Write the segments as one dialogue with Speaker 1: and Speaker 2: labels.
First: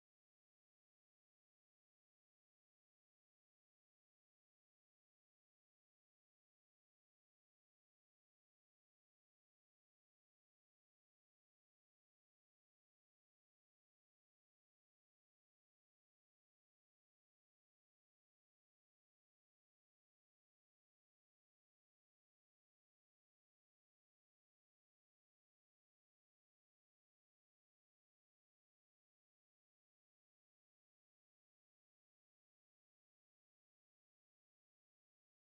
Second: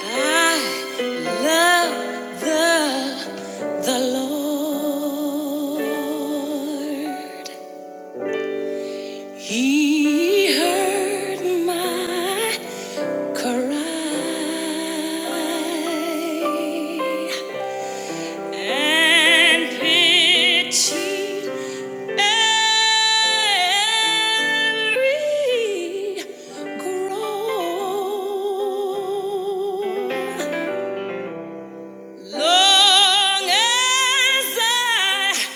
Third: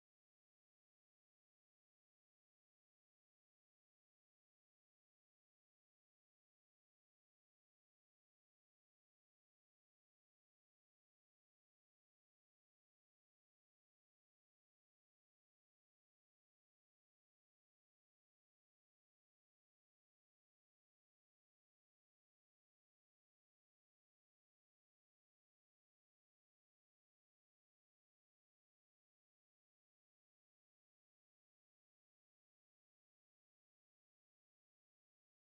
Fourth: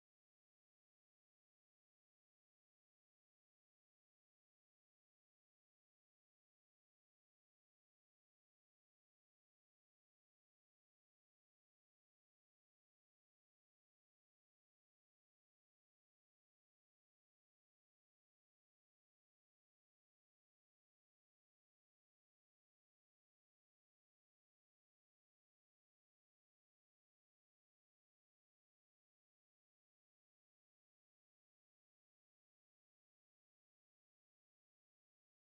Speaker 1: I love the the Lord. He heard my cry and pitied every groan. Long as I,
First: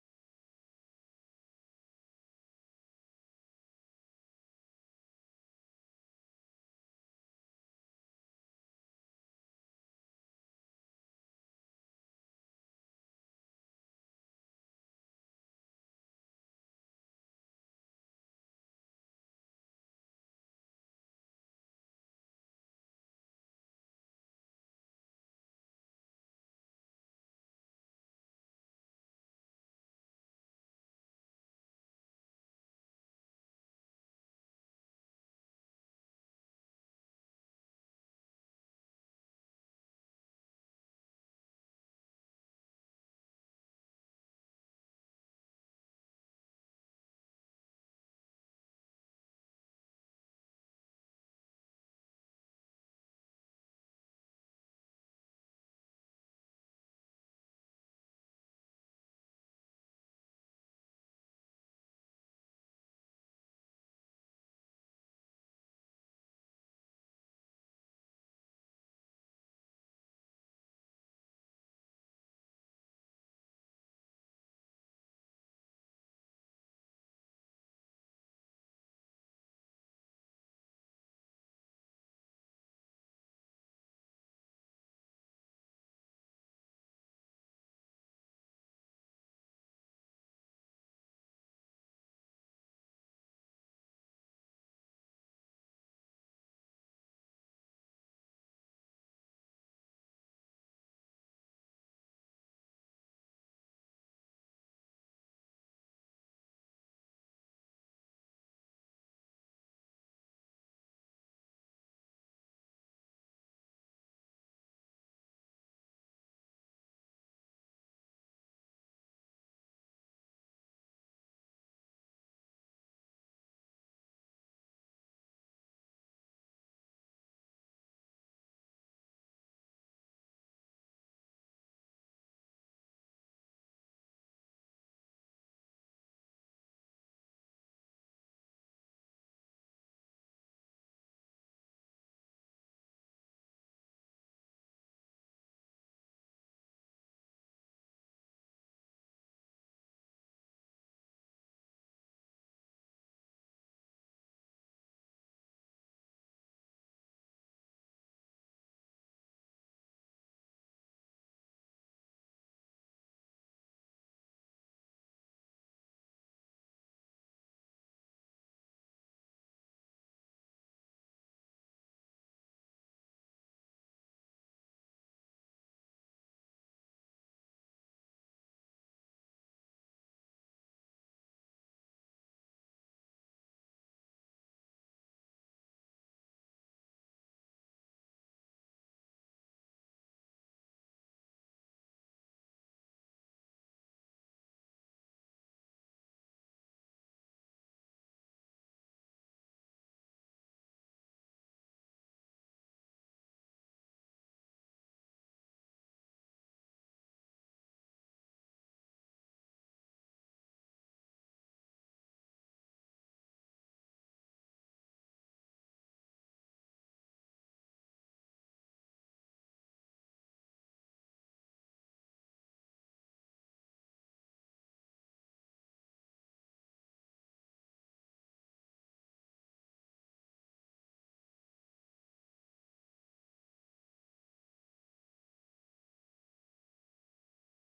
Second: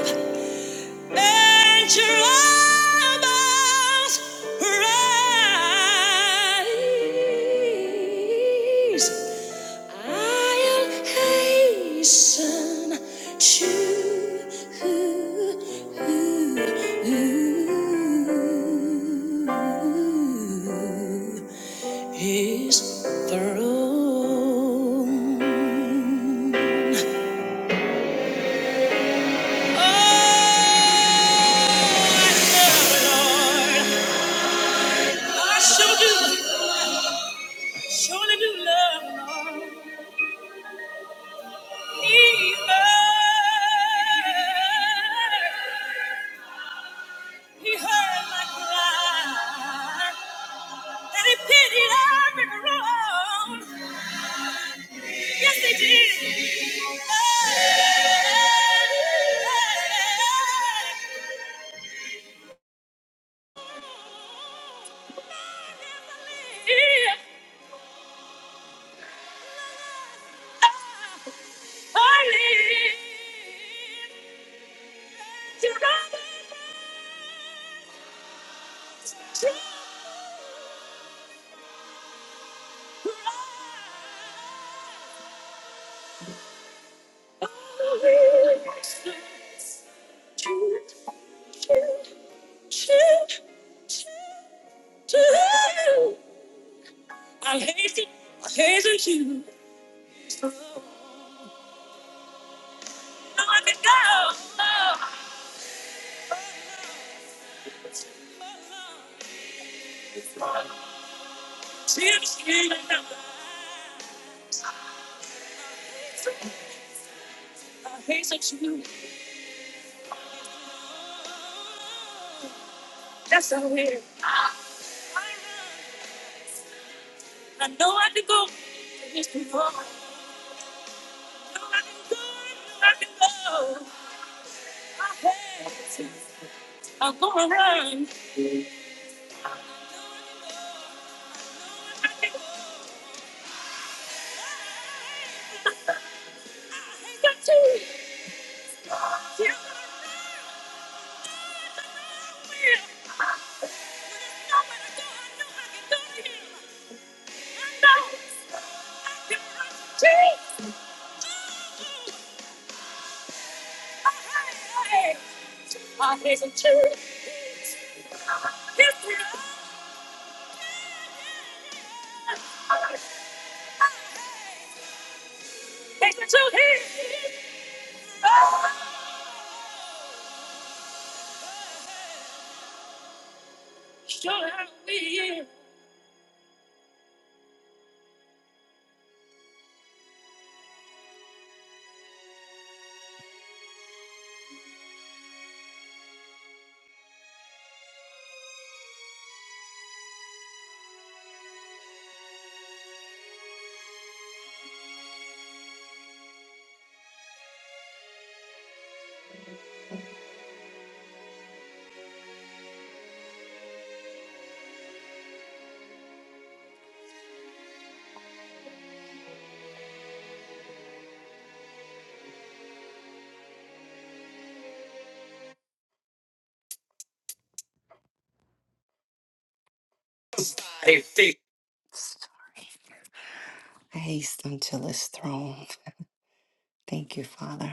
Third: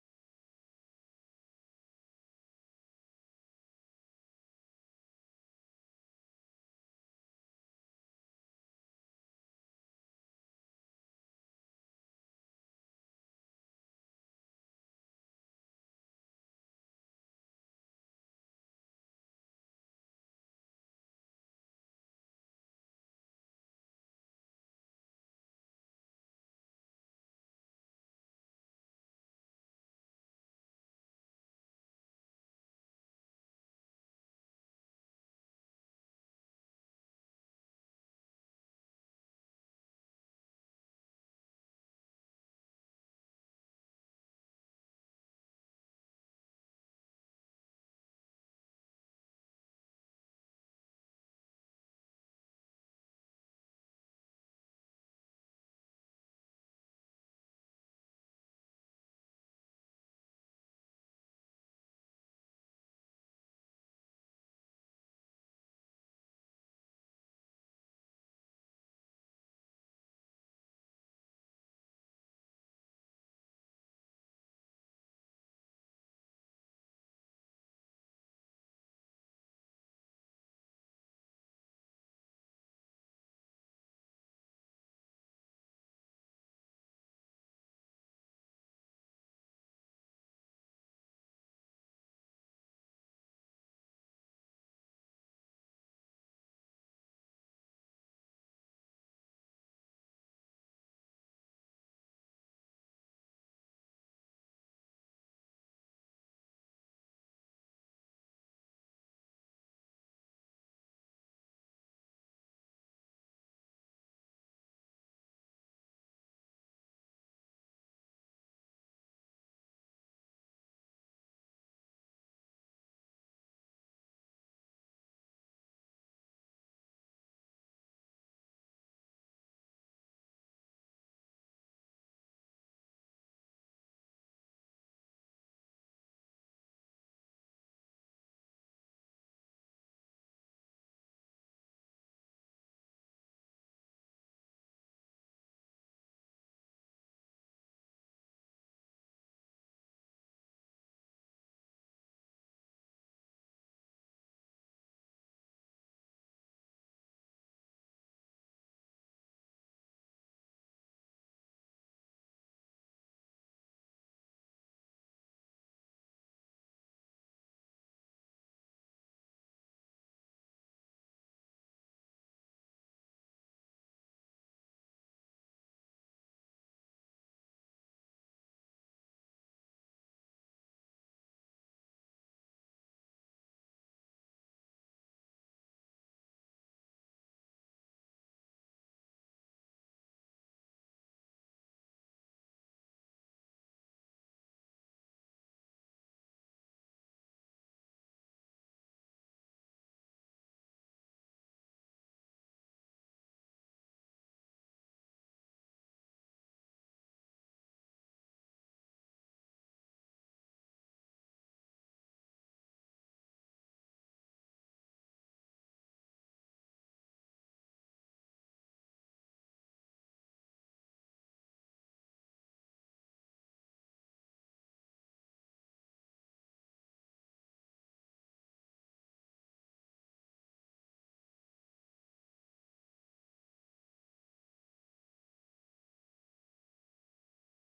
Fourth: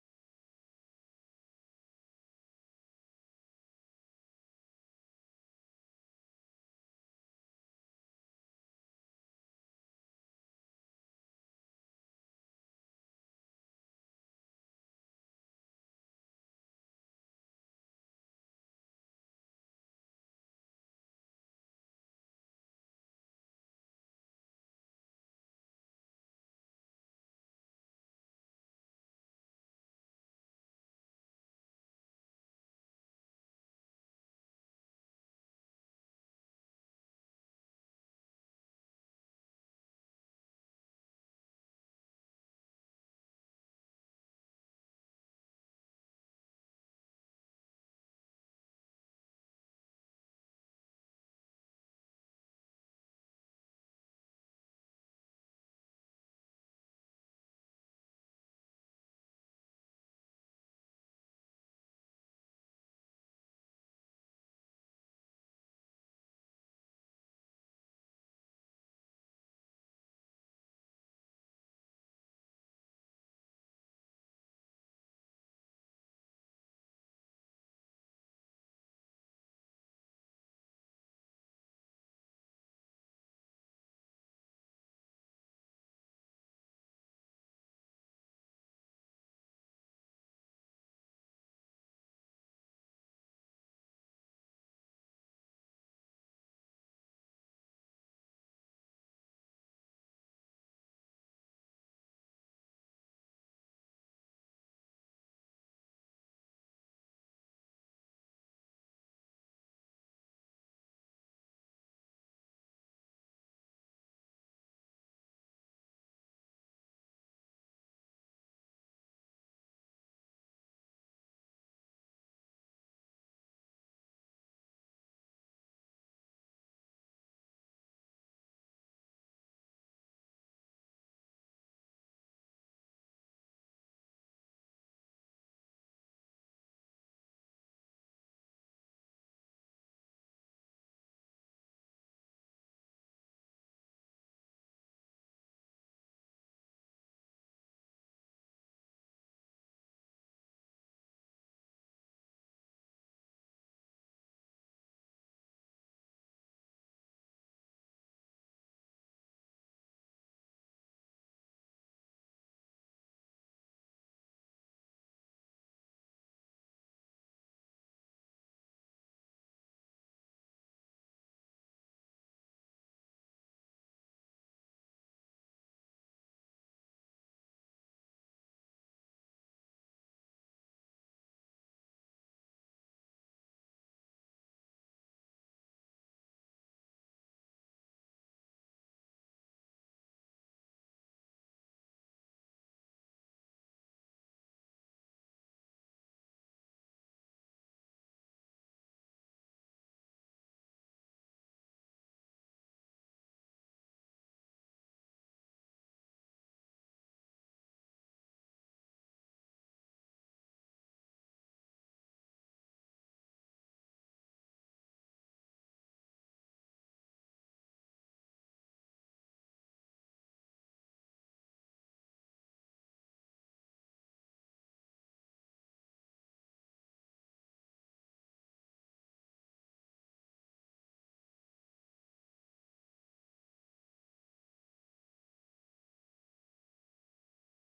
Speaker 1: I live, and your rise. I'll hasten to his throne. Oh, I love the Lord. I sure do, surely do love him. He heard, he heard my cry, and he pitied every wrong. Yes, he did. If I live to know I hate you. I hate you. Now let me go. Tears came in my eyes. I hated you. That's so weird. I know I can go. Yes, I know I can go. I know I can go. I have to. I'm gonna run. I can go. I got to. Yeah, I'm I hate the truth. Haste until his throne. Thank you, Father.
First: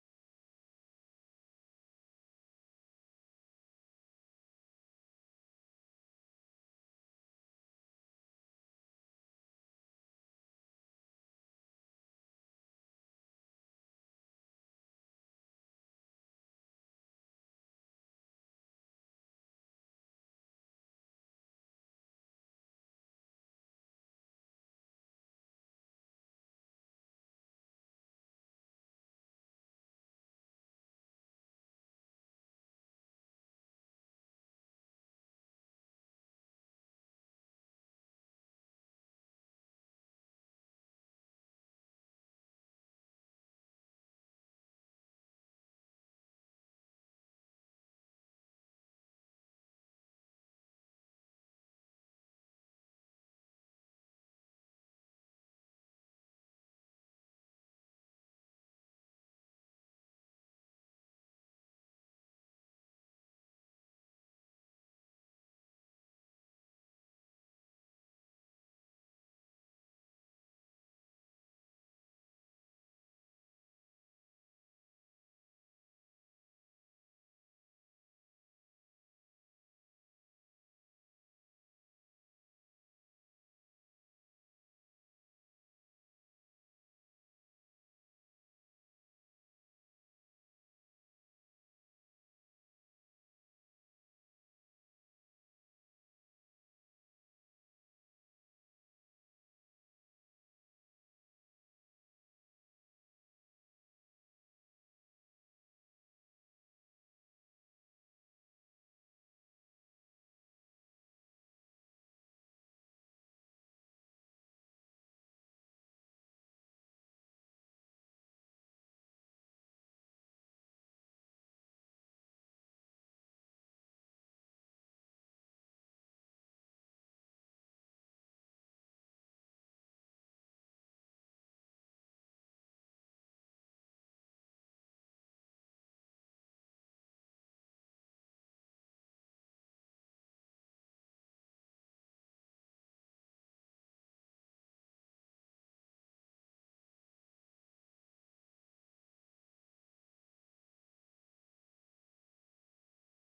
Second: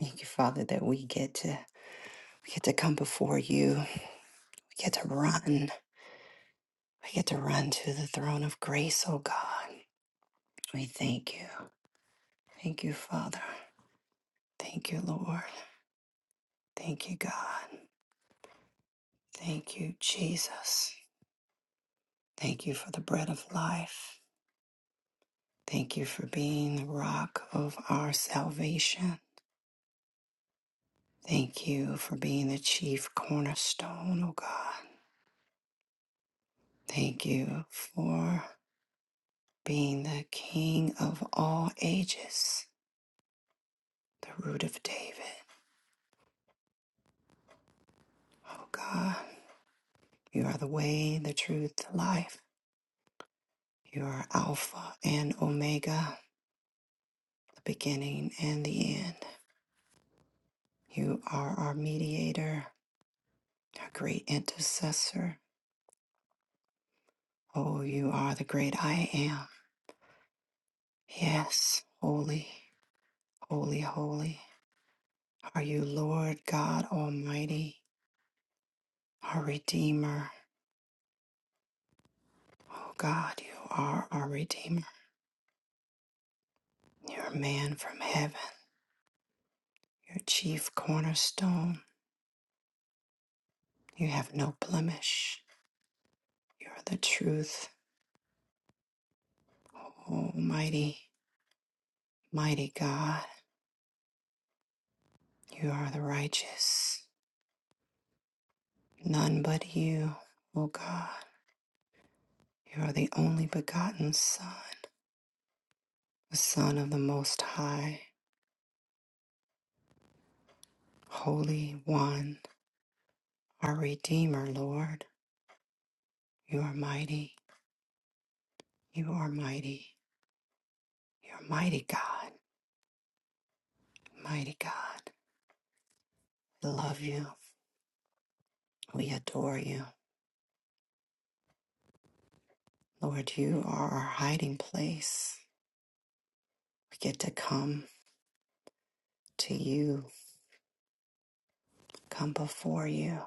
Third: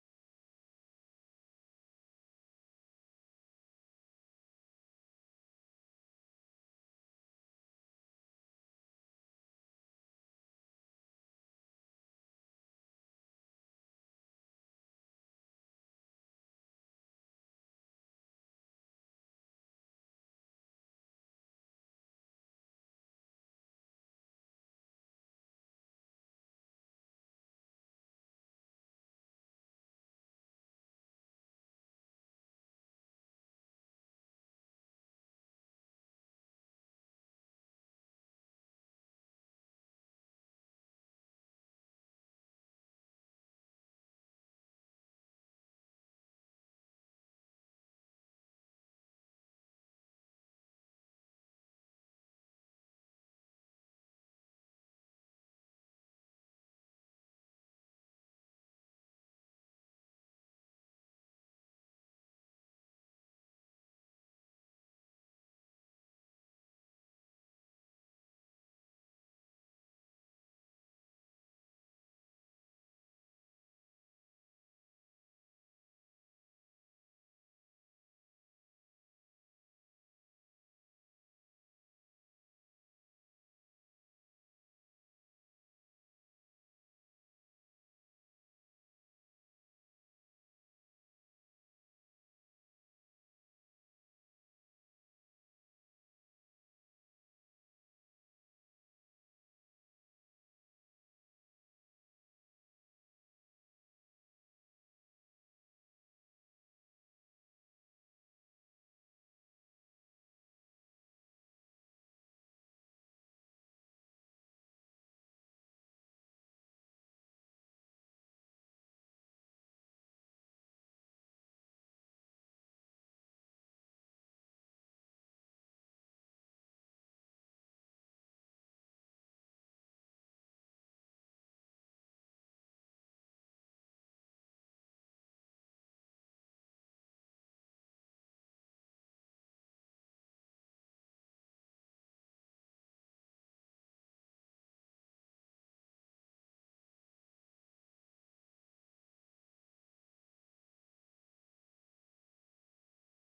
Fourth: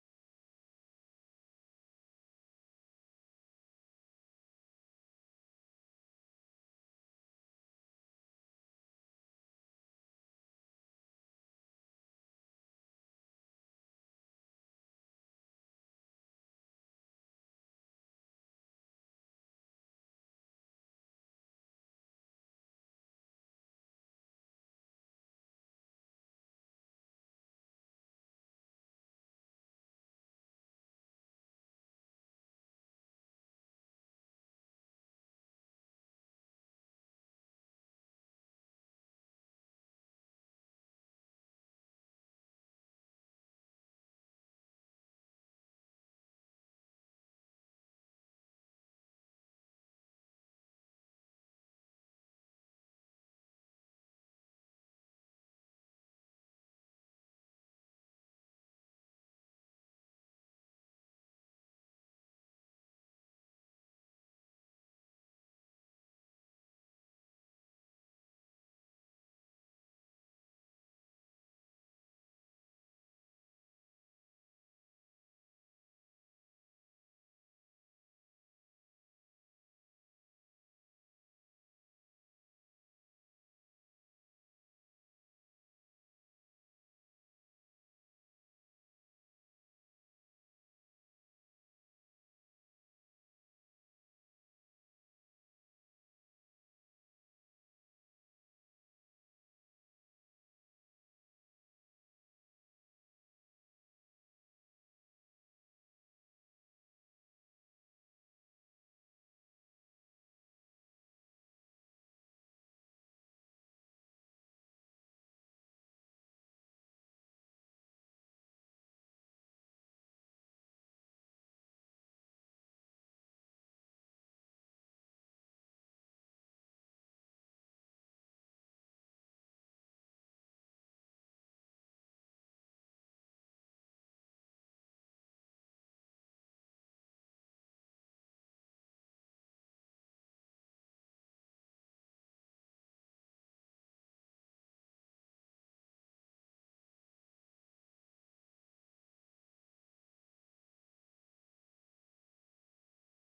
Speaker 1: Thank you, Father, that we get to we get to come before you. We get to run. We get to run to the throne of grace, oh God. We thank you. Thank you, Father. Thank you, Lord. Thank you, God. Thank you, Jesus. Thank you for the bread of life. Thank you for being the rock of our salvation. Thank you for being the chief cornerstone, O God. Thank you for being the King of all ages, the root of David. O God, you are the way, the truth, the life. You are Alpha and Omega, the beginning and the end. You are our mediator, our great intercessor. Oh, you are the great I am. Yes, holy, holy, holy are you, Lord God Almighty, our Redeemer. Oh God, you are our Redeemer. You're a man from heaven, your chief cornerstone. You have no blemish. You are the truth, Almighty, mighty God. You are the righteous. None but you, O God. You are the only begotten Son, the Son of the Most High, Holy One. our Redeemer, Lord. You are mighty. You are mighty. You're mighty God. Mighty God. We love you. We adore you. Lord, you are our hiding place. We get to come to you, come before you.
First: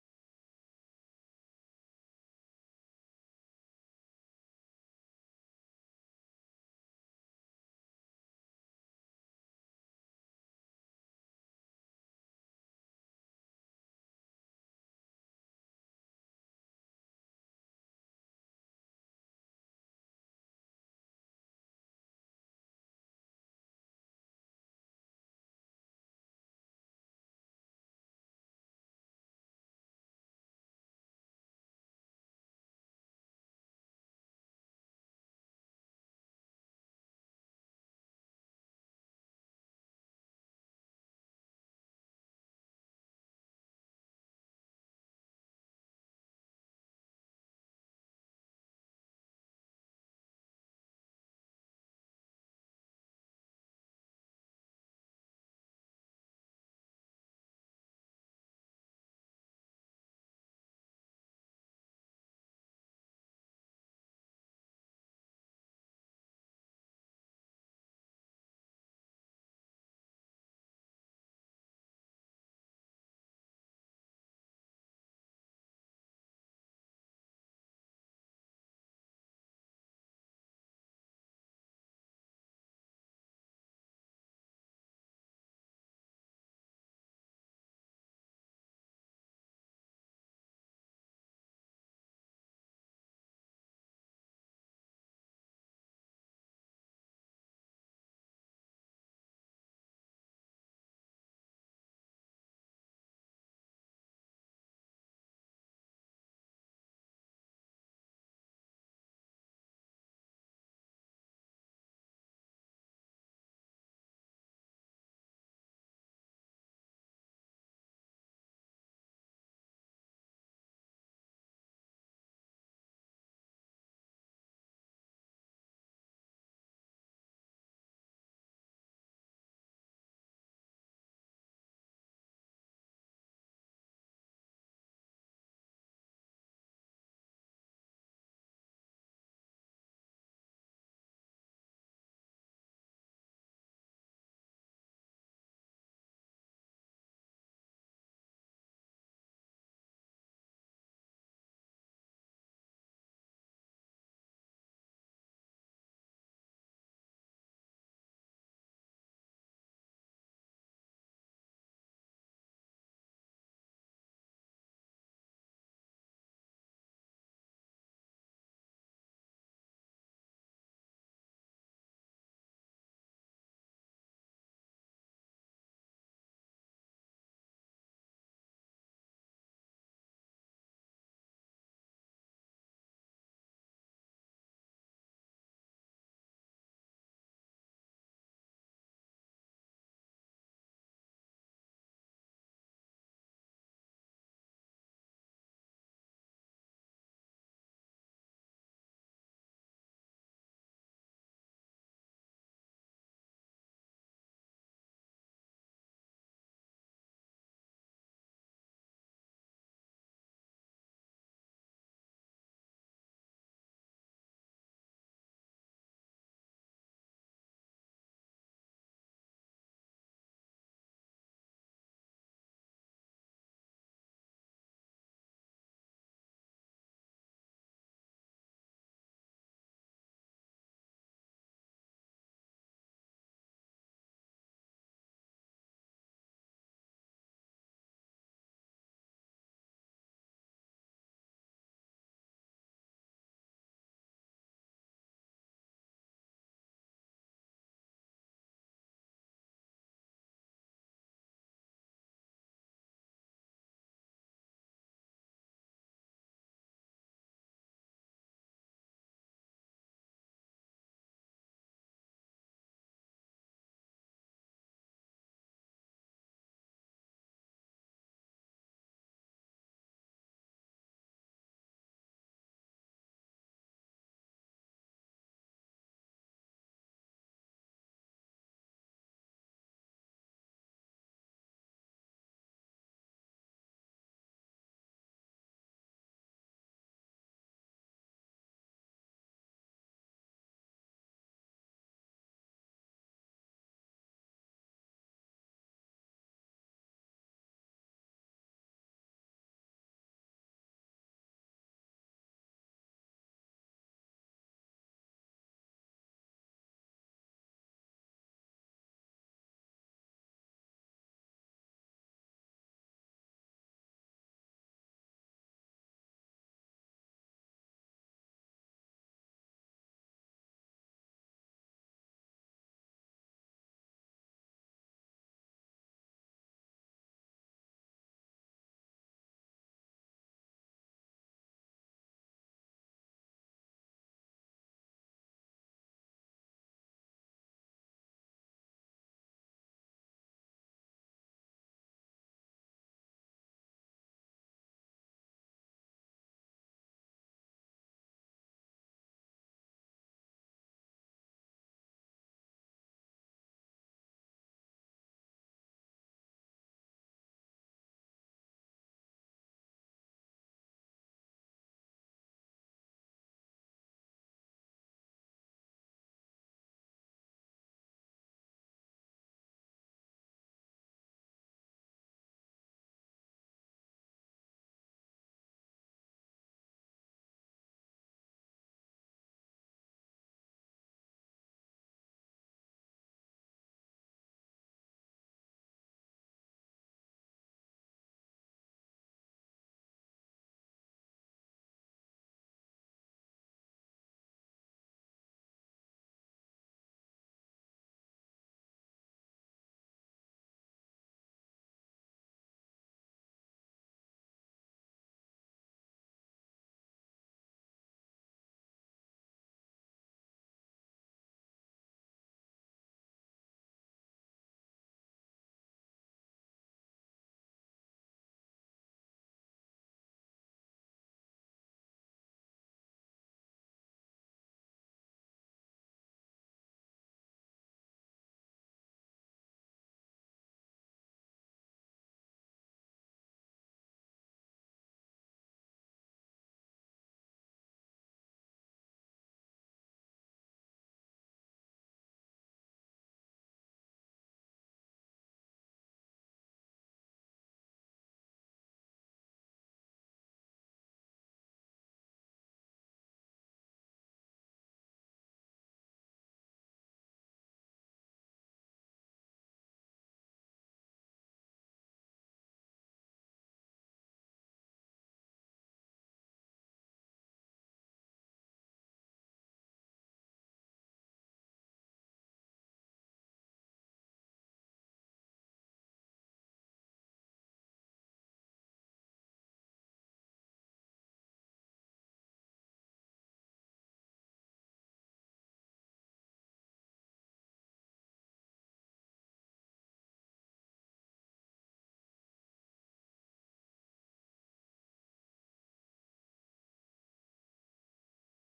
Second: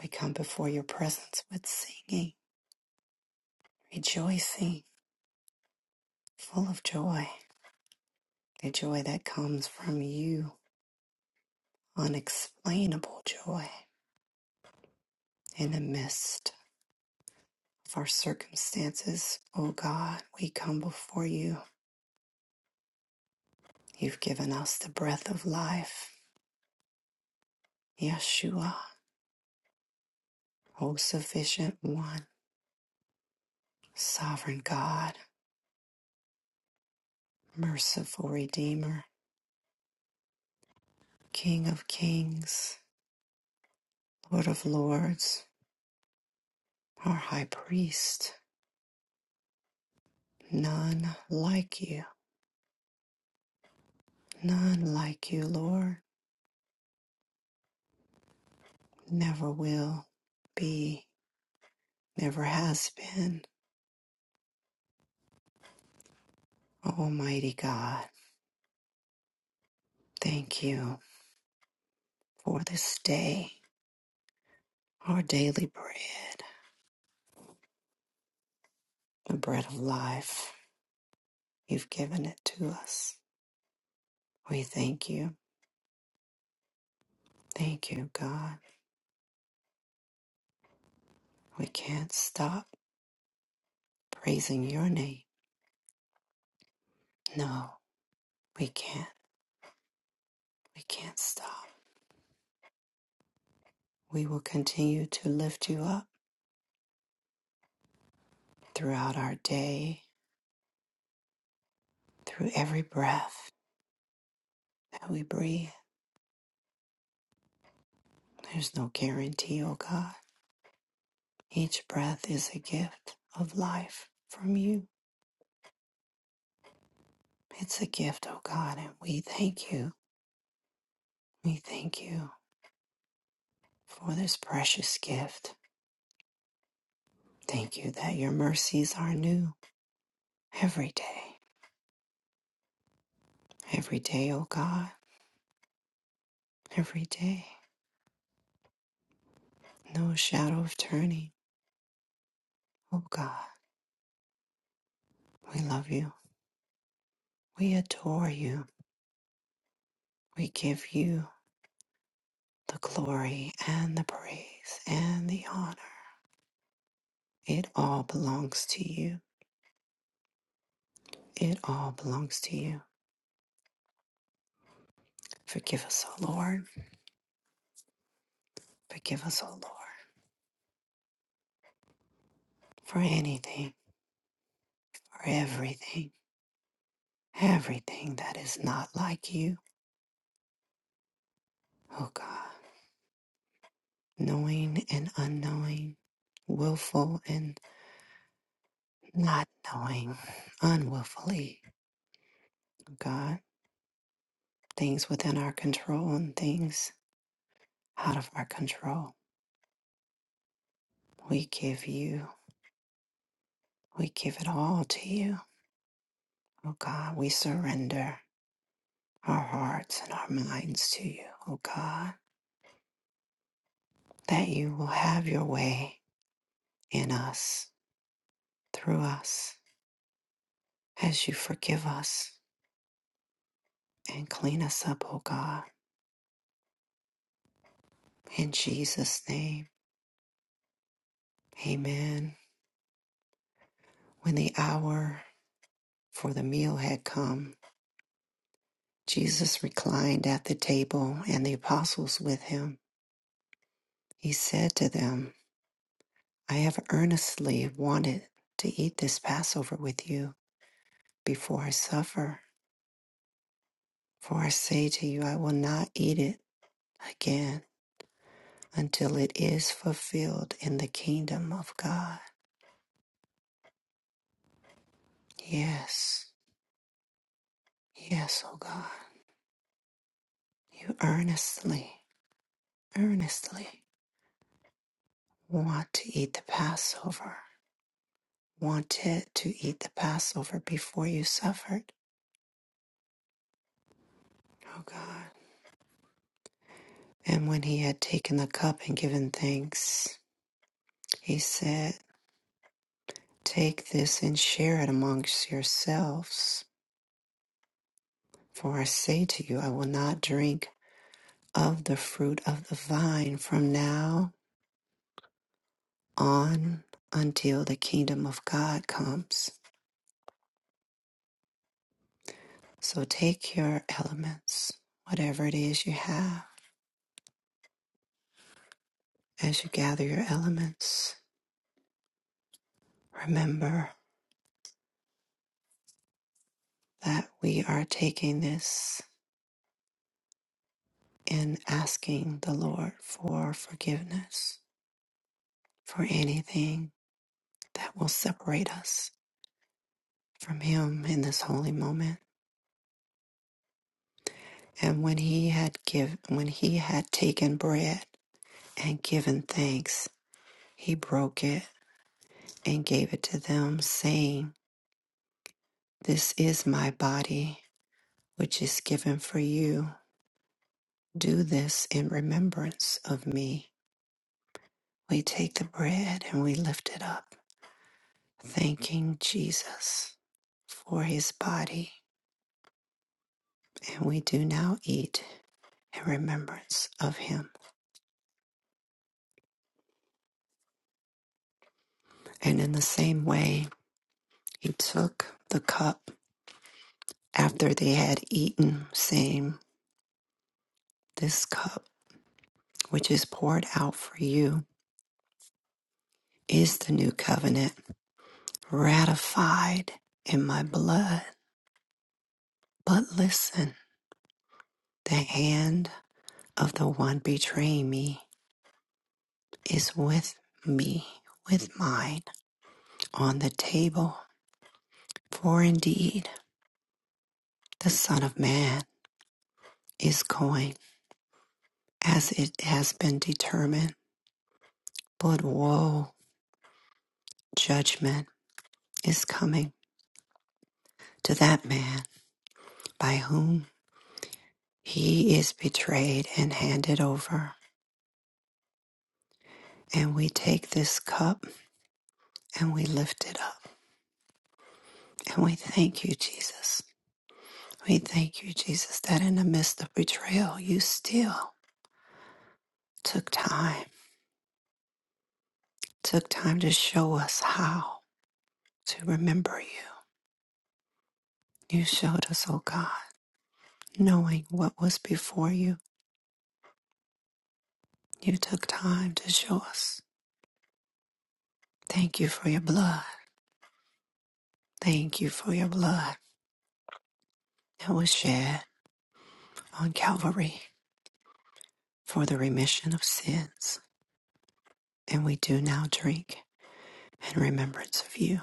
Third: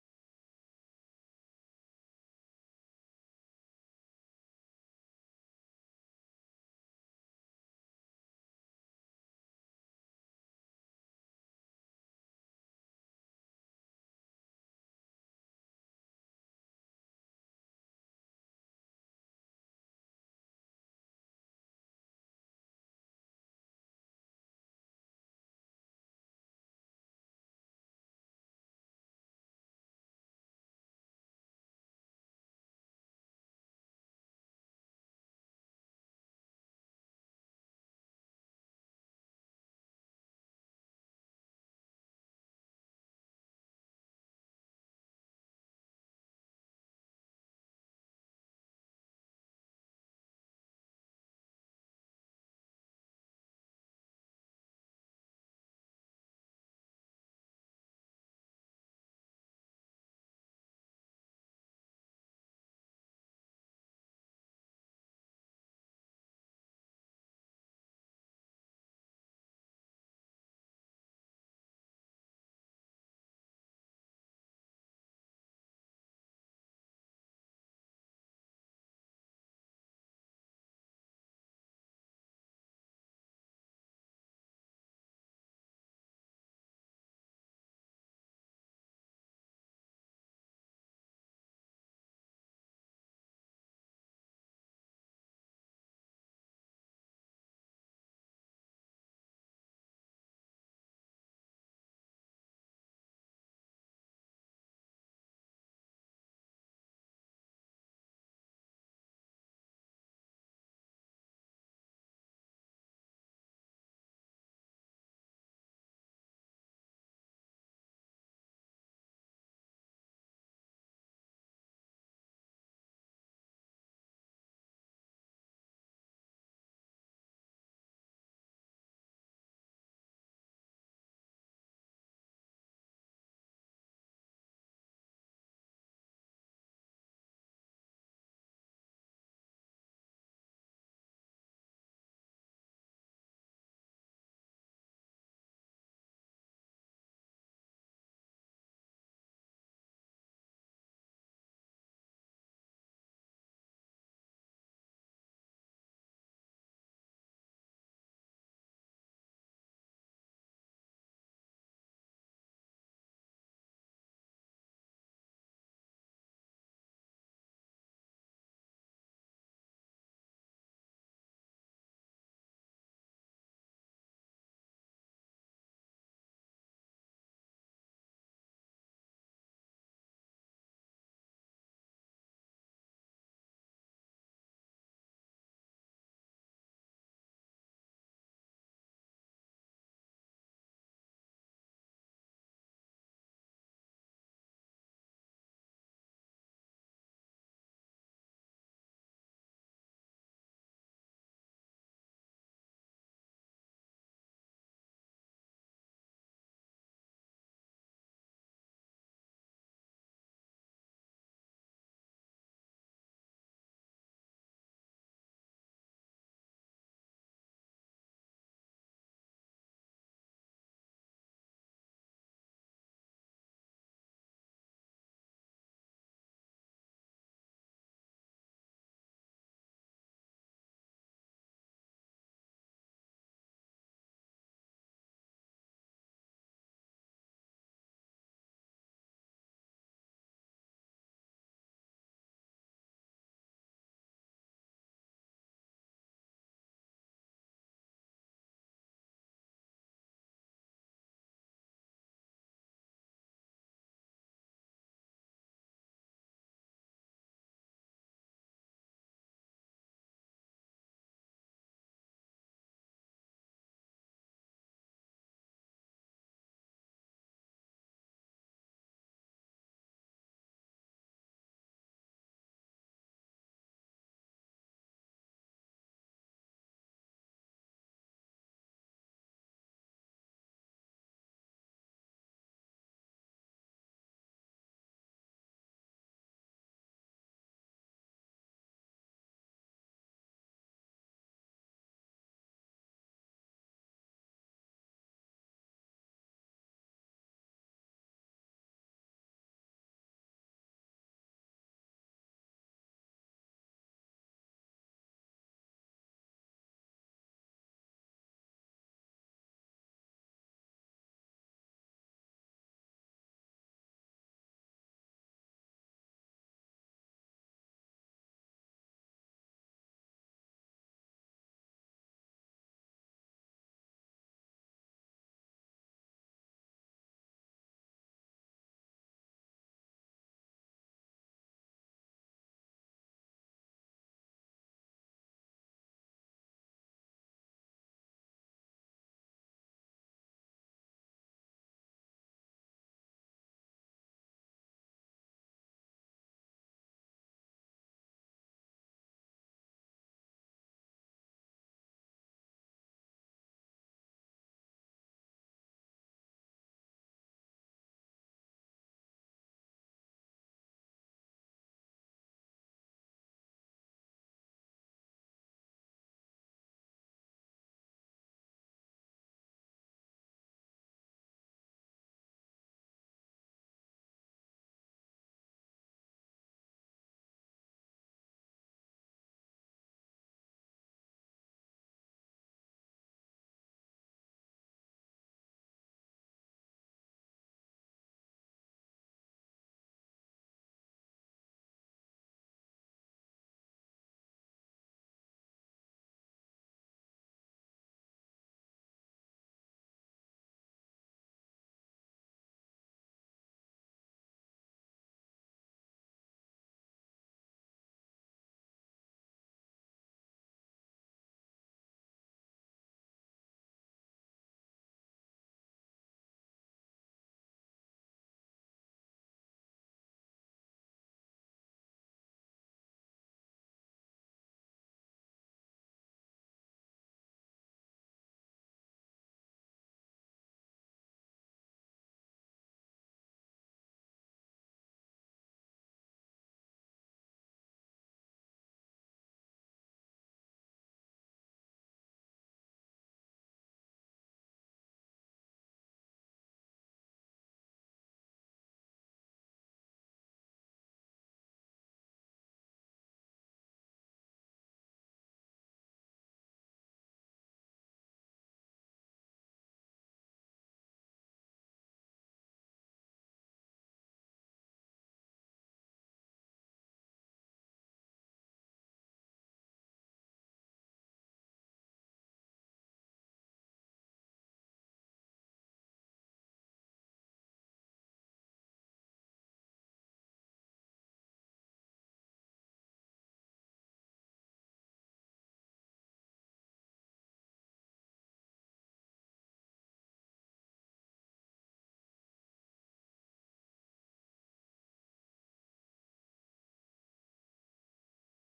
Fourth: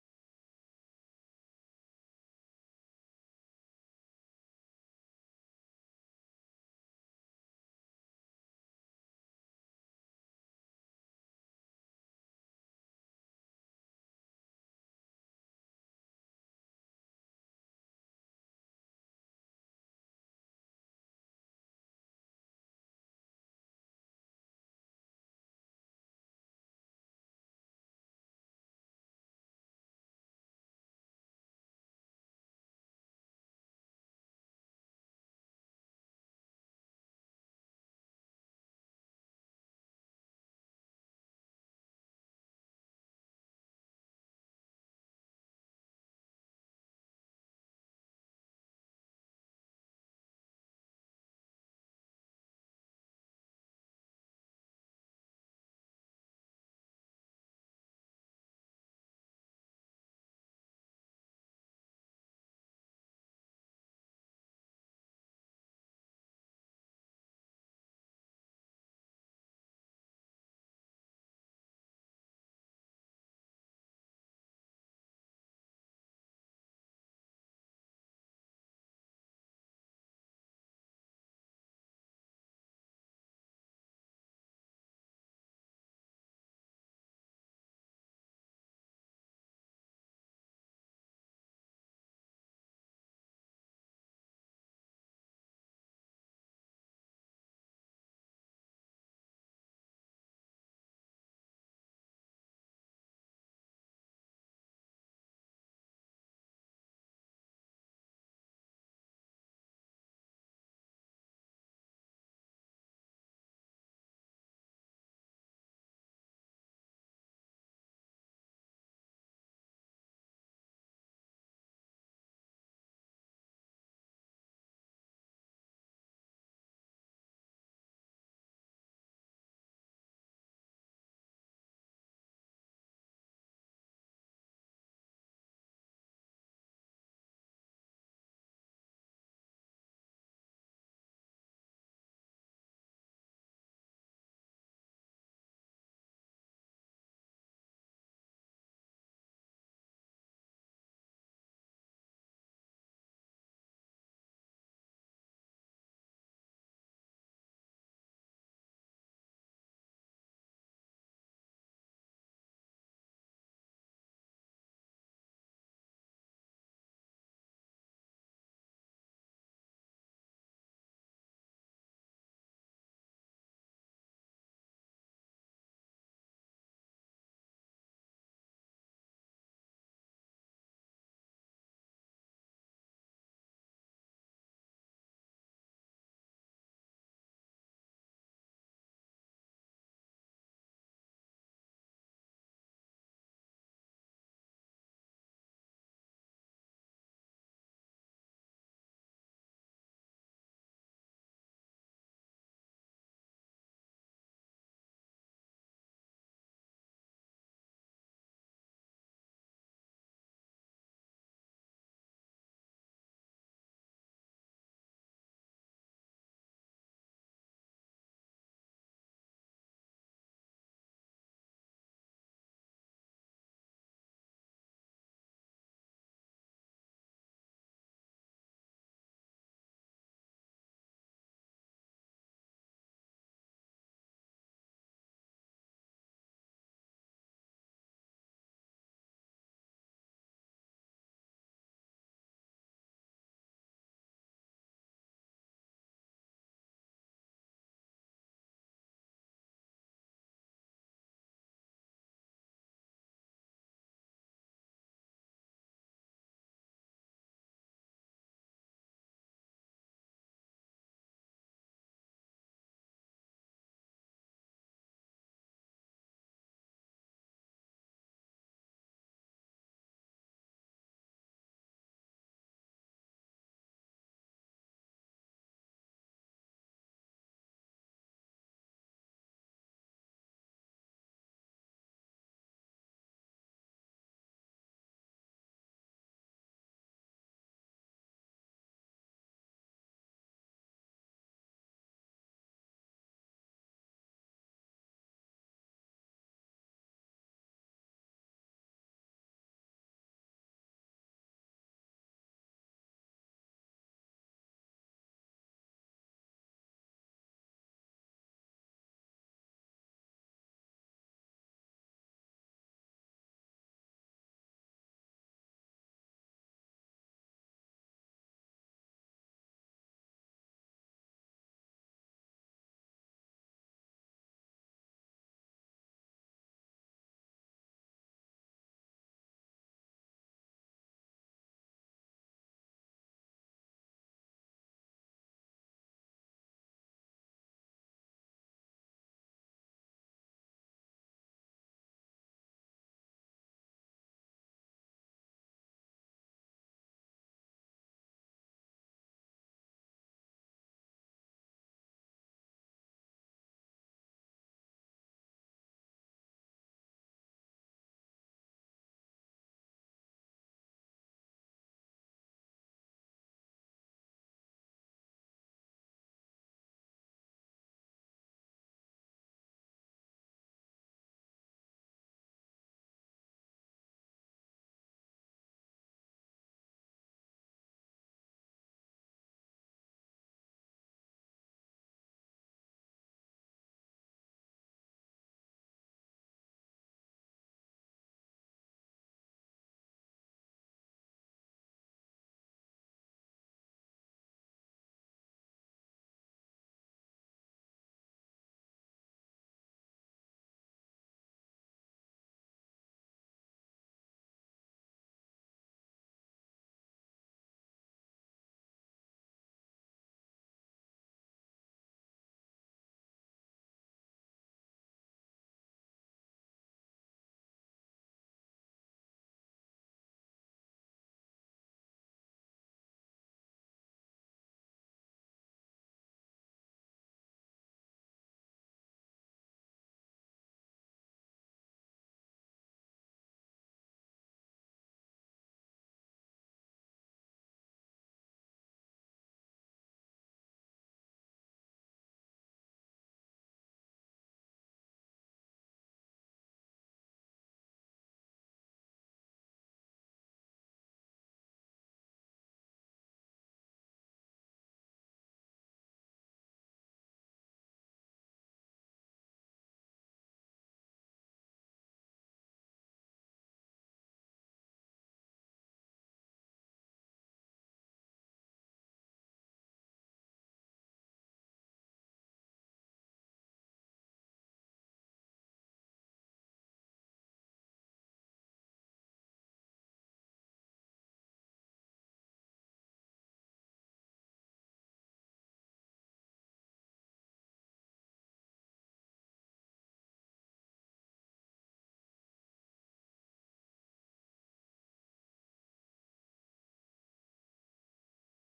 Speaker 1: We come before your presence with singing, rejoicing, full of joy. The joy that comes from you, unexplainable joy in the midst. of our circumstances. O God, we come before you. You've given us the breath of life. Yeshua, O sufficient one, sovereign God, merciful Redeemer, King of kings, Lord of lords, our high priest. None like you, none like you, Lord. Never will be, never has been. Almighty God, thank you for this day. Our daily bread, the bread of life, you've given it to us. We thank you. Thank you, God. We can't stop praising your name. No, we can't. We can't stop. We will continue to lift you up throughout our day, through every breath that we breathe. There's no guarantee, oh God. Each breath is a gift of life from you. It's a gift, oh God, and we thank you. We thank you. for this precious gift. Thank you that your mercies are new every day, every day, O God, every day. No shadow of turning, O God. We love you. We adore you. We give you the glory and the praise and the honor. It all belongs to you. It all belongs to you. Forgive us, O Lord. Forgive us, O Lord, for anything, for everything, everything that is not like you, O God knowing and unknowing, willful and not knowing, unwillfully, God, things within our control and things out of our control. We give you, we give it all to you, oh God. We surrender our hearts and our minds to you, oh God, that you will have your way in us, through us, as you forgive us and clean us up, oh God. In Jesus' name, amen. When the hour for the meal had come, Jesus reclined at the table and the apostles with him. He said to them, I have earnestly wanted to eat this Passover with you before I suffer. For I say to you, I will not eat it again until it is fulfilled in the kingdom of God. Yes, yes, O God, you earnestly, earnestly want to eat the Passover wanted to eat the Passover before you suffered. Oh God. And when he had taken the cup and given thanks, he said, Take this and share it amongst yourselves. For I say to you, I will not drink of the fruit of the vine from now on until the kingdom of God comes. So take your elements, whatever it is you have, as you gather your elements. Remember. that we are taking this and asking the Lord for forgiveness for anything that will separate us from him in this holy moment. And when he had given when he had taken bread and given thanks, he broke it and gave it to them, saying, This is my body, which is given for you. Do this in remembrance of me. We take the bread and we lift it up thanking Jesus for his body, and we do now eat in remembrance of him. And in the same way, he took the cup after they had eaten, saying, This cup, which is poured out for you, is the new covenant ratified in my blood. But listen, the hand of the one betraying me is with me, with mine, on the table. For indeed the Son of Man is going as it has been determined, but woe, judgment is coming to that man by whom he is betrayed and handed over. And we take this cup and we lift it up. And we thank you, Jesus. We thank you, Jesus, that in the midst of betrayal, you still took time, took time to show us how to remember you. You showed us, oh God. knowing what was before you. You took time to show us. Thank you for your blood. Thank you for your blood that was shed on Calvary for the remission of sins. And we do now drink in remembrance of you.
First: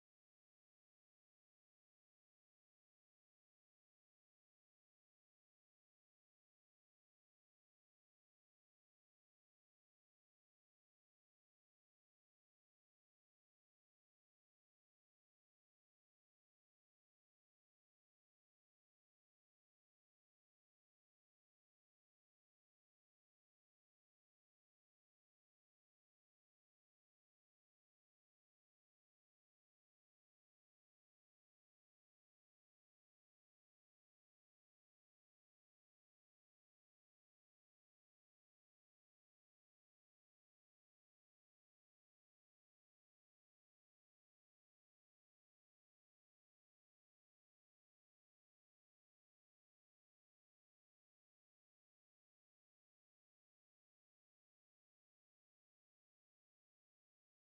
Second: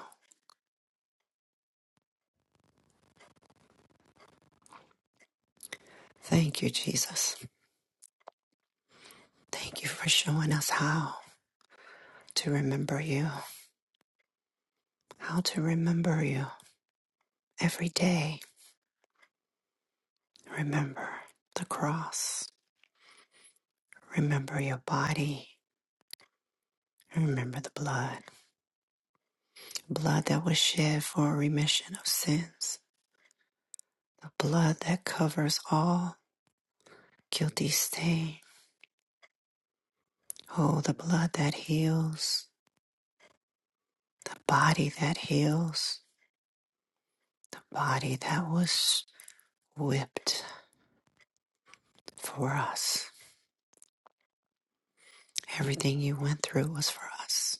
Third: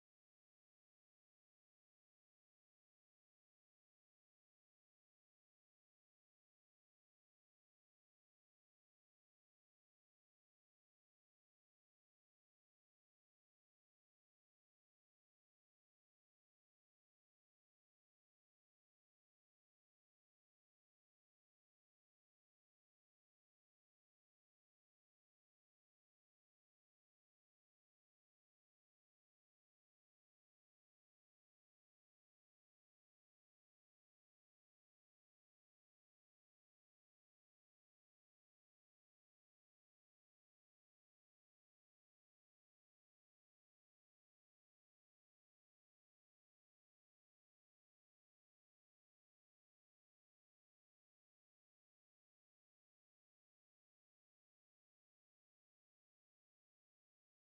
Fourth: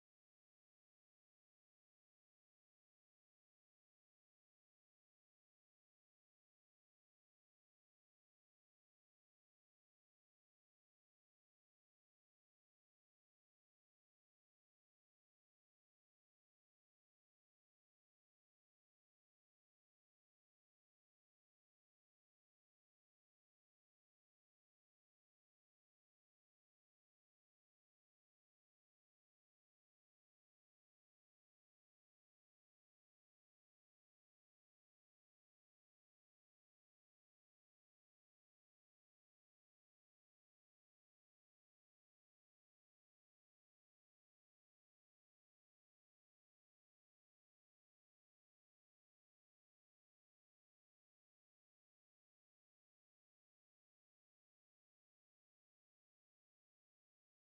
Speaker 1: Thank you, Jesus. Thank you for showing us how to remember you, how to remember you every day. Remember the cross. Remember your body. Remember the blood. blood that was shed for remission of sins, the blood that covers all guilty stain. Oh, the blood that heals, the body that heals, the body that was whipped for us. Everything you went through was for us.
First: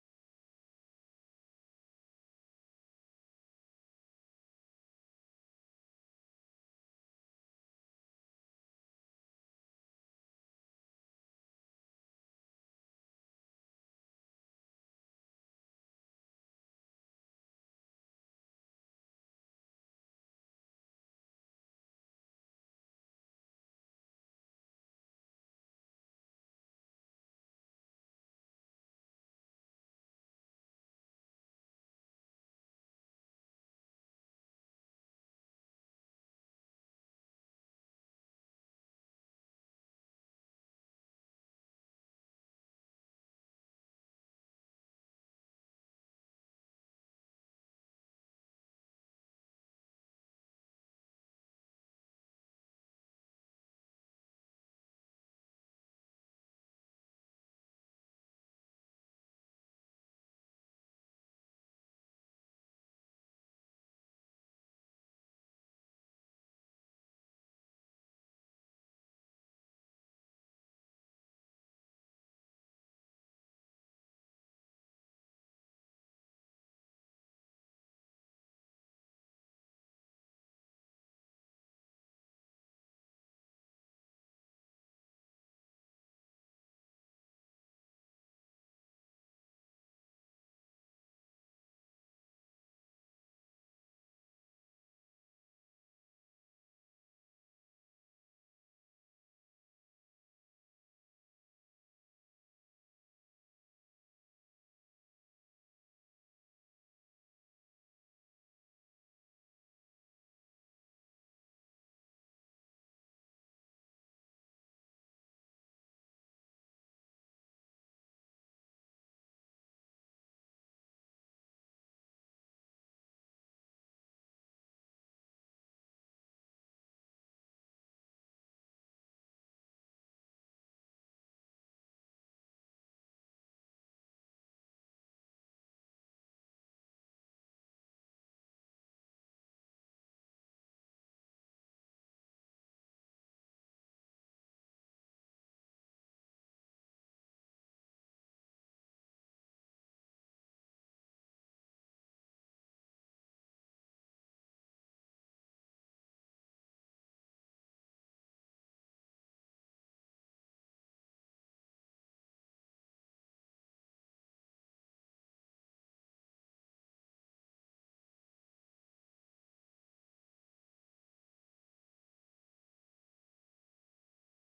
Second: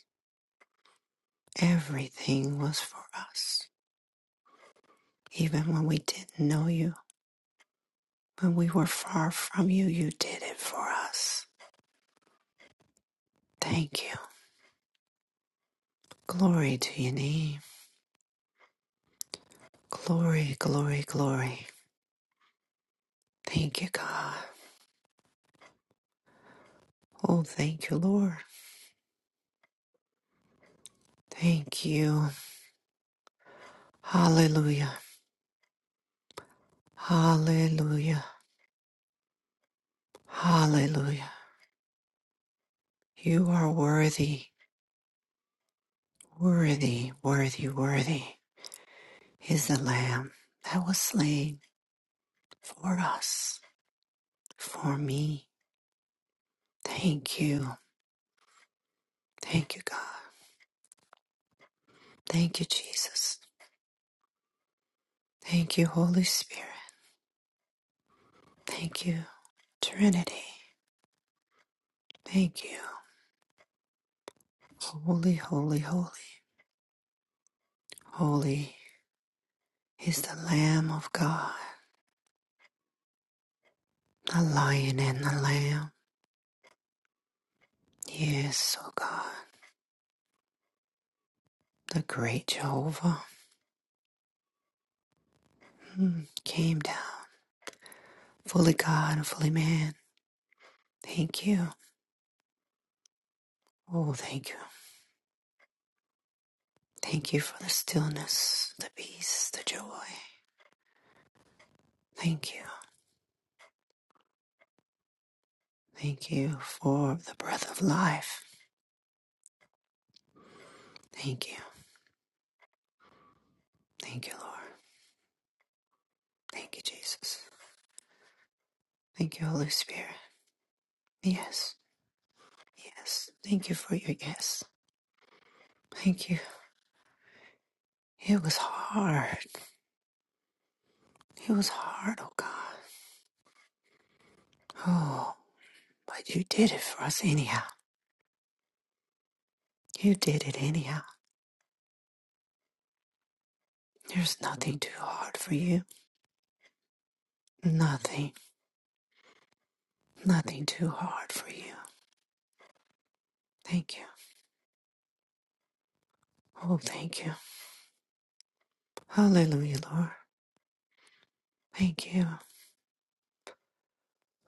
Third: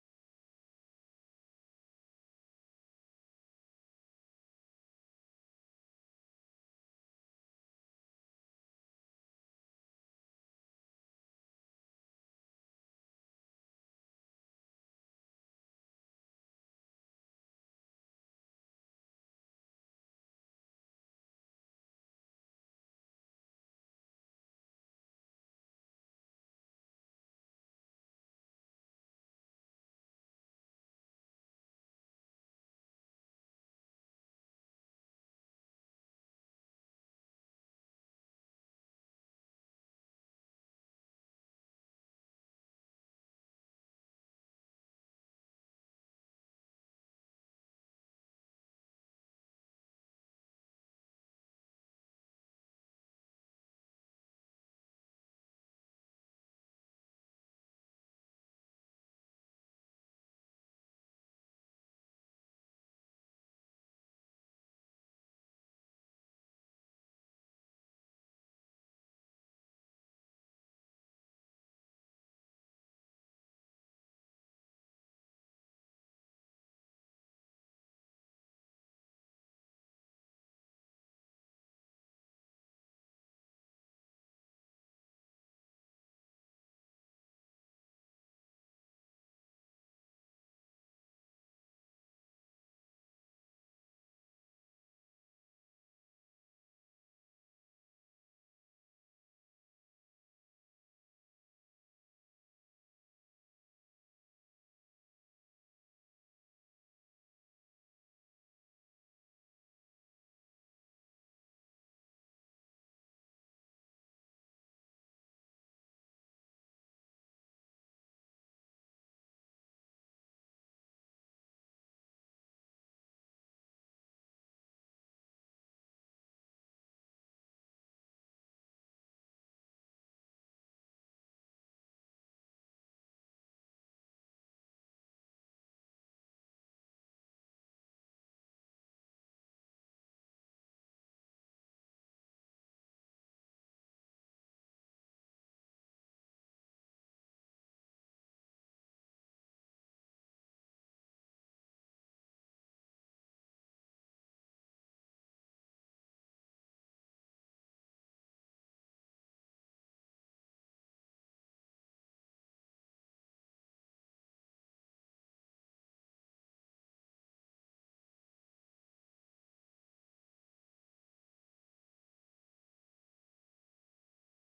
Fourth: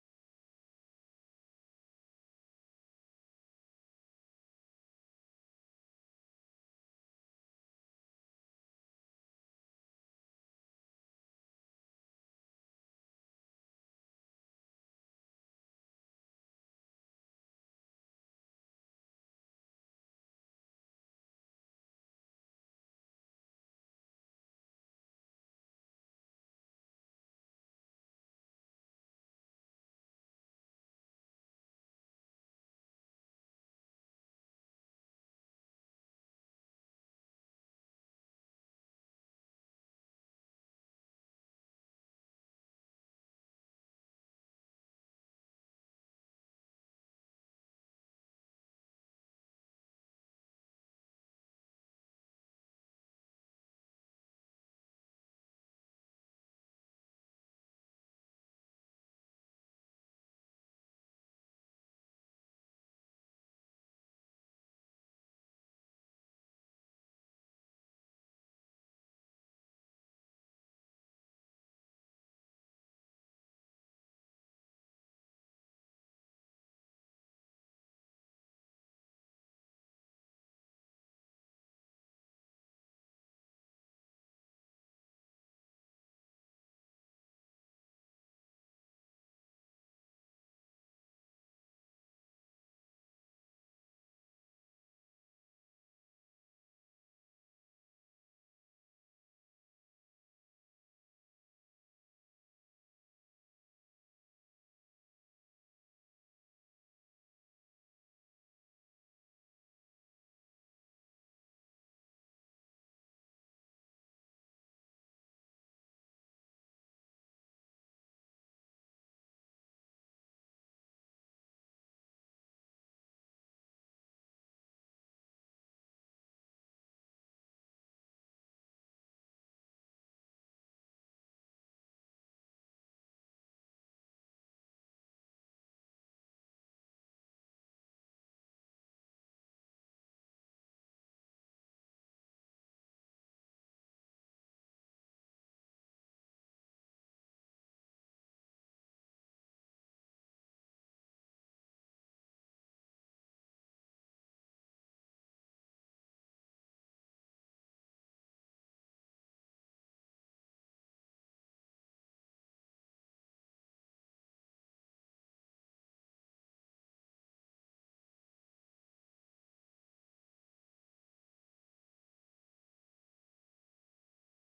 Speaker 1: Everything was for us. Even when we didn't know you, when we were far from you, you did it for us. Thank you. Glory to your name. Glory, glory, glory. Thank you, God. Oh, thank you, Lord. Thank you. Hallelujah. Hallelujah. Hallelujah. You are worthy, worthy, worthy, worthy is the Lamb that was slain for us, for me. Thank you. Thank you, God. Thank you, Jesus. Thank you, Holy Spirit. Thank you, Trinity. Thank you. Holy, holy, holy. Holy is the Lamb of God. The lion and the lamb. Yes, oh God. The great Jehovah mm, came down, fully God and fully man. Thank you. Oh, thank you. Thank you for the stillness, the peace, the joy. Thank you. Thank you for the breath of life. Thank you. Thank you, Lord. Thank you, Jesus. Thank you, Holy Spirit. Yes. Yes. Thank you for your yes. Thank you. It was hard. It was hard, oh God. Oh. But you did it for us anyhow. You did it anyhow. There's nothing too hard for you. Nothing. Nothing too hard for you. Thank you. Oh, thank you. Hallelujah, Lord. Thank you.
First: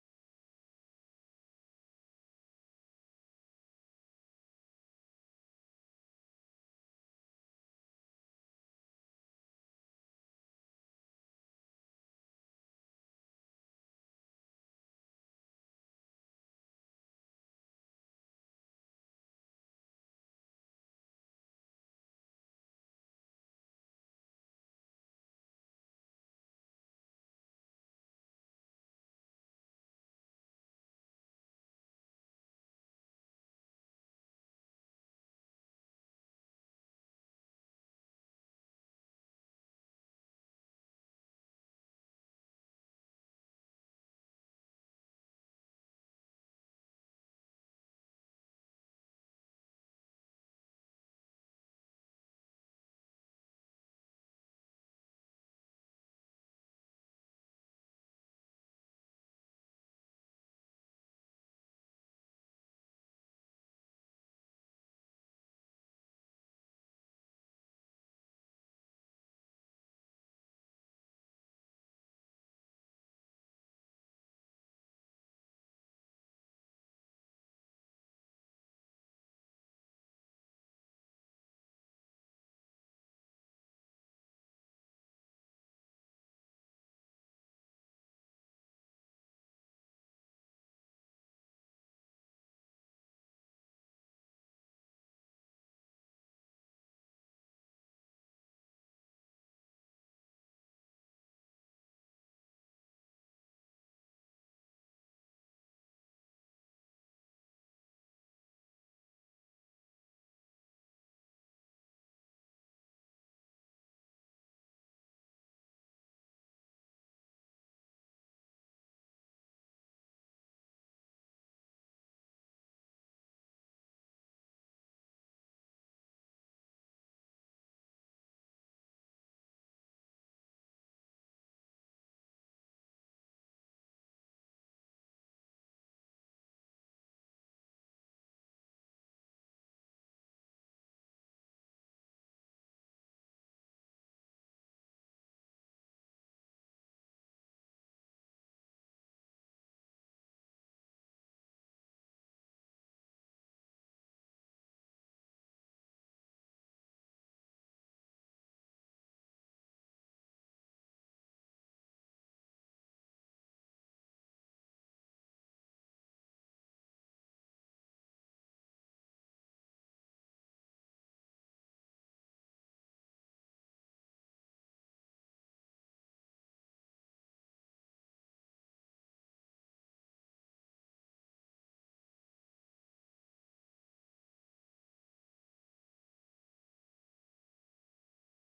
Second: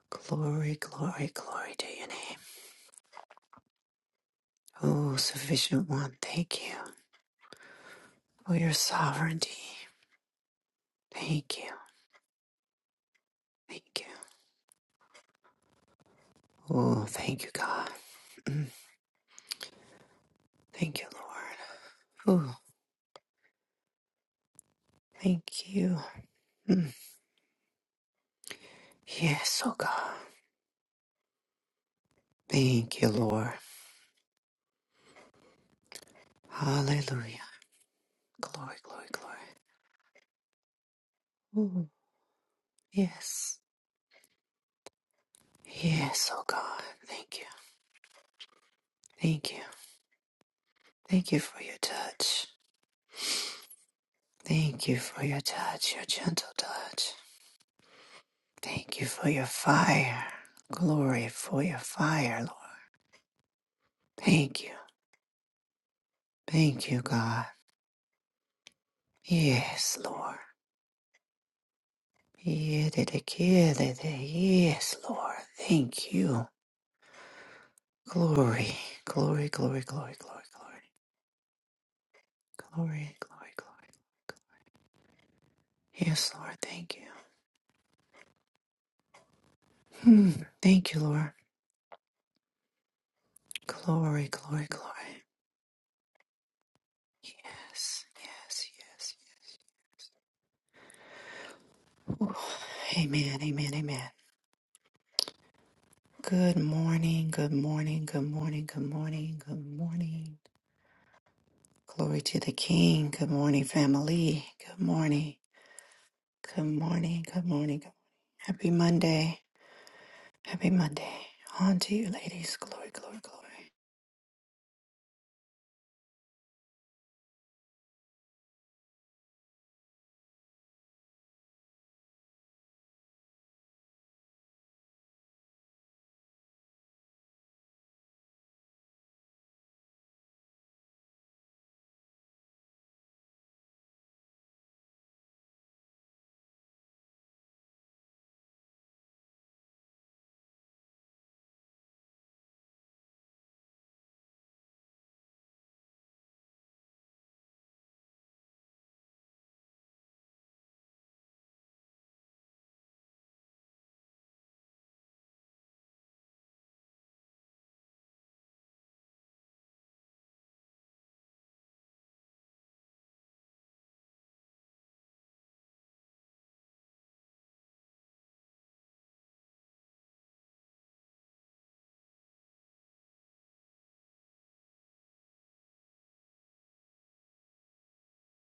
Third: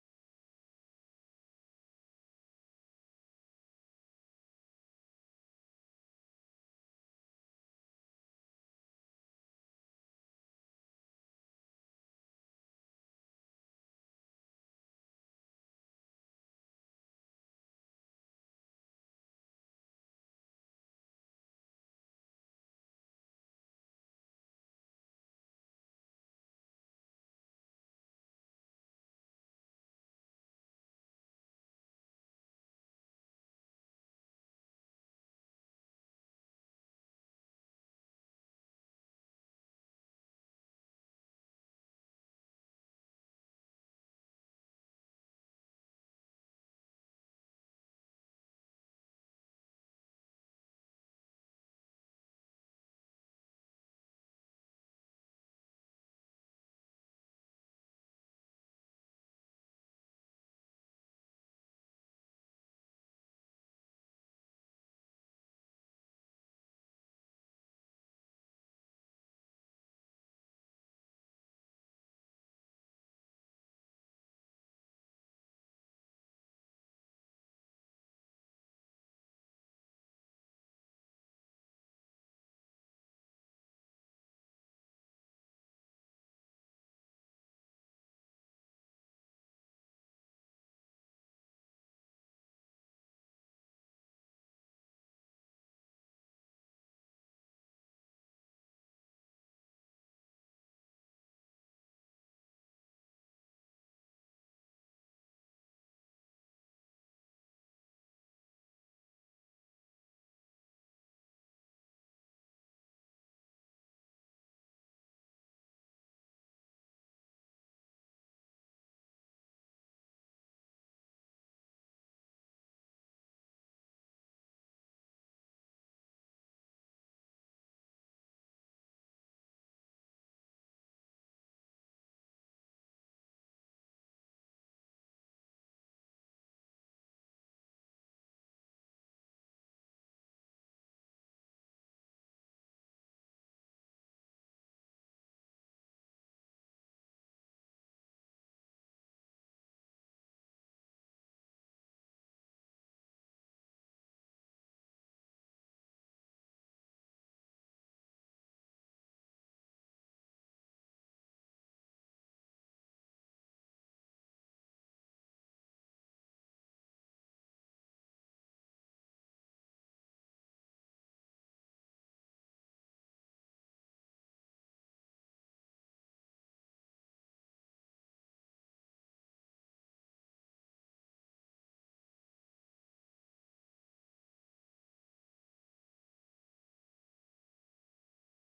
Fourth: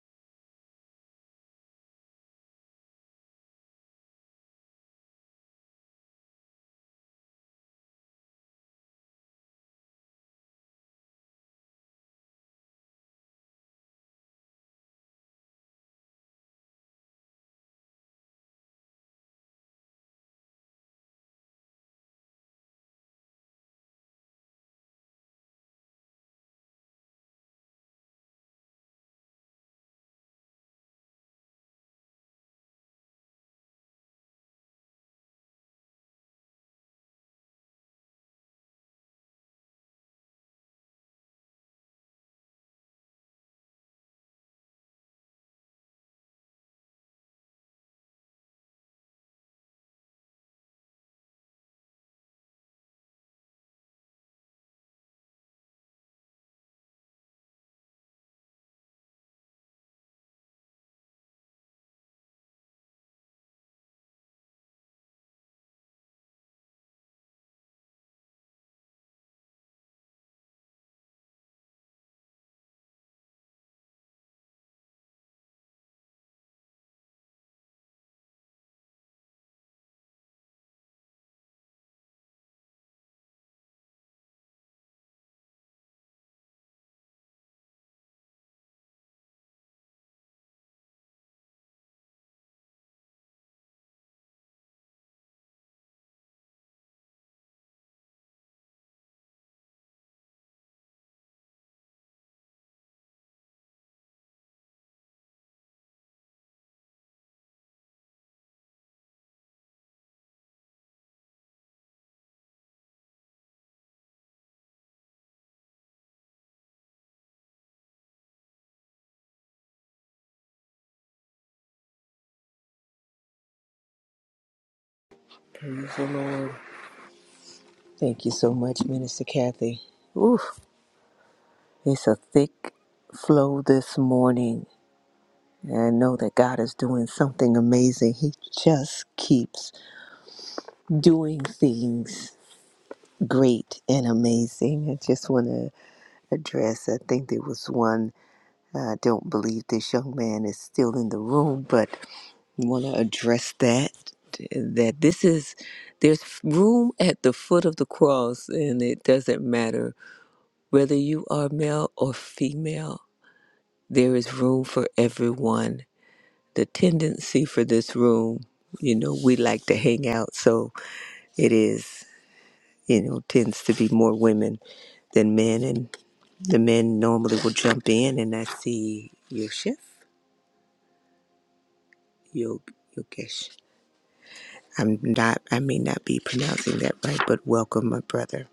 Speaker 1: Glory, glory, glory to your name. Oh, sufficient one. Thank you for your sovereignty. Thank you. Thank you. Oh, thank you, God. Thank you, Lord. Oh, thank you. Yes, oh God. Thank you, Lord. Hallelujah. Glory, glory, glory. Yes. Yes, oh God. Thank you. Thank you. Thank you for your touch. Thank you for your touch, your gentle touch. Thank you for your fire. Glory for your fire, Lord. Thank you. Thank you, God. Yes, Lord. Yes, Lord. Thank you. Glory, glory, glory, glory, glory, glory, glory, glory, glory. Yes, Lord. Thank you. Hmm. Thank you, Lord. Glory, glory, glory. Yes, yes, yes, yes. Ooh, amen, amen, amen. Good morning, good morning, good morning, good morning, good morning. Glory to the King. Good morning, family. Good morning, good morning, good morning. Good Happy Monday. Happy Monday. On to you, ladies. Glory, glory, glory.
Speaker 2: Praise the Lord. Thank you so much, Minister Kathy. Oof, it's a thick flow this morning. And I know that God is doing something amazing. He just keeps doing things great and amazing. I just want to address, I think there was one, I don't believe this young man is still in the room, but want to address that. That this is, there's room at the foot of the cross, and it doesn't matter Whether you are male or female, there is room for everyone. The tendency for this room, you know, we like to hang out, so it is, you know, tends to be more women than men, and the men normally will jump in. And I see your chef, Yog Yogesh. I'm not, I may not be pronouncing that right, but welcome, my brother,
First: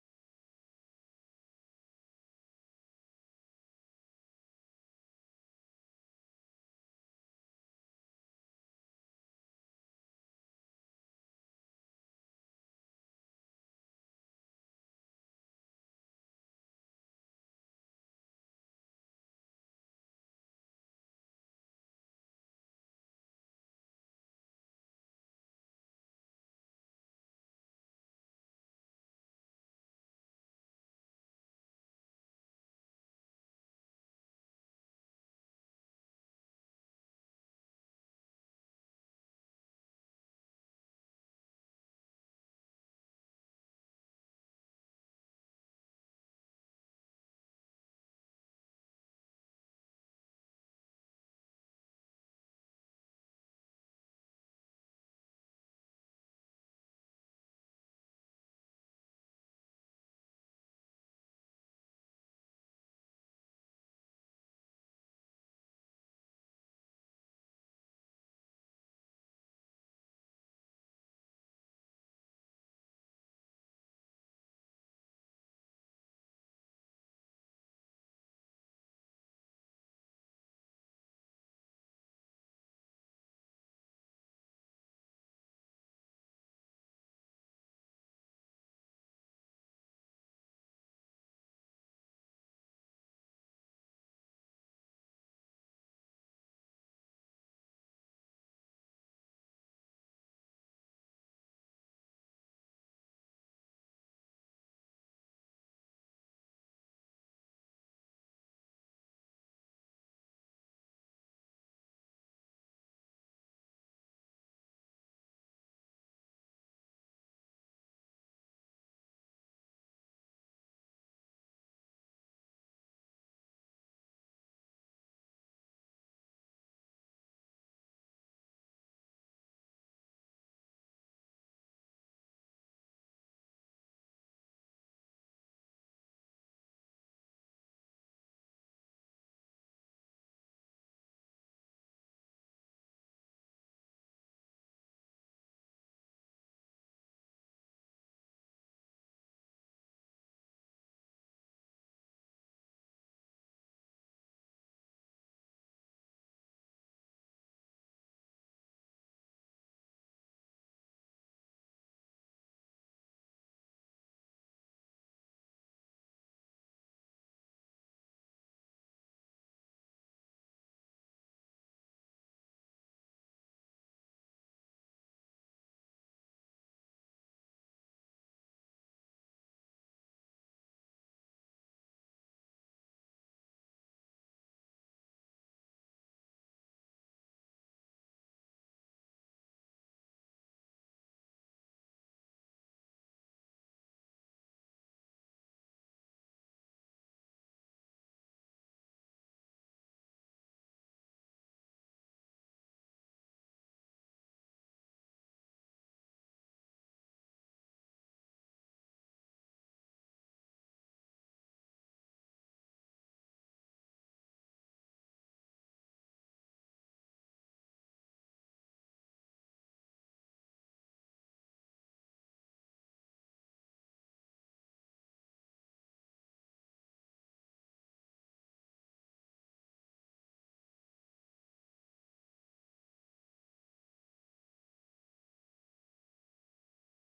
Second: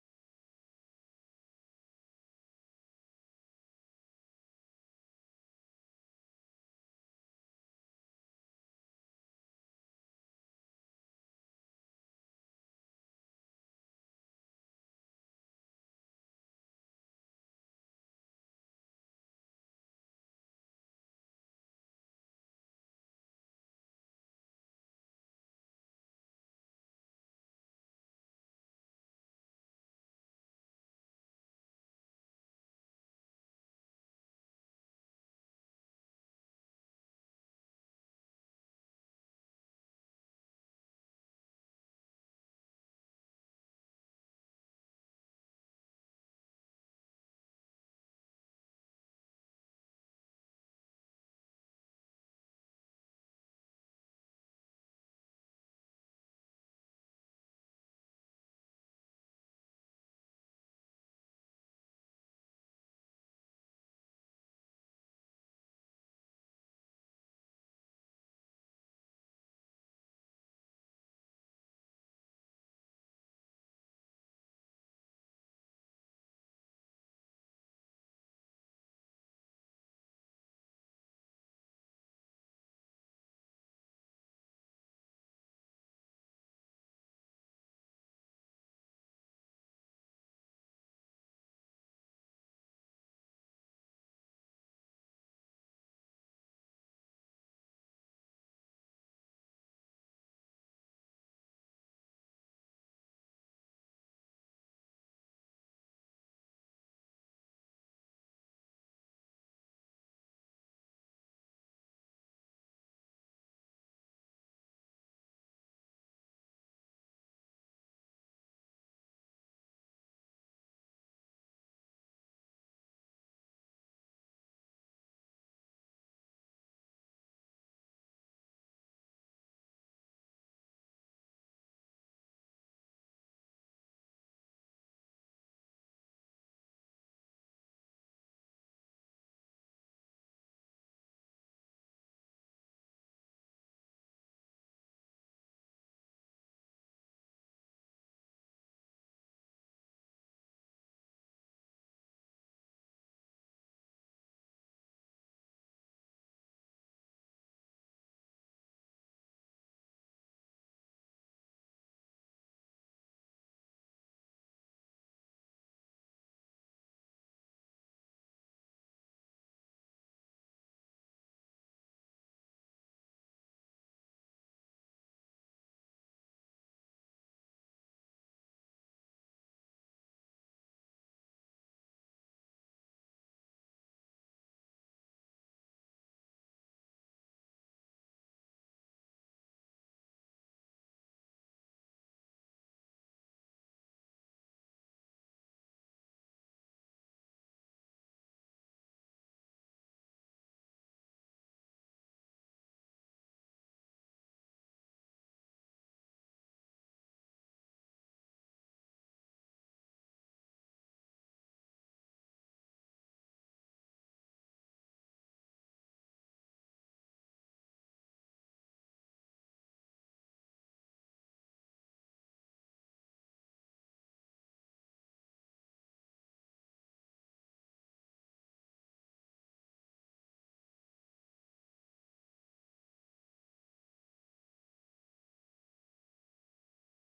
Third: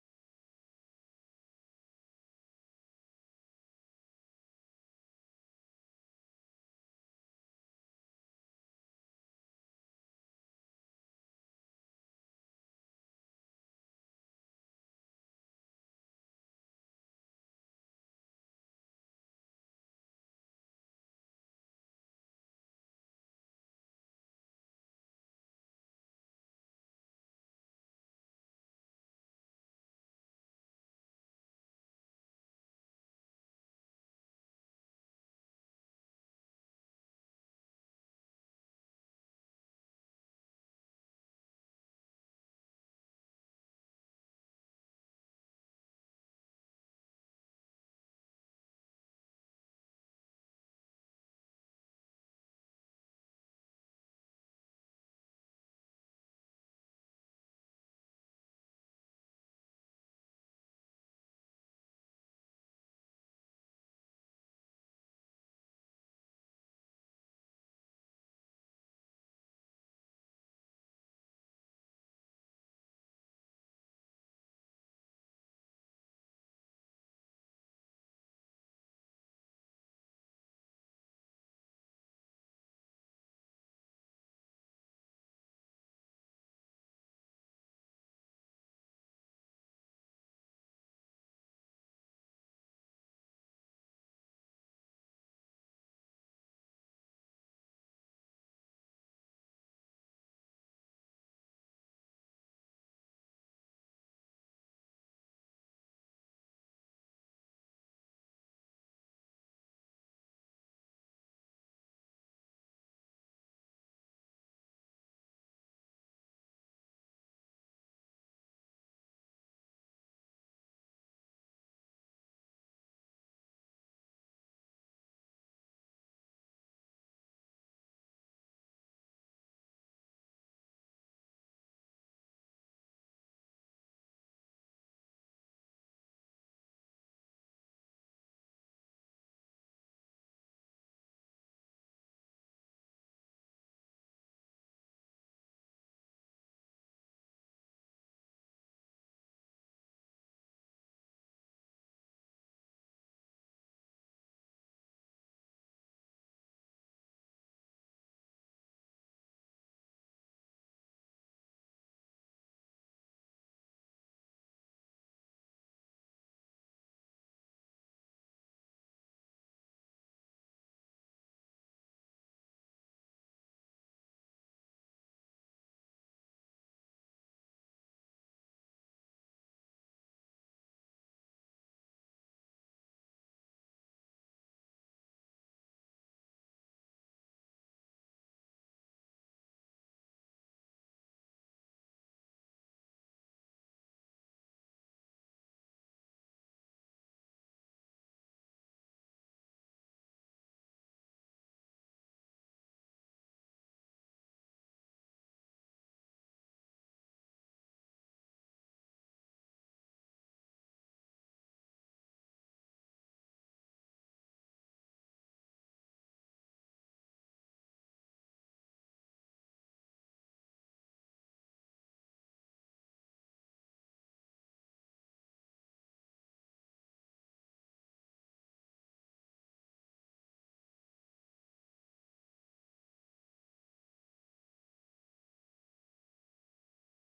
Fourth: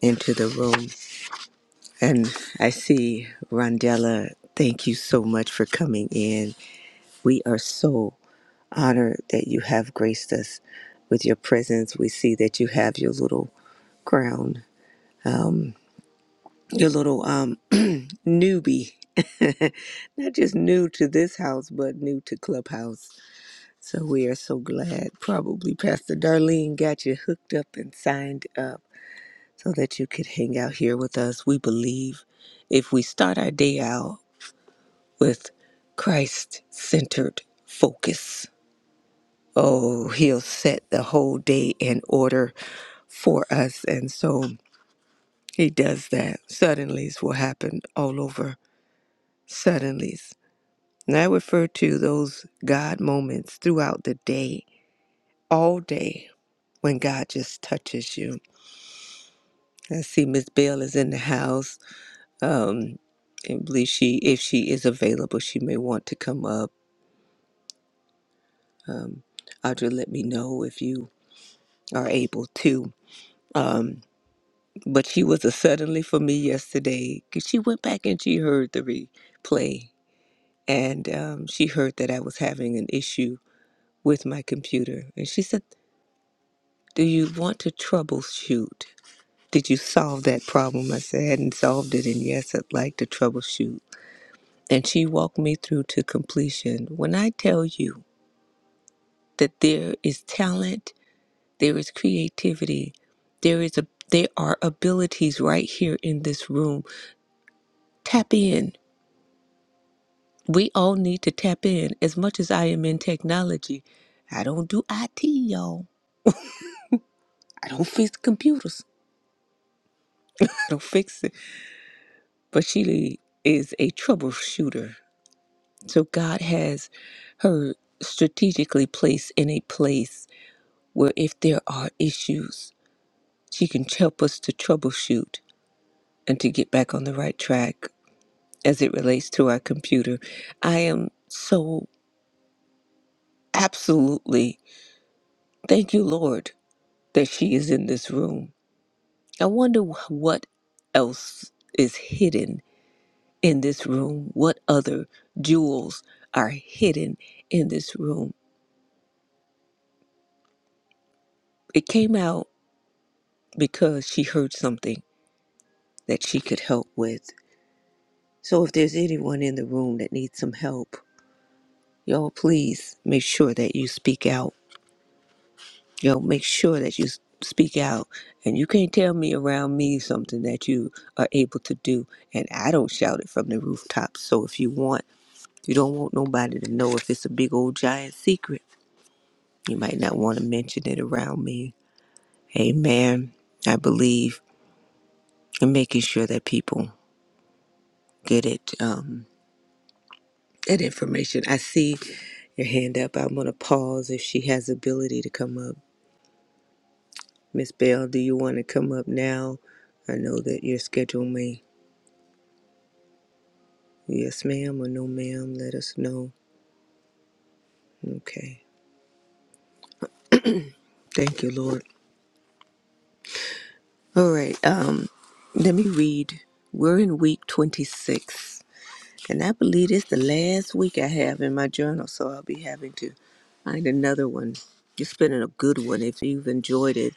Speaker 2: into the room. And I see Rondella. Thank you so much for coming in. We are so honor that you have graced us with your presence. We see that you have your little crown, your little um newbie. Not just new to this house, but new to Clubhouse. So we are so glad. Probably Pastor Darlene got you hooked up and signed up so that you could hang out here with us. We believe if we start our day out with Christ centered focus, oh, he'll set the whole day in order for us. And so he does that. Suddenlies will happen all over. Suddenlies. And I refer to those God moments throughout the day, all day, when God just touches you. I see Miss Bell is in the house. Um, I believe she, if she is available, she may want to come up. Um, Audra, let me know if you are able to. Um, but she was a suddenly for me yesterday. 'cause She went back and she heard the replay and um, she heard that I was having an issue with my computer. And she said, Do you want to troubleshoot? Did you solve that problem? I said, I hadn't solved it, and yes, I'd like to troubleshoot. And she walked me through to completion. When I tell you that there is talent, there is creativity, there is a there are abilities right here in this room. Tap in. We all need to tap in. As much as I am in technology, I don't do IT, y'all. I don't fix computers. I don't fix it. But she is a troubleshooter. So God has her strategically placed in a place where if there are issues, she can help us to troubleshoot and to get back on the right track as it relates to our computer. I am so absolutely thank you, Lord, that she is in this room. I wonder wh- what else is hidden in this room? What other jewels are hidden in this room? It came out because she heard something that she could help with. So if there's anyone in the room that needs some help, y'all please make sure that you speak out. Y'all make sure that you s- speak out. And you can't tell me around me something that you are able to do. And I don't shout it from the rooftops. So if you want, you don't want nobody to know if it's a big old giant secret. You might not want to mention it around me. Amen. I believe in making sure that people get it, um, that information. I see your hand up. I'm going to pause if she has ability to come up. Miss Bell, do you want to come up now? I know that your schedule may, yes, ma'am, or no, ma'am. Let us know. Okay. Thank you, Lord. All right. Um, let me read. We're in week 26, and I believe it's the last week I have in my journal, so I'll be having to find another one. It's been a good one if you've enjoyed it.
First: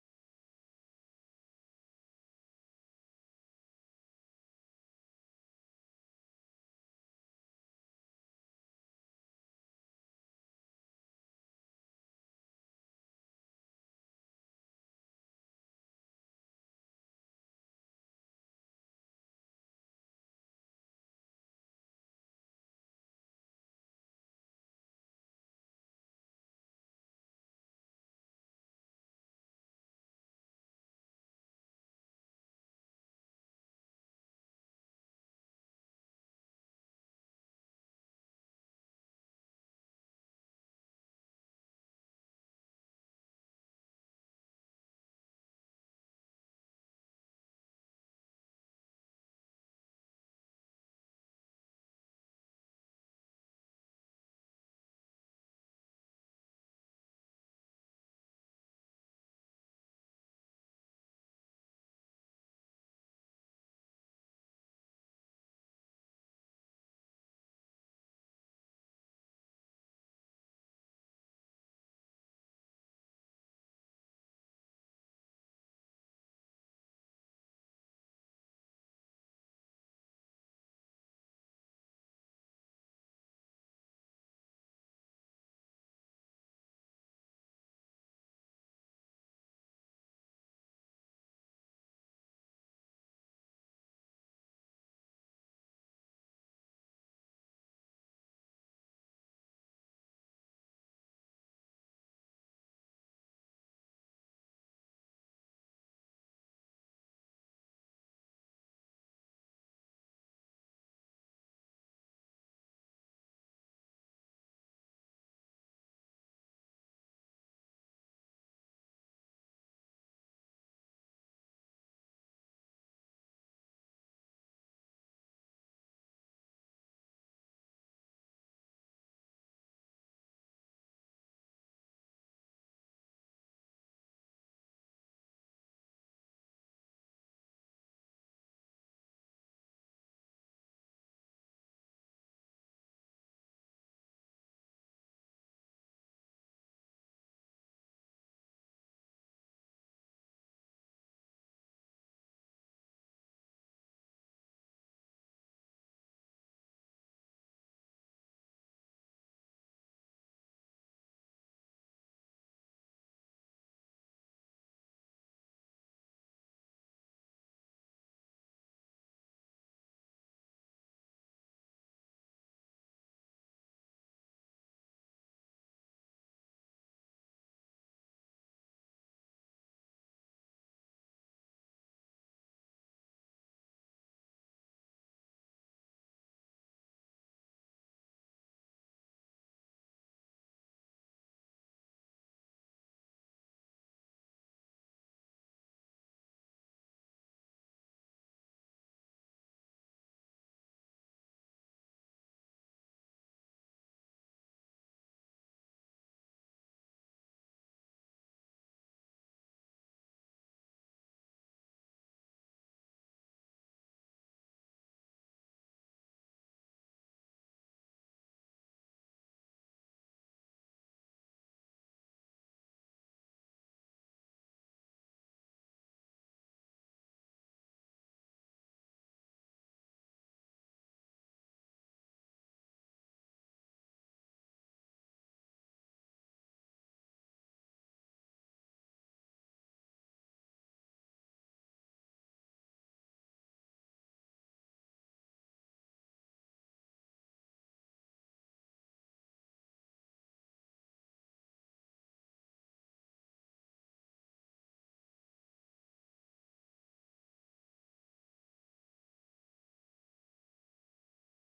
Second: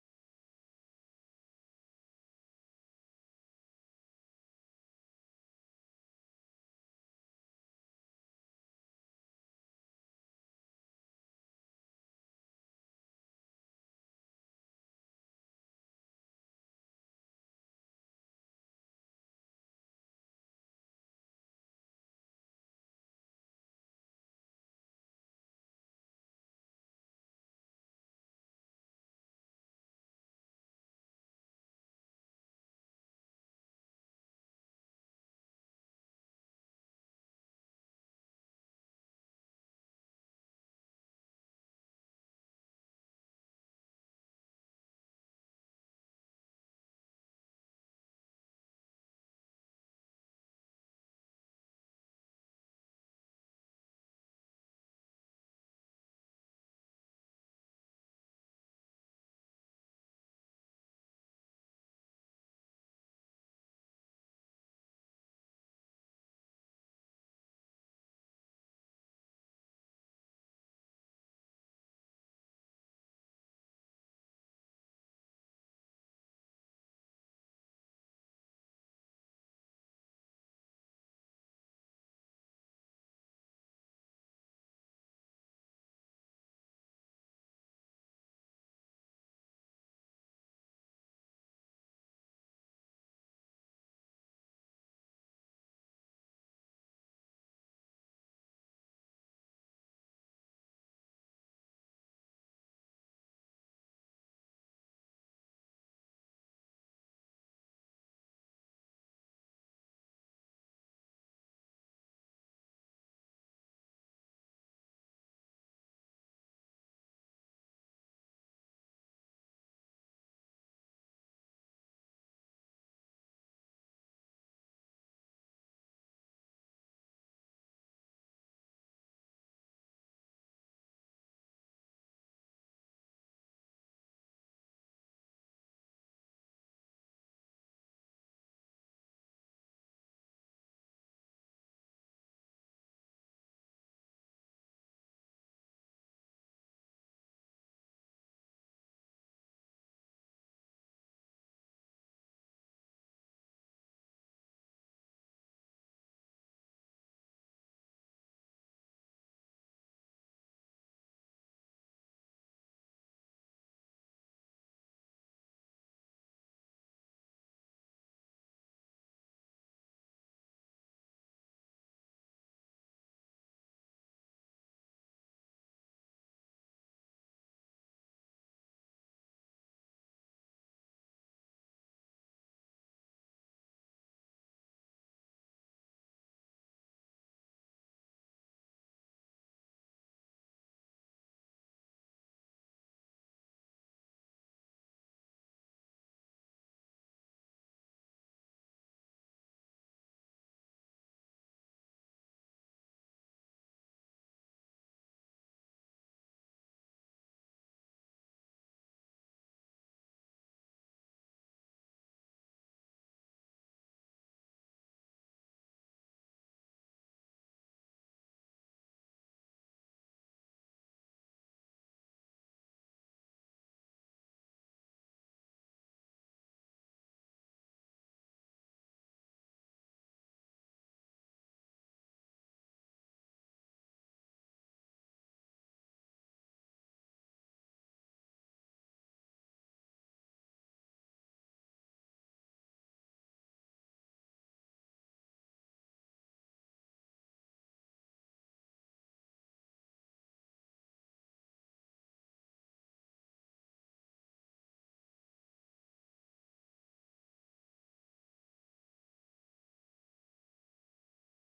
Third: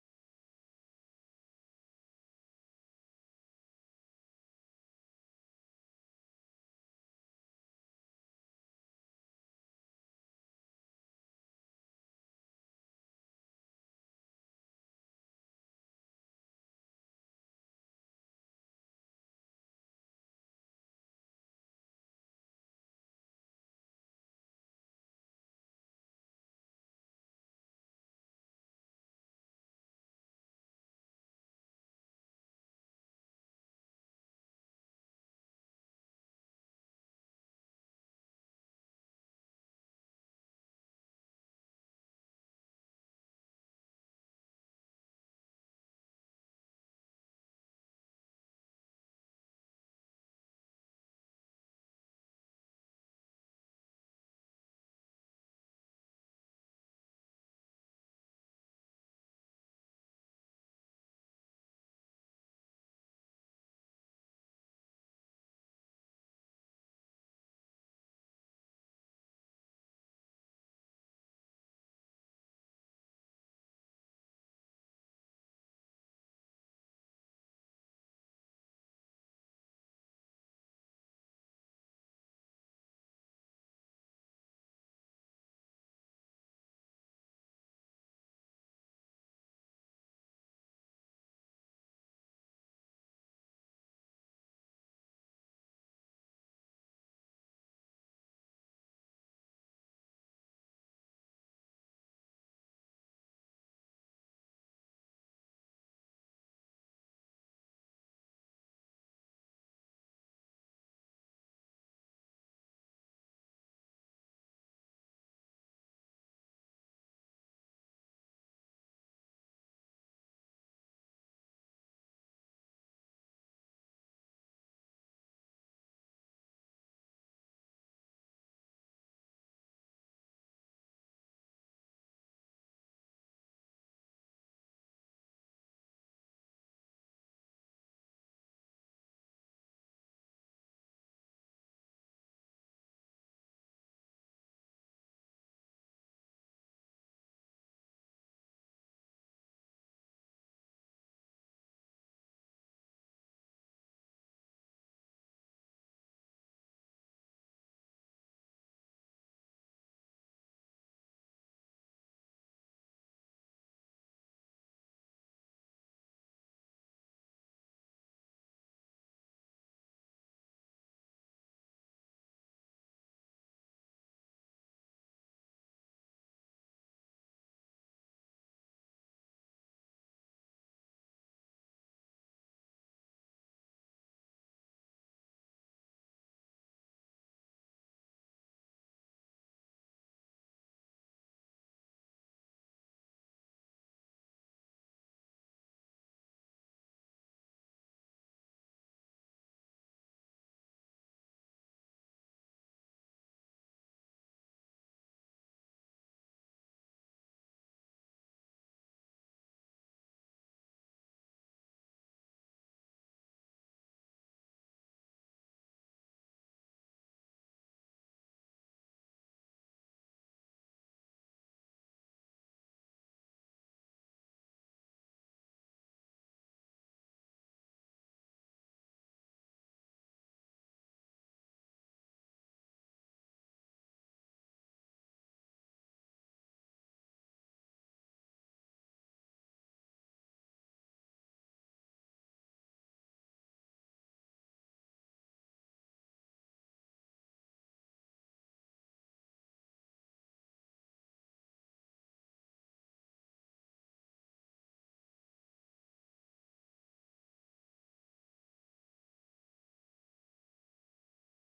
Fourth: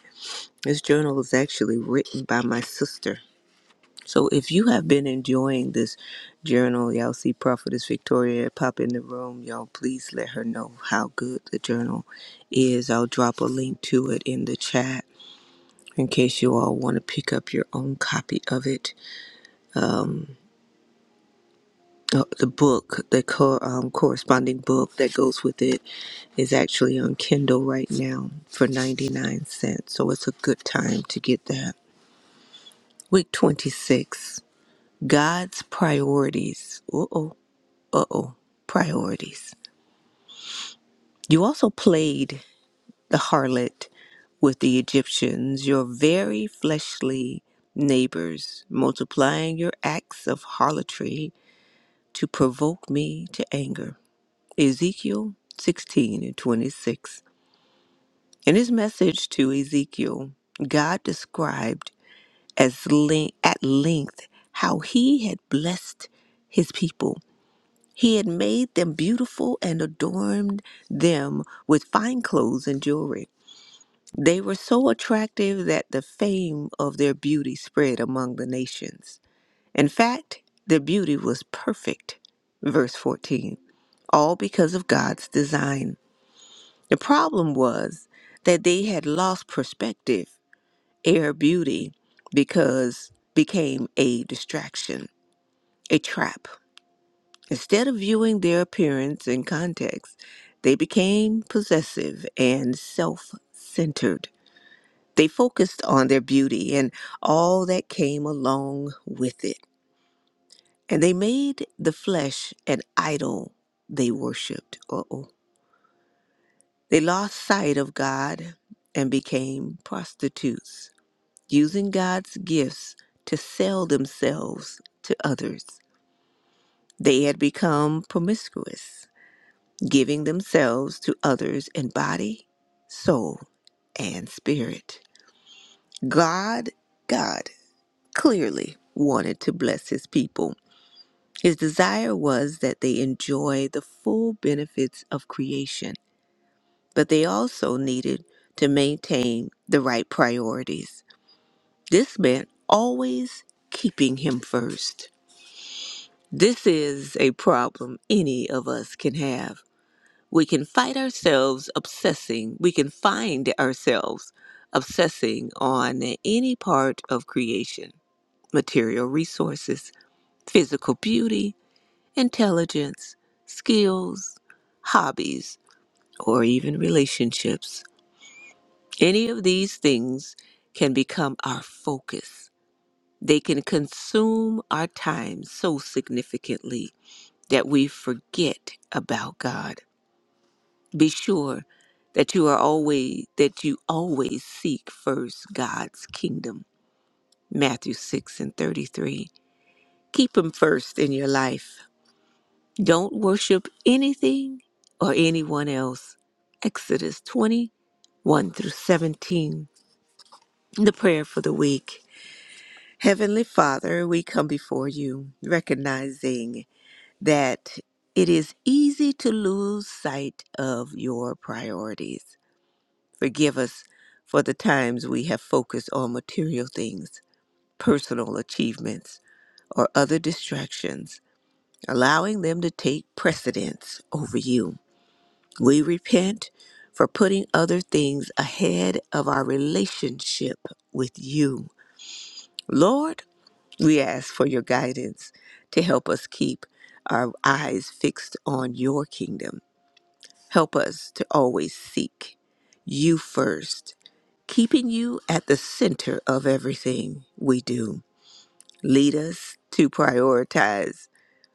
Speaker 2: This journal is actually written by my sister. So if you have been enjoying this journal, y'all see Prophetess Victoria pop in the room, y'all please let her know how good the journal is. I'll drop a link to it in the chat in case you all want to pick up your own copy of it. Um, uh, the book, the co- um, corresponding book that goes with it, is actually on Kindle right now for 99 cents. So it's a good time to get that. Week 26 God's Priorities. Uh oh, uh oh, priorities. You also played the harlot with the Egyptians, your very fleshly neighbors, multiplying your acts of harlotry to provoke me to anger. Ezekiel 16 and 26. In his message to Ezekiel, God described as le- at length how he had blessed his people. He had made them beautiful and adorned them with fine clothes and jewelry. They were so attractive that the fame of their beauty spread among the nations. In fact, their beauty was perfect. Verse 14. All because of God's design. The problem was that they had lost perspective. Air beauty because became a distraction, a trap. Instead of viewing their appearance in context, they became possessive and self-centered. They focused on their beauty and all that came along with it. And they made the flesh an idol they worshiped. Uh-oh. They lost sight of God and became prostitutes using God's gifts to sell themselves to others. They had become promiscuous, giving themselves to others in body, soul, and spirit. God, God clearly wanted to bless his people. His desire was that they enjoy the full benefits of creation, but they also needed to maintain the right priorities. This meant always keeping him first. This is a problem any of us can have. We can fight ourselves obsessing, we can find ourselves obsessing on any part of creation material resources, physical beauty, intelligence, skills, hobbies, or even relationships. Any of these things can become our focus. They can consume our time so significantly that we forget about God. Be sure that you are always that you always seek first God's kingdom. Matthew 6 and 33. Keep him first in your life. Don't worship anything or anyone else. Exodus twenty-one through 17. The prayer for the week. Heavenly Father, we come before you, recognizing that it is easy to lose sight of your priorities. Forgive us for the times we have focused on material things, personal achievements, or other distractions, allowing them to take precedence over you. We repent for putting other things ahead of our relationship with you. Lord, we ask for your guidance to help us keep our eyes fixed on your kingdom Help us to always seek you first, keeping you at the center of everything we do. Lead us to prioritize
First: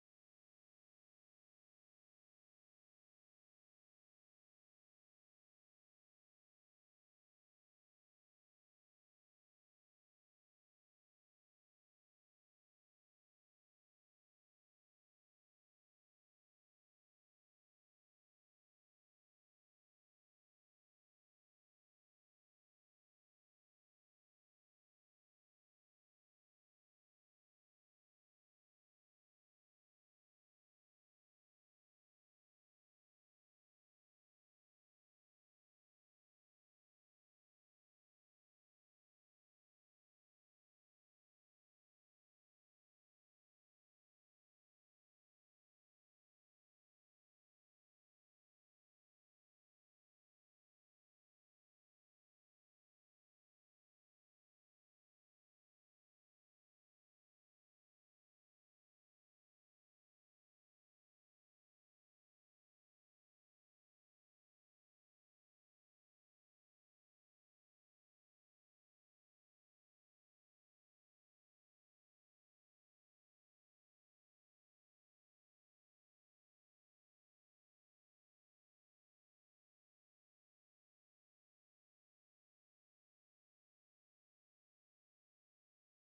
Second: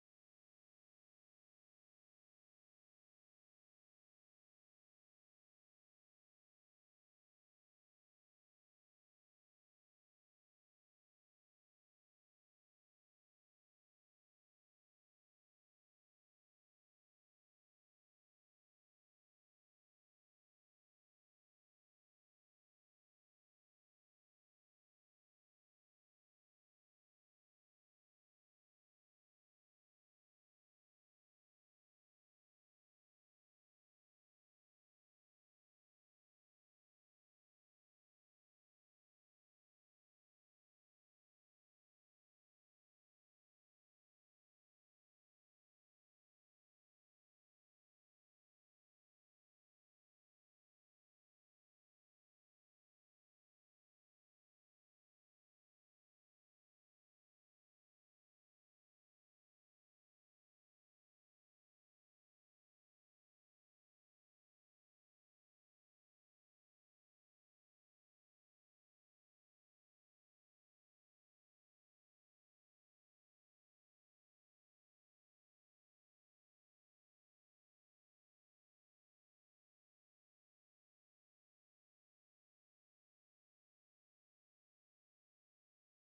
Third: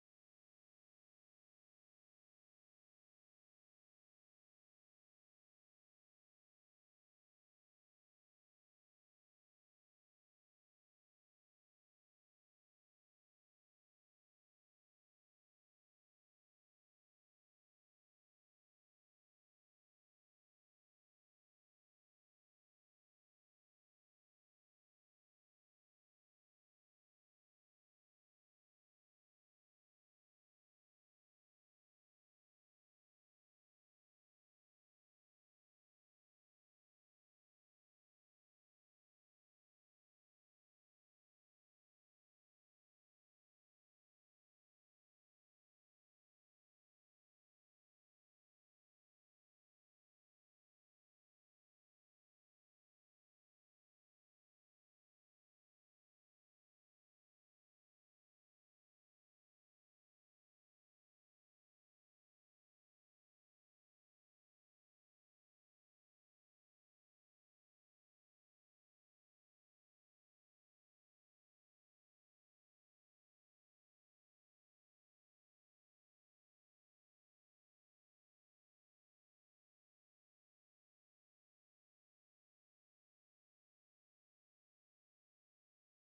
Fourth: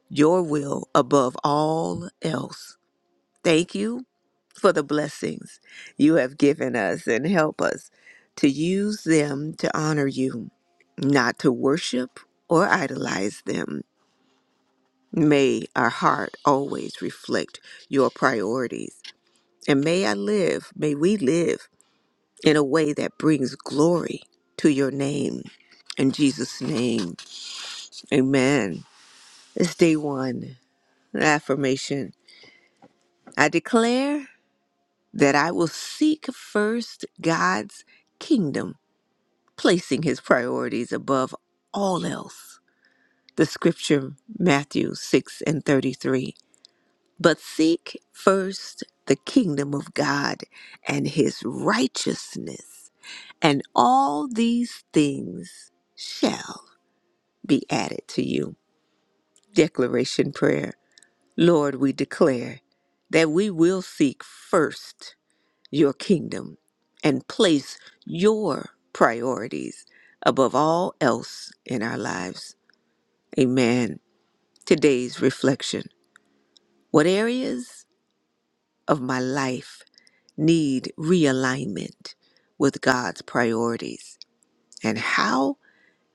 Speaker 2: your will above all else. Thank you for the blessings you have given us and help us to use them to honor you, not to worship or idolize them. May our heart always reflect your priorities. And may I live, may we live in a way that brings glory to your name. In Jesus' name, amen. It's day one, affirmation. I declare that I will seek first God's kingdom, placing his priorities above all else. The scripture, Matthew 6 and 33. But seek first the kingdom of God and his righteousness, and all these things shall be added to you. Declaration prayer. Lord, we declare that we will seek first your kingdom and place your priorities above all else in our lives. Amen. Today's reflection. What areas of my life need realignment with God's priorities? And how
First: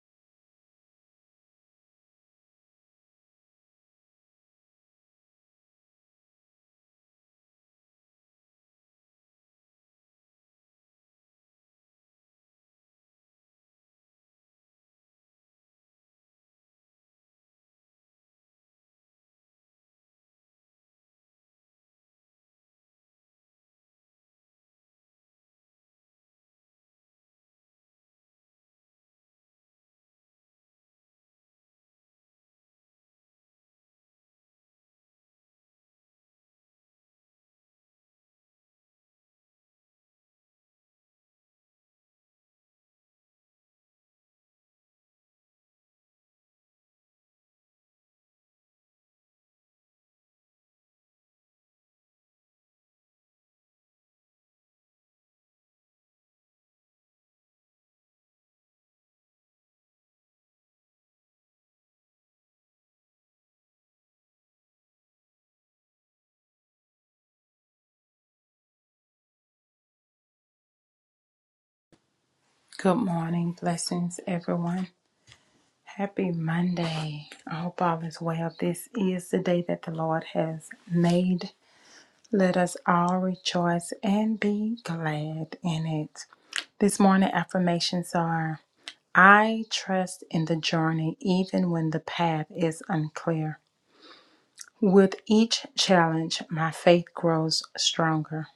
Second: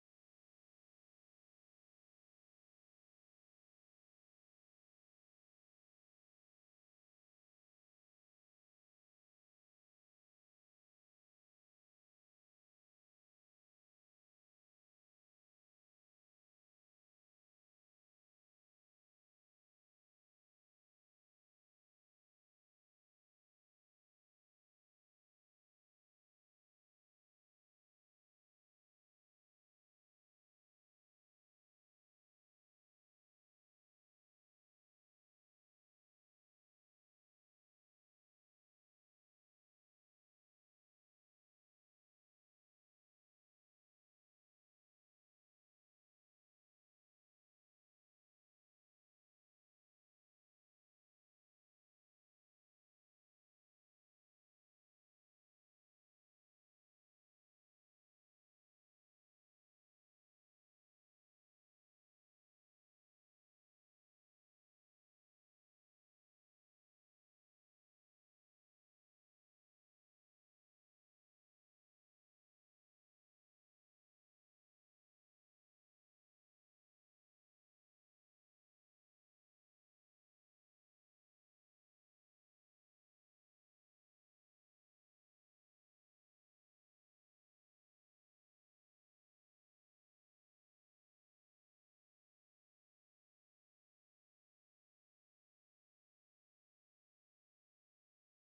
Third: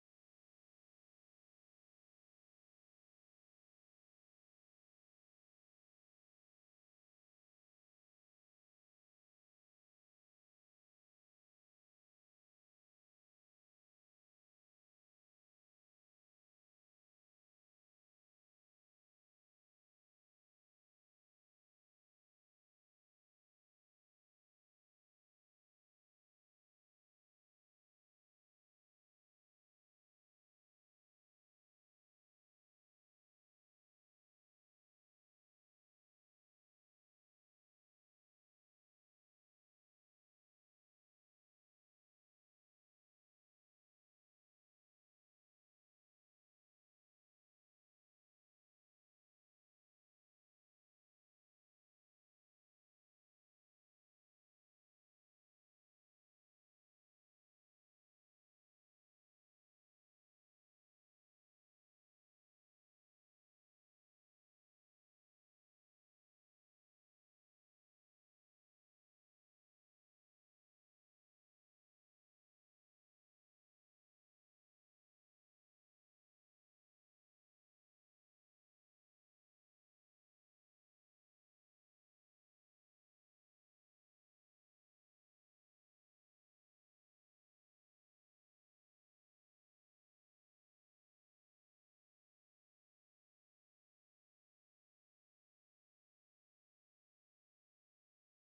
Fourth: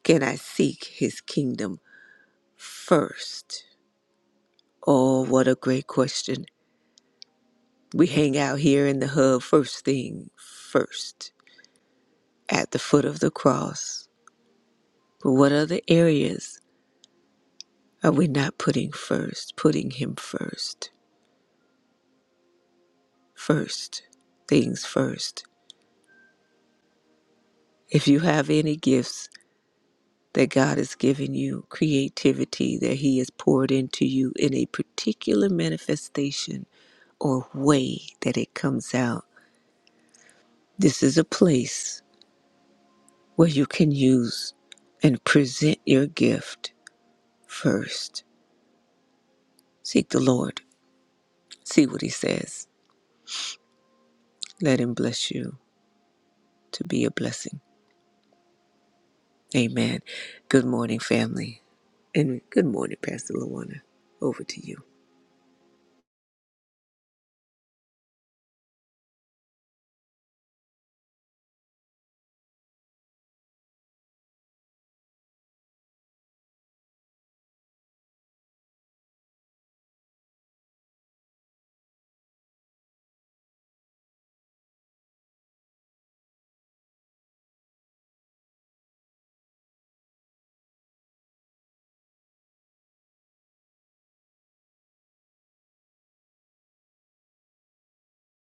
Speaker 2: can I seek his kingdom first? Oh, what a great question. We hang out here in the hub first thing first at the foot of the cross. But what other areas are we not putting first? Putting Him first. First. Things first. If you have any gifts that God has given you, creativity that He has poured into you in a particular manifestation or way that it comes out, this is a place where you can use and present your gift first Seek the Lord. See what He says. Let Him bless you to be a blessing. Amen. Good morning, family. And good morning, Pastor Luana. Over to you.
Speaker 3: Good morning, blessings, everyone. Happy Monday. I hope all is well. This is the day that the Lord has made. Let us all rejoice and be glad in it. This morning, affirmations are I trust in the journey, even when the path is unclear. With each challenge, my faith grows stronger.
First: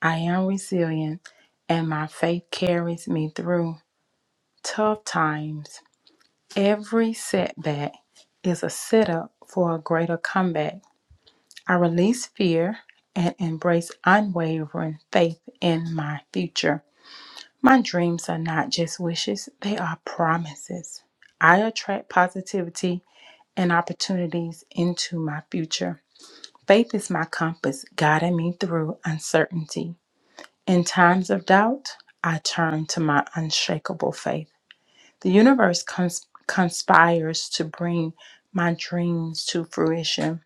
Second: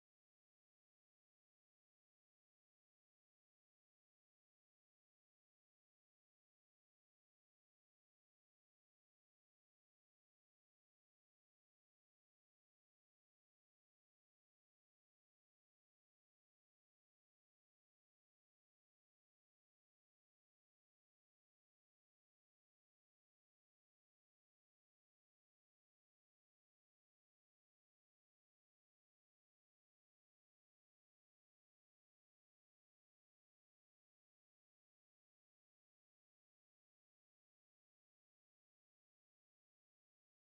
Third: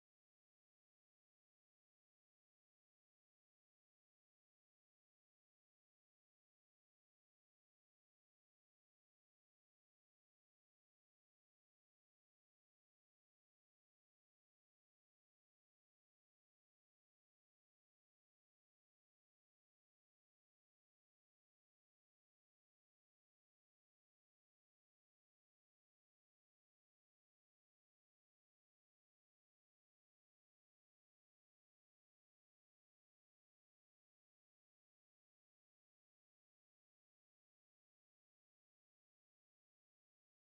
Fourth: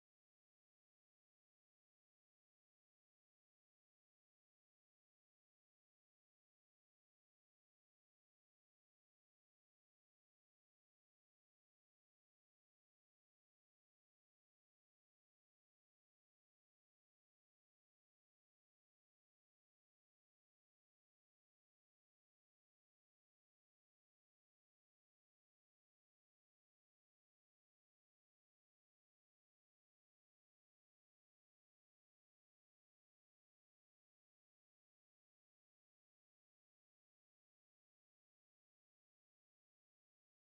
Speaker 3: I am resilient, and my faith carries me through tough times. Every setback is a setup for a greater comeback. I release fear and embrace unwavering faith in my future. My dreams are not just wishes, they are promises. I attract positivity and opportunities into my future. Faith is my compass, guiding me through uncertainty. In times of doubt, I turn to my unshakable faith. The universe cons- conspires to bring my dreams to fruition.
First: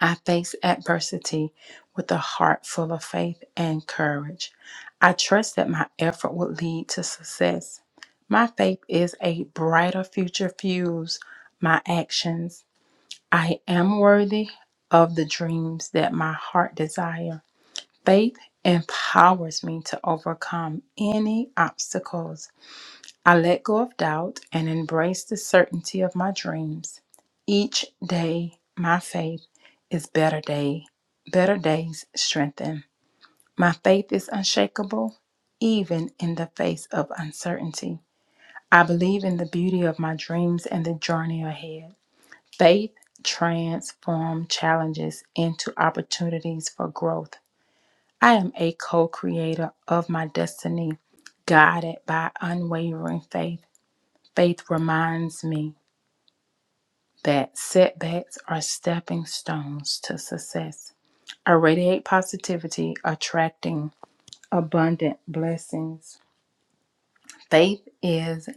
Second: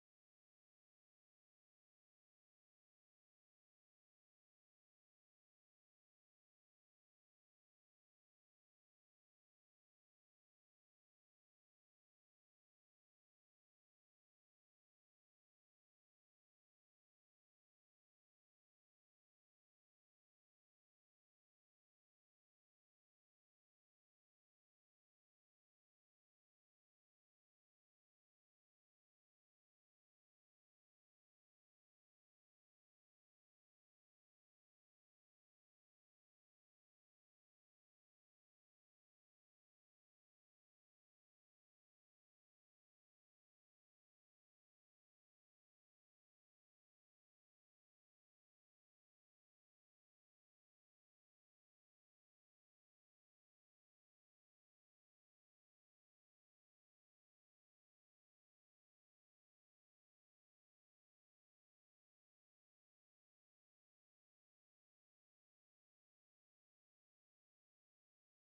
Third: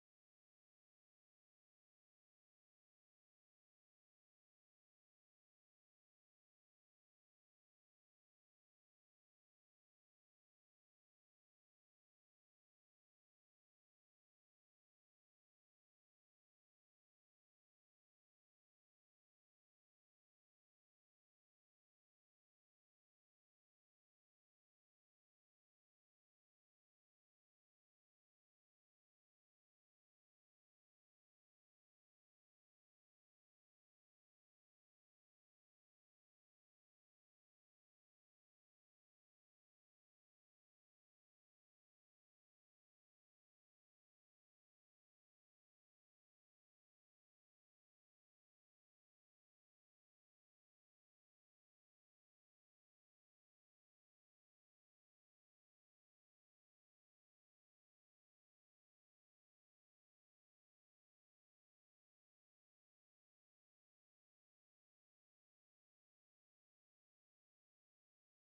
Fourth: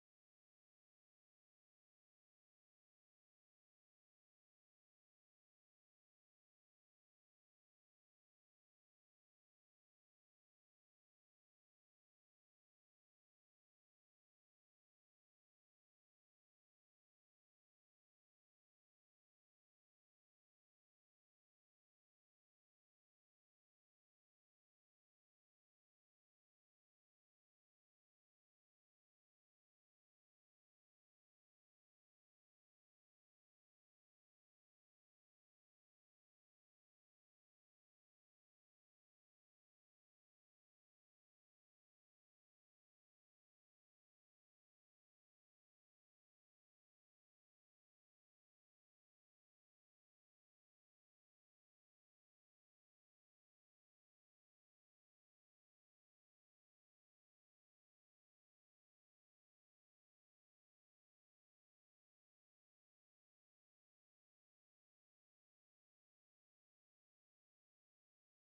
Speaker 3: I face adversity with a heart full of faith and courage. I trust that my effort will lead to success. My faith is a brighter future fuse my actions. I am worthy of the dreams that my heart desire. Faith empowers me to overcome any obstacles I let go of doubt and embrace the certainty of my dreams. Each day, my faith is better day, better days strengthen. My faith is unshakable, even in the face of uncertainty. I believe in the beauty of my dreams and the journey ahead. Faith transforms challenges into opportunities for growth. I am a co creator of my destiny, guided by unwavering faith. Faith reminds me that setbacks are stepping stones to success. I radiate positivity, attracting abundant blessings. Faith is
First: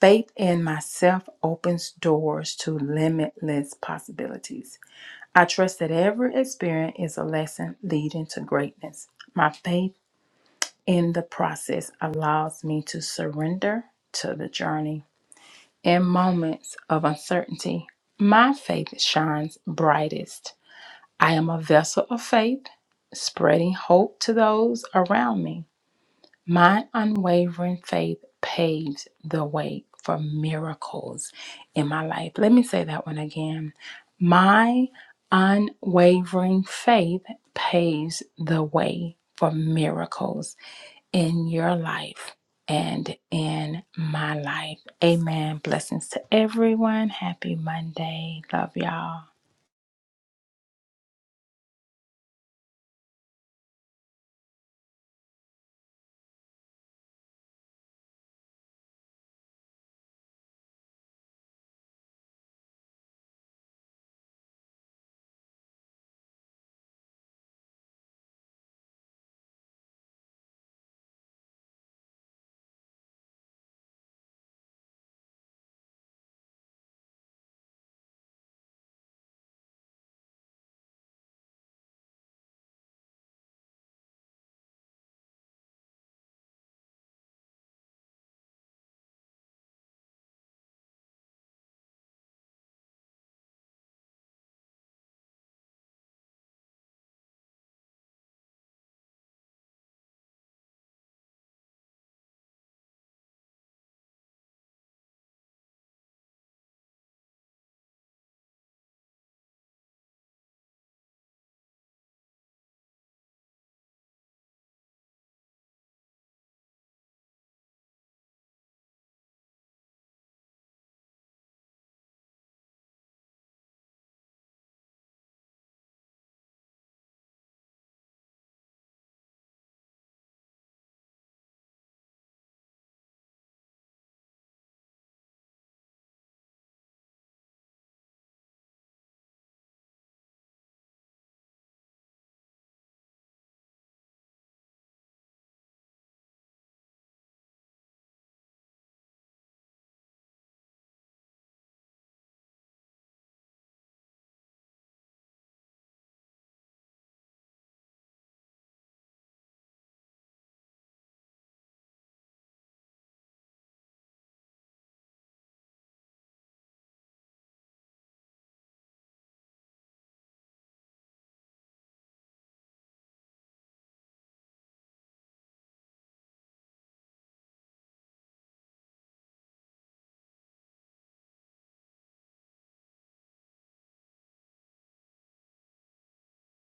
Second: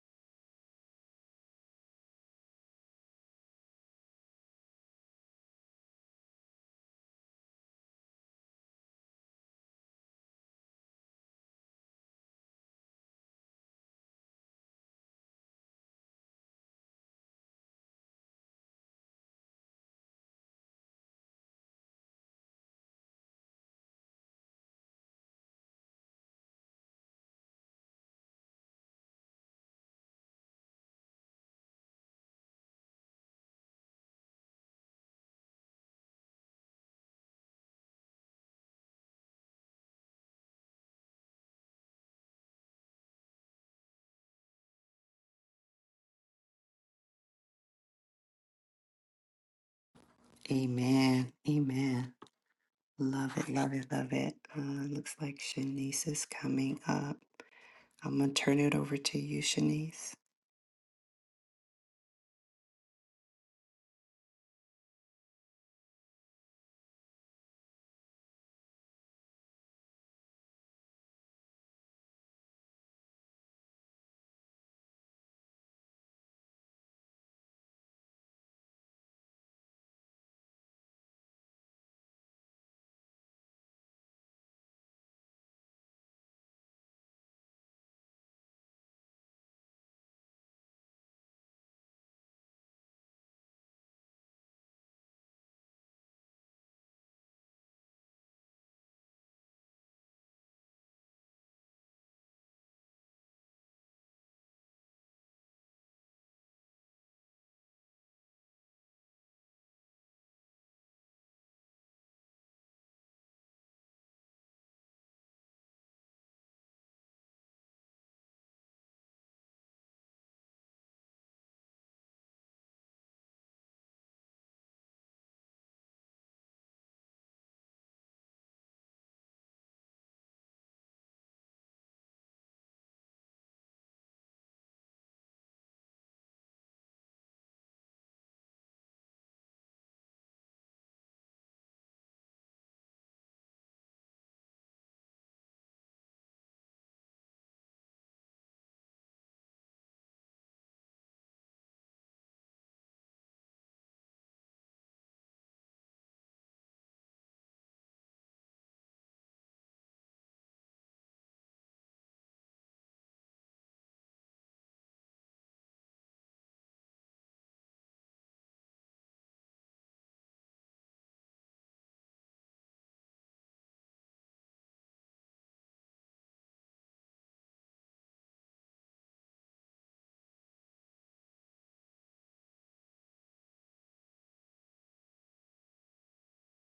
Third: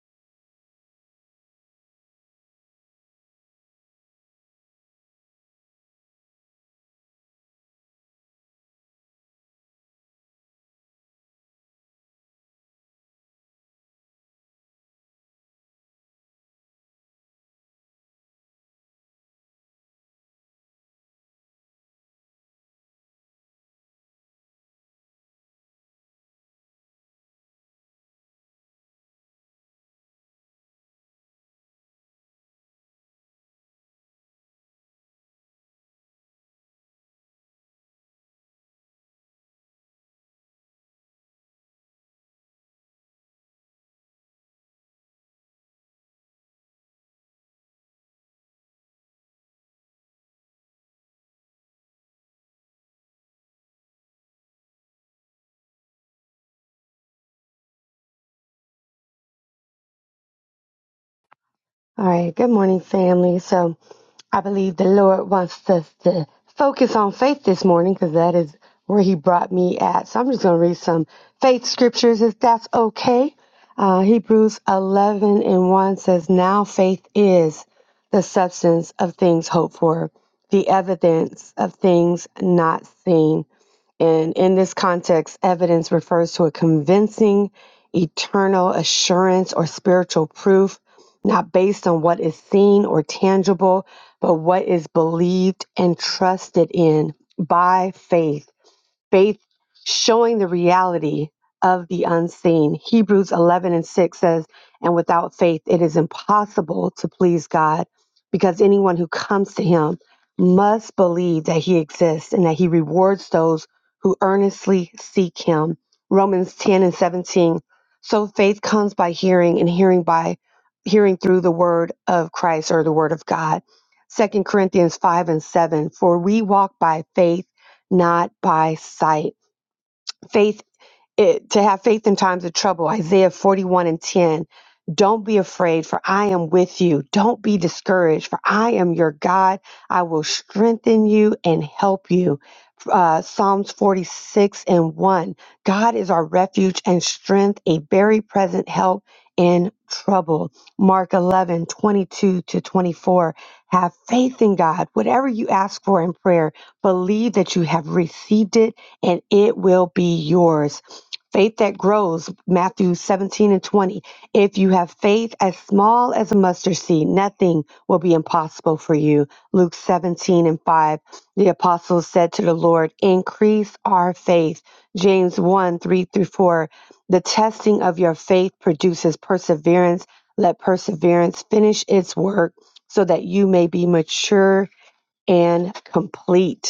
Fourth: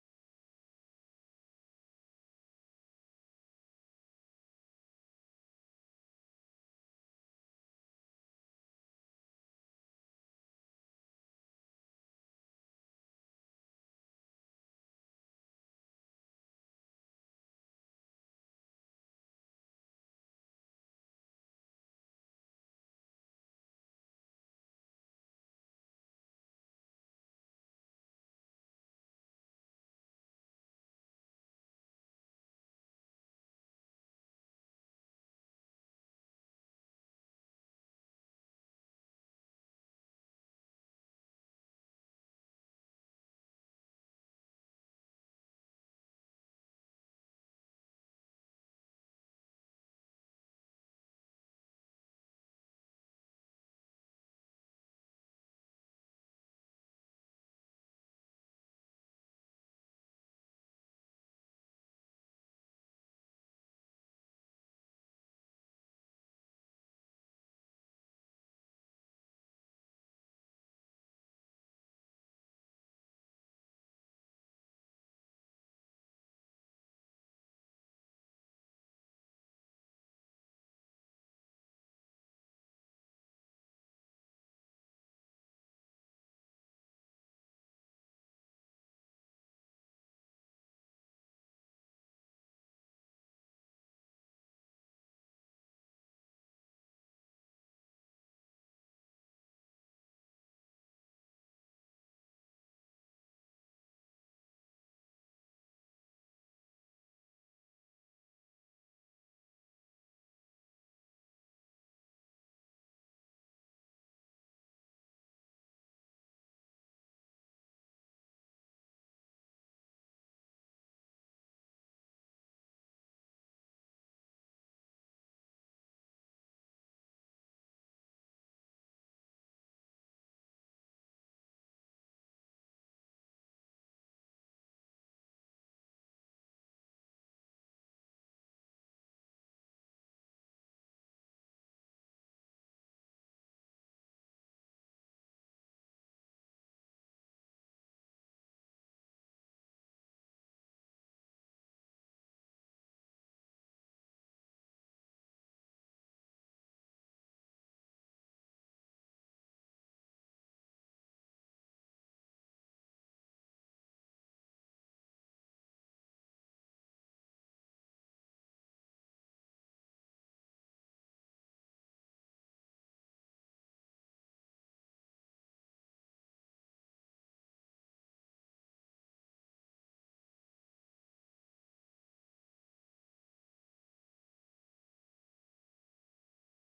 Speaker 3: faith in myself opens doors to limitless possibilities. I trust that every experience is a lesson leading to greatness. My faith in the process allows me to surrender to the journey. In moments of uncertainty, my faith shines brightest. I am a vessel of faith, spreading hope to those around me. My unwavering faith paves the way for miracles in my life. Let me say that one again. My unwavering faith paves the way for miracles in your life and in my life. Amen. Blessings to everyone. Happy Monday. Love y'all.
Speaker 1: Amen, amen. Love it, love it, love it. Uh, looks like Shanice is coming up. I'm gonna turn it over to you, Shanice.
Speaker 4: All right, good morning, family. So I believe the Lord wants us to focus on faith this morning because that is where He brought me at. So I'm just going to read some faith scriptures if that's okay. Uh, Hebrews 11 and 1 says, Now faith is the substance of things hoped for, the evidence of things not seen. And in this context, evidence refers to a convincing, eternal assurance or spiritual proof not based on what is seen or tangible, but what is believed and trusted in by faith faith showing the reality of the unseen. Hebrews 11 and 6 says, And without faith, it is impossible to please God because anyone who comes to him must believe that he exists and that he rewards those who earnestly seek him. Romans 10 and 17. So faith comes by hearing, and hearing by hearing through the word of Christ or the word of God. Second Corinthians 5 and 7. For we walk by faith not by sight. Faith it, to have faith in times of trouble. Isaiah 41 and 10. Don't be afraid, for I am with you. Don't be discouraged, for I am your God. I will strengthen you and help you. Uh, Psalms 46 and 1. God is our refuge and strength, a very present help in trouble. Mark 11 22 to 24. Have faith in God. Whatever you ask for in prayer, believe that you have received it and it will be yours. Faith that grows, Matthew 17 and 20. If you have faith as small as a mustard seed, nothing will be impossible for you. Luke 17 and 5. The apostles said to the Lord, Increase our faith. James 1 3 through 4. The testing of your faith produces perseverance. Let perseverance finish its work so that you may be mature and complete.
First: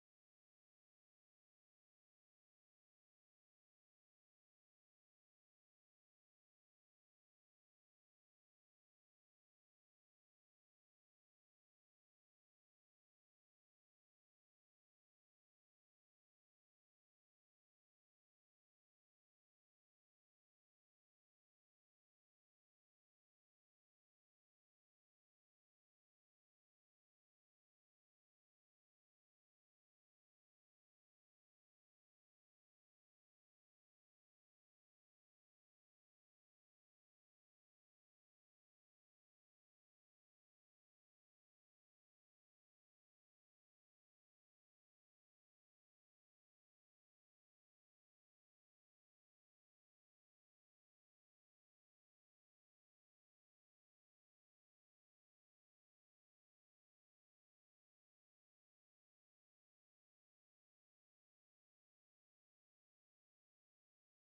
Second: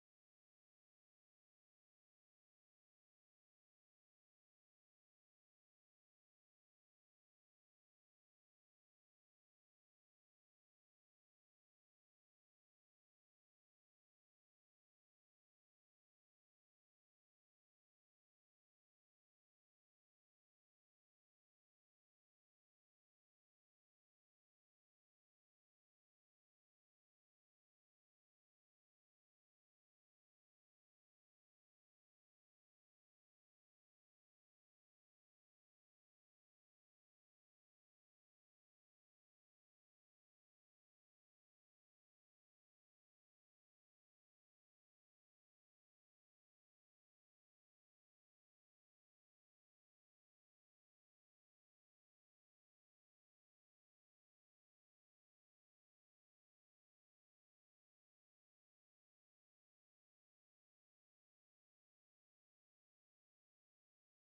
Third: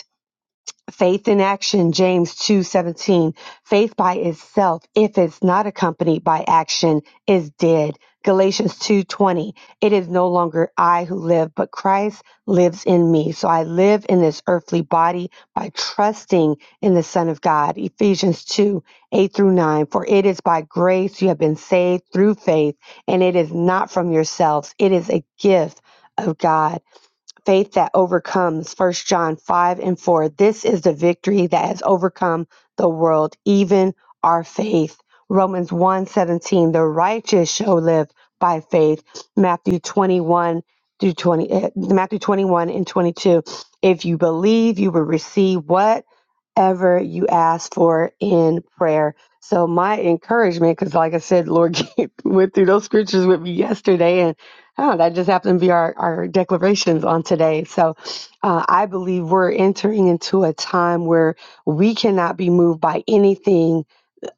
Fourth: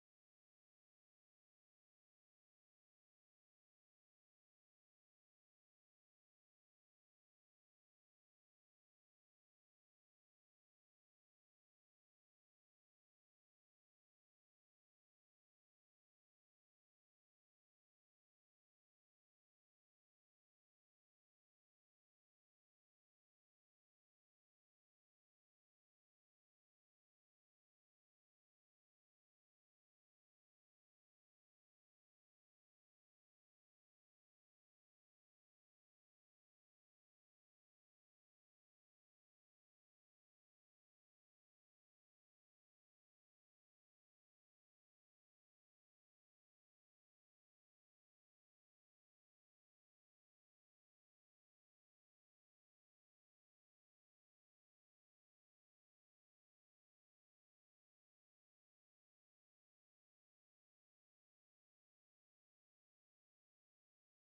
Speaker 4: Faith in action, James 2:17. Faith by itself, if it's not accompanied by action, is dead. Galatians 2:20. It is no longer I who live, but Christ lives in me. So I live in this earthly body by trusting in the Son of God. Ephesians 2, 8 through 9. For it is by grace you have been saved through faith, and it is not from yourselves. It is a gift of God faith that overcomes First john 5 and 4 this is the victory that has overcome the world even our faith romans one seventeen. the righteous shall live by faith matthew 21 through 20 eh, matthew 21 and 22 if you believe you will receive what ever you ask for in prayer. So my encouragement, because like I said, Lord went through those scriptures with me yesterday, and oh, that just happened to be our, our declarations on today. So uh, I believe we're entering into a time where we cannot be moved by anything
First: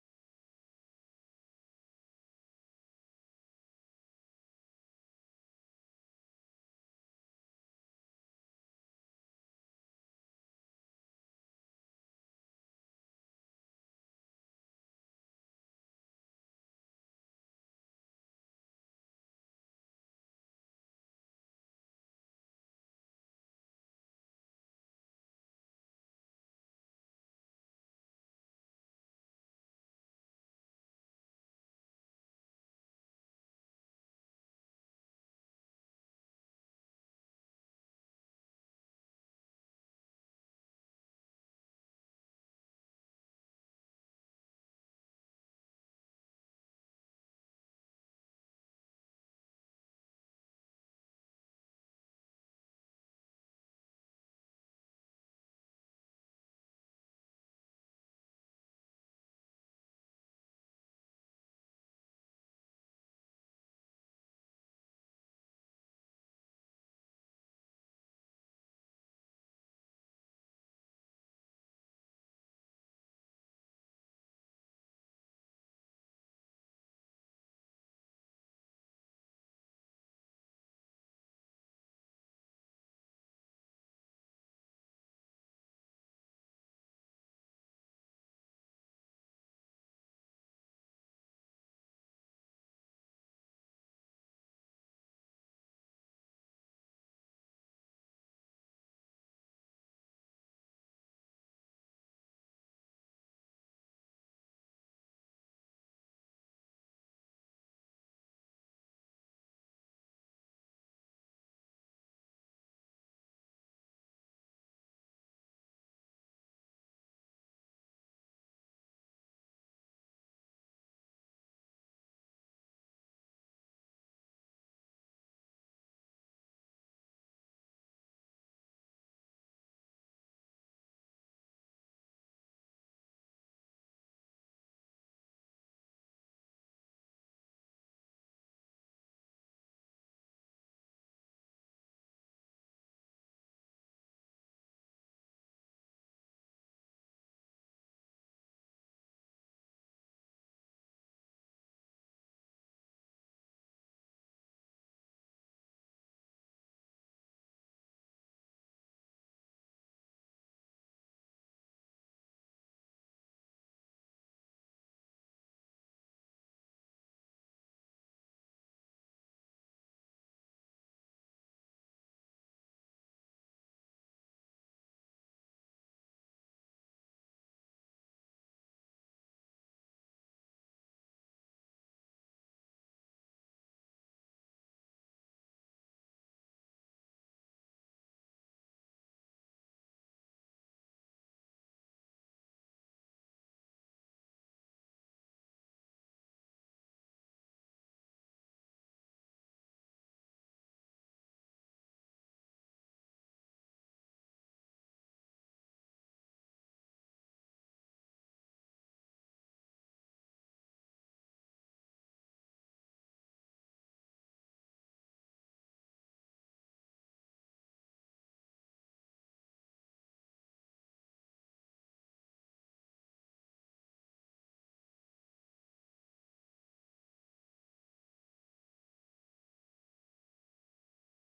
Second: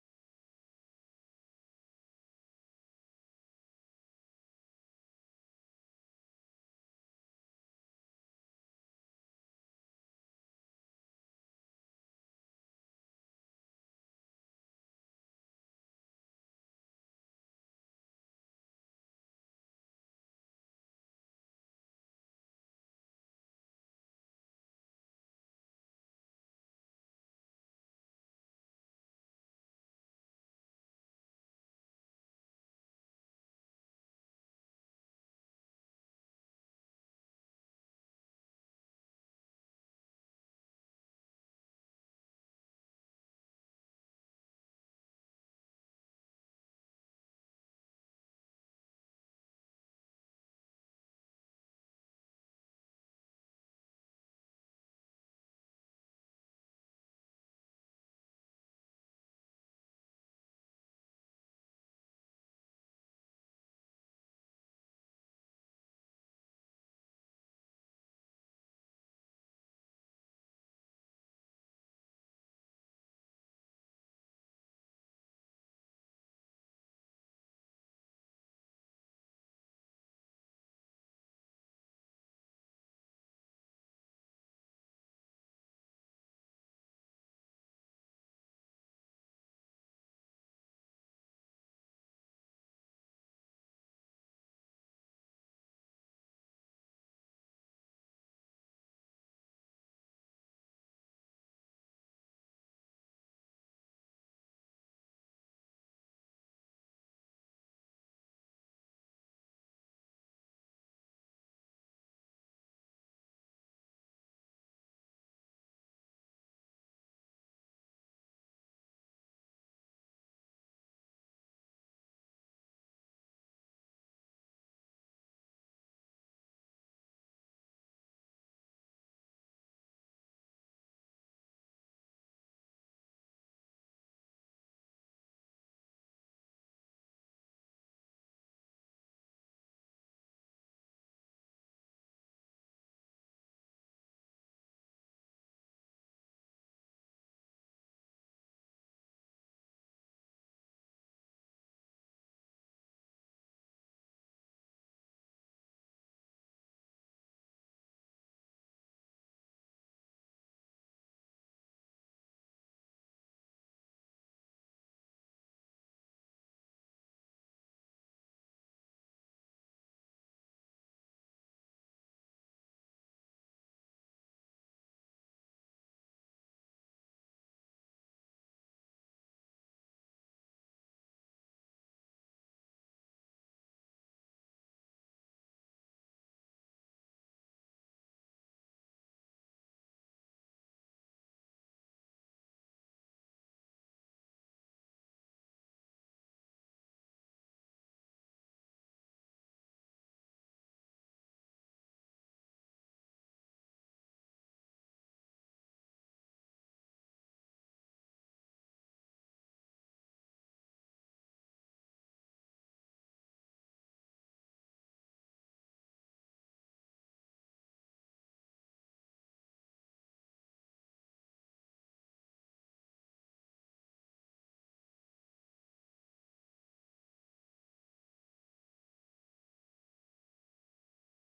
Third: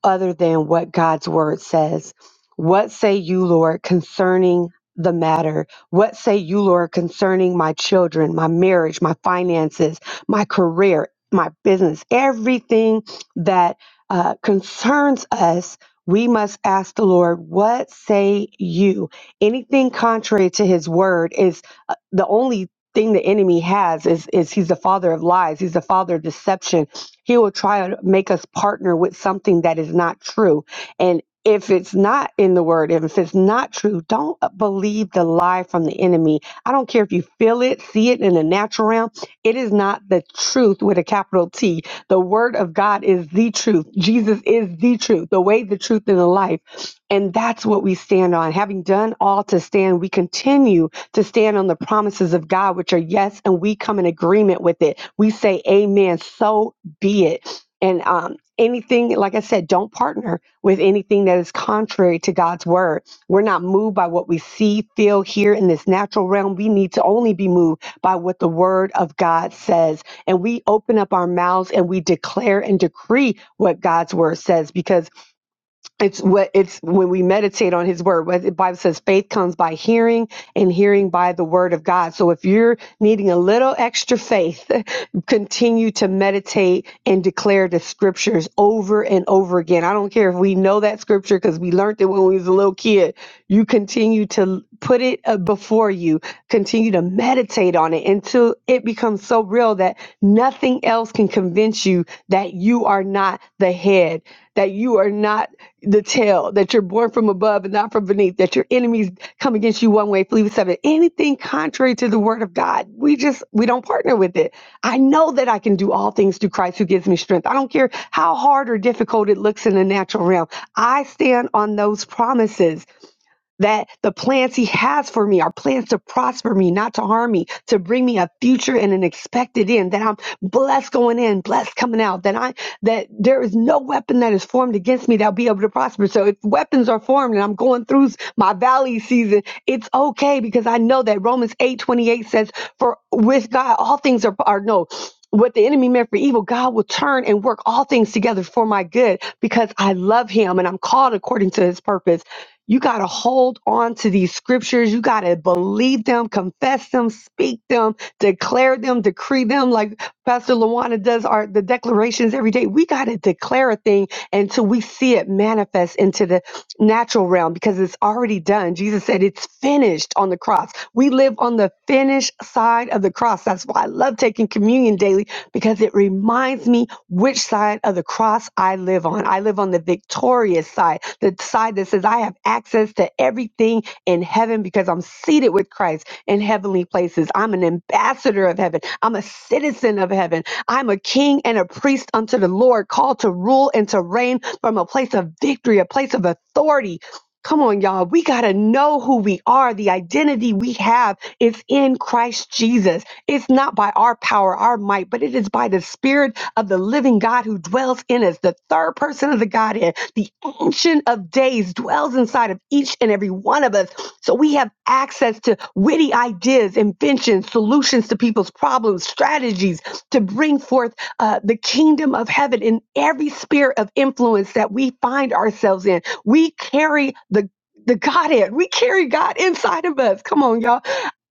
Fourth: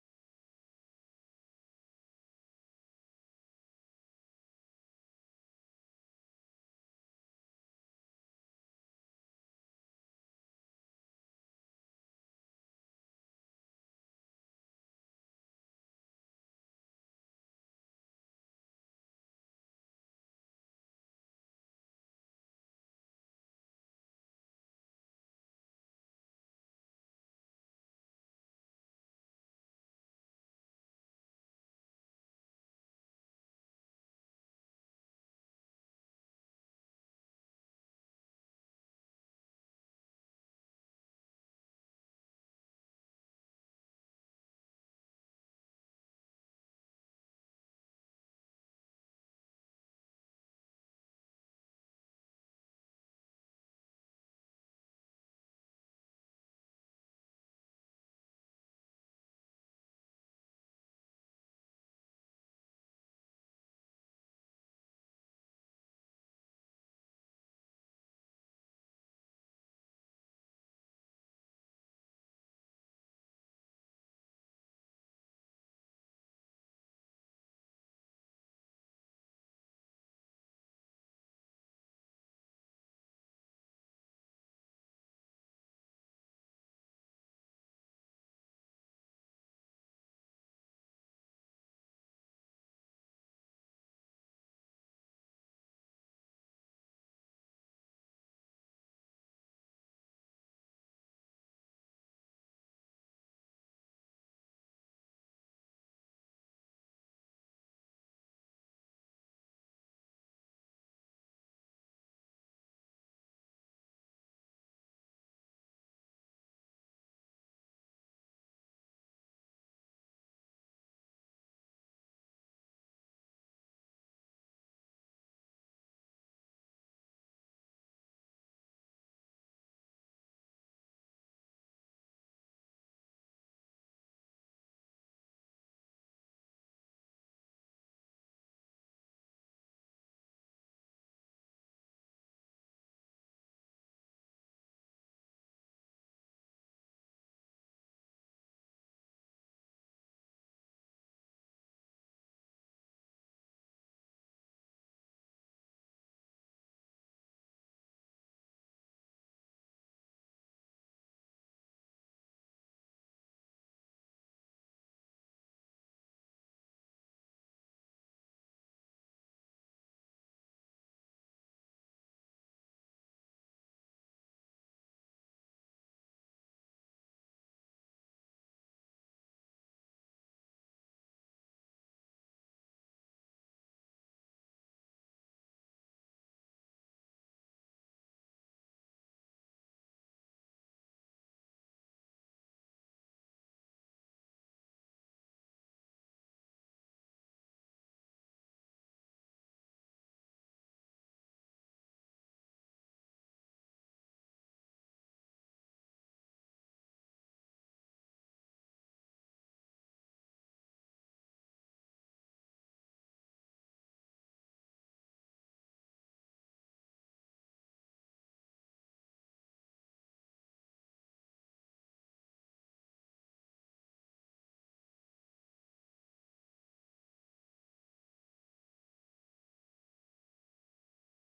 Speaker 4: other than what God's word says. What say you, Lord, concerning the matter? What say you, Lord, concerning my children, my marriage, my finances, my career, my business, everything that uh, concerns us? We must ask the Lord, what say you? Anything contrary to his word is uh, the only thing the enemy has is is he's the father of lies he's the father of deception he will try to make us partner with something that is not true. And if it's not in the word, if it's not true, don't believe the lie from the enemy. I don't care if you feel it, see it in the natural realm. It is not the truth with a capital T. The word of God is the truth. Jesus is the truth, the way, the truth, and the life. And that's what we stand on. Having done all to stand, we continue to stand on the promises of God, which are yes, and we come in agreement with it. We say, Amen. So be it. And um, anything, like I said, don't partner with anything that is contrary to God's word. We're not moved by what we see, feel, hear in this natural realm. We need to only be moved by what the word of God says. And we open up our mouths and we declare and decree what God's word says because it's what it's when we meditate on his word what the bible says faith comes by hearing and hearing by the word of god so if you're needing a little extra faith continue to meditate and declare the scriptures over and over again i don't care if we know that scripture because we learned it when we was a little kid you continue to put it uh, before you continue to meditate on it until it becomes so real that nothing else can convince you that you are not the head, that you are not the tail, that you're born from above and not from beneath, that your enemies come against you one way, flee with seven. Anything contrary to the word of God, we just we don't partner with it. I know that I can do all things through Christ who gives me strength. I don't care how hard or difficult it looks in the natural realm. I stand on those promises that the plans he has for me are plans to prosper me, not to harm me, to bring me a future and an expected end, that I'm blessed going in, blessed coming out, that I that there is no weapon that is formed against me that'll be able to prosper. So if weapons are formed and I'm going through my valley season, it's okay because I know that Romans 8 28 says, For with God all things are are no what the enemy meant for evil, God will turn and work all things together for my good because I love him and I'm called according to his purpose. You got to hold on to these scriptures. You got to believe them, confess them, speak them, declare them, decree them. Like Pastor Lawana does our the declarations every day. We got to declare a thing until we see it manifest into the natural realm because it's already done. Jesus said it's finished on the cross. We live on the finished side of the cross. That's why I love taking communion daily because it reminds me which side of the cross I live on. I I live on the victorious side, the side that says I have access to everything in heaven because I'm seated with Christ in heavenly places. I'm an ambassador of heaven. I'm a citizen of heaven. I'm a king and a priest unto the Lord, called to rule and to reign from a place of victory, a place of authority. Come on, y'all. We got to know who we are. The identity we have is in Christ Jesus. It's not by our power, our might, but it is by the Spirit of the living God who dwells in us, the third person of the Godhead, the Ancient of Days dwells inside of each and every one of us. So we have access to witty ideas, inventions, solutions to people's problems, strategies to bring forth uh, the kingdom of heaven in every sphere of influence that we find ourselves in. We carry the the Godhead. We carry God inside of us. Come on, y'all.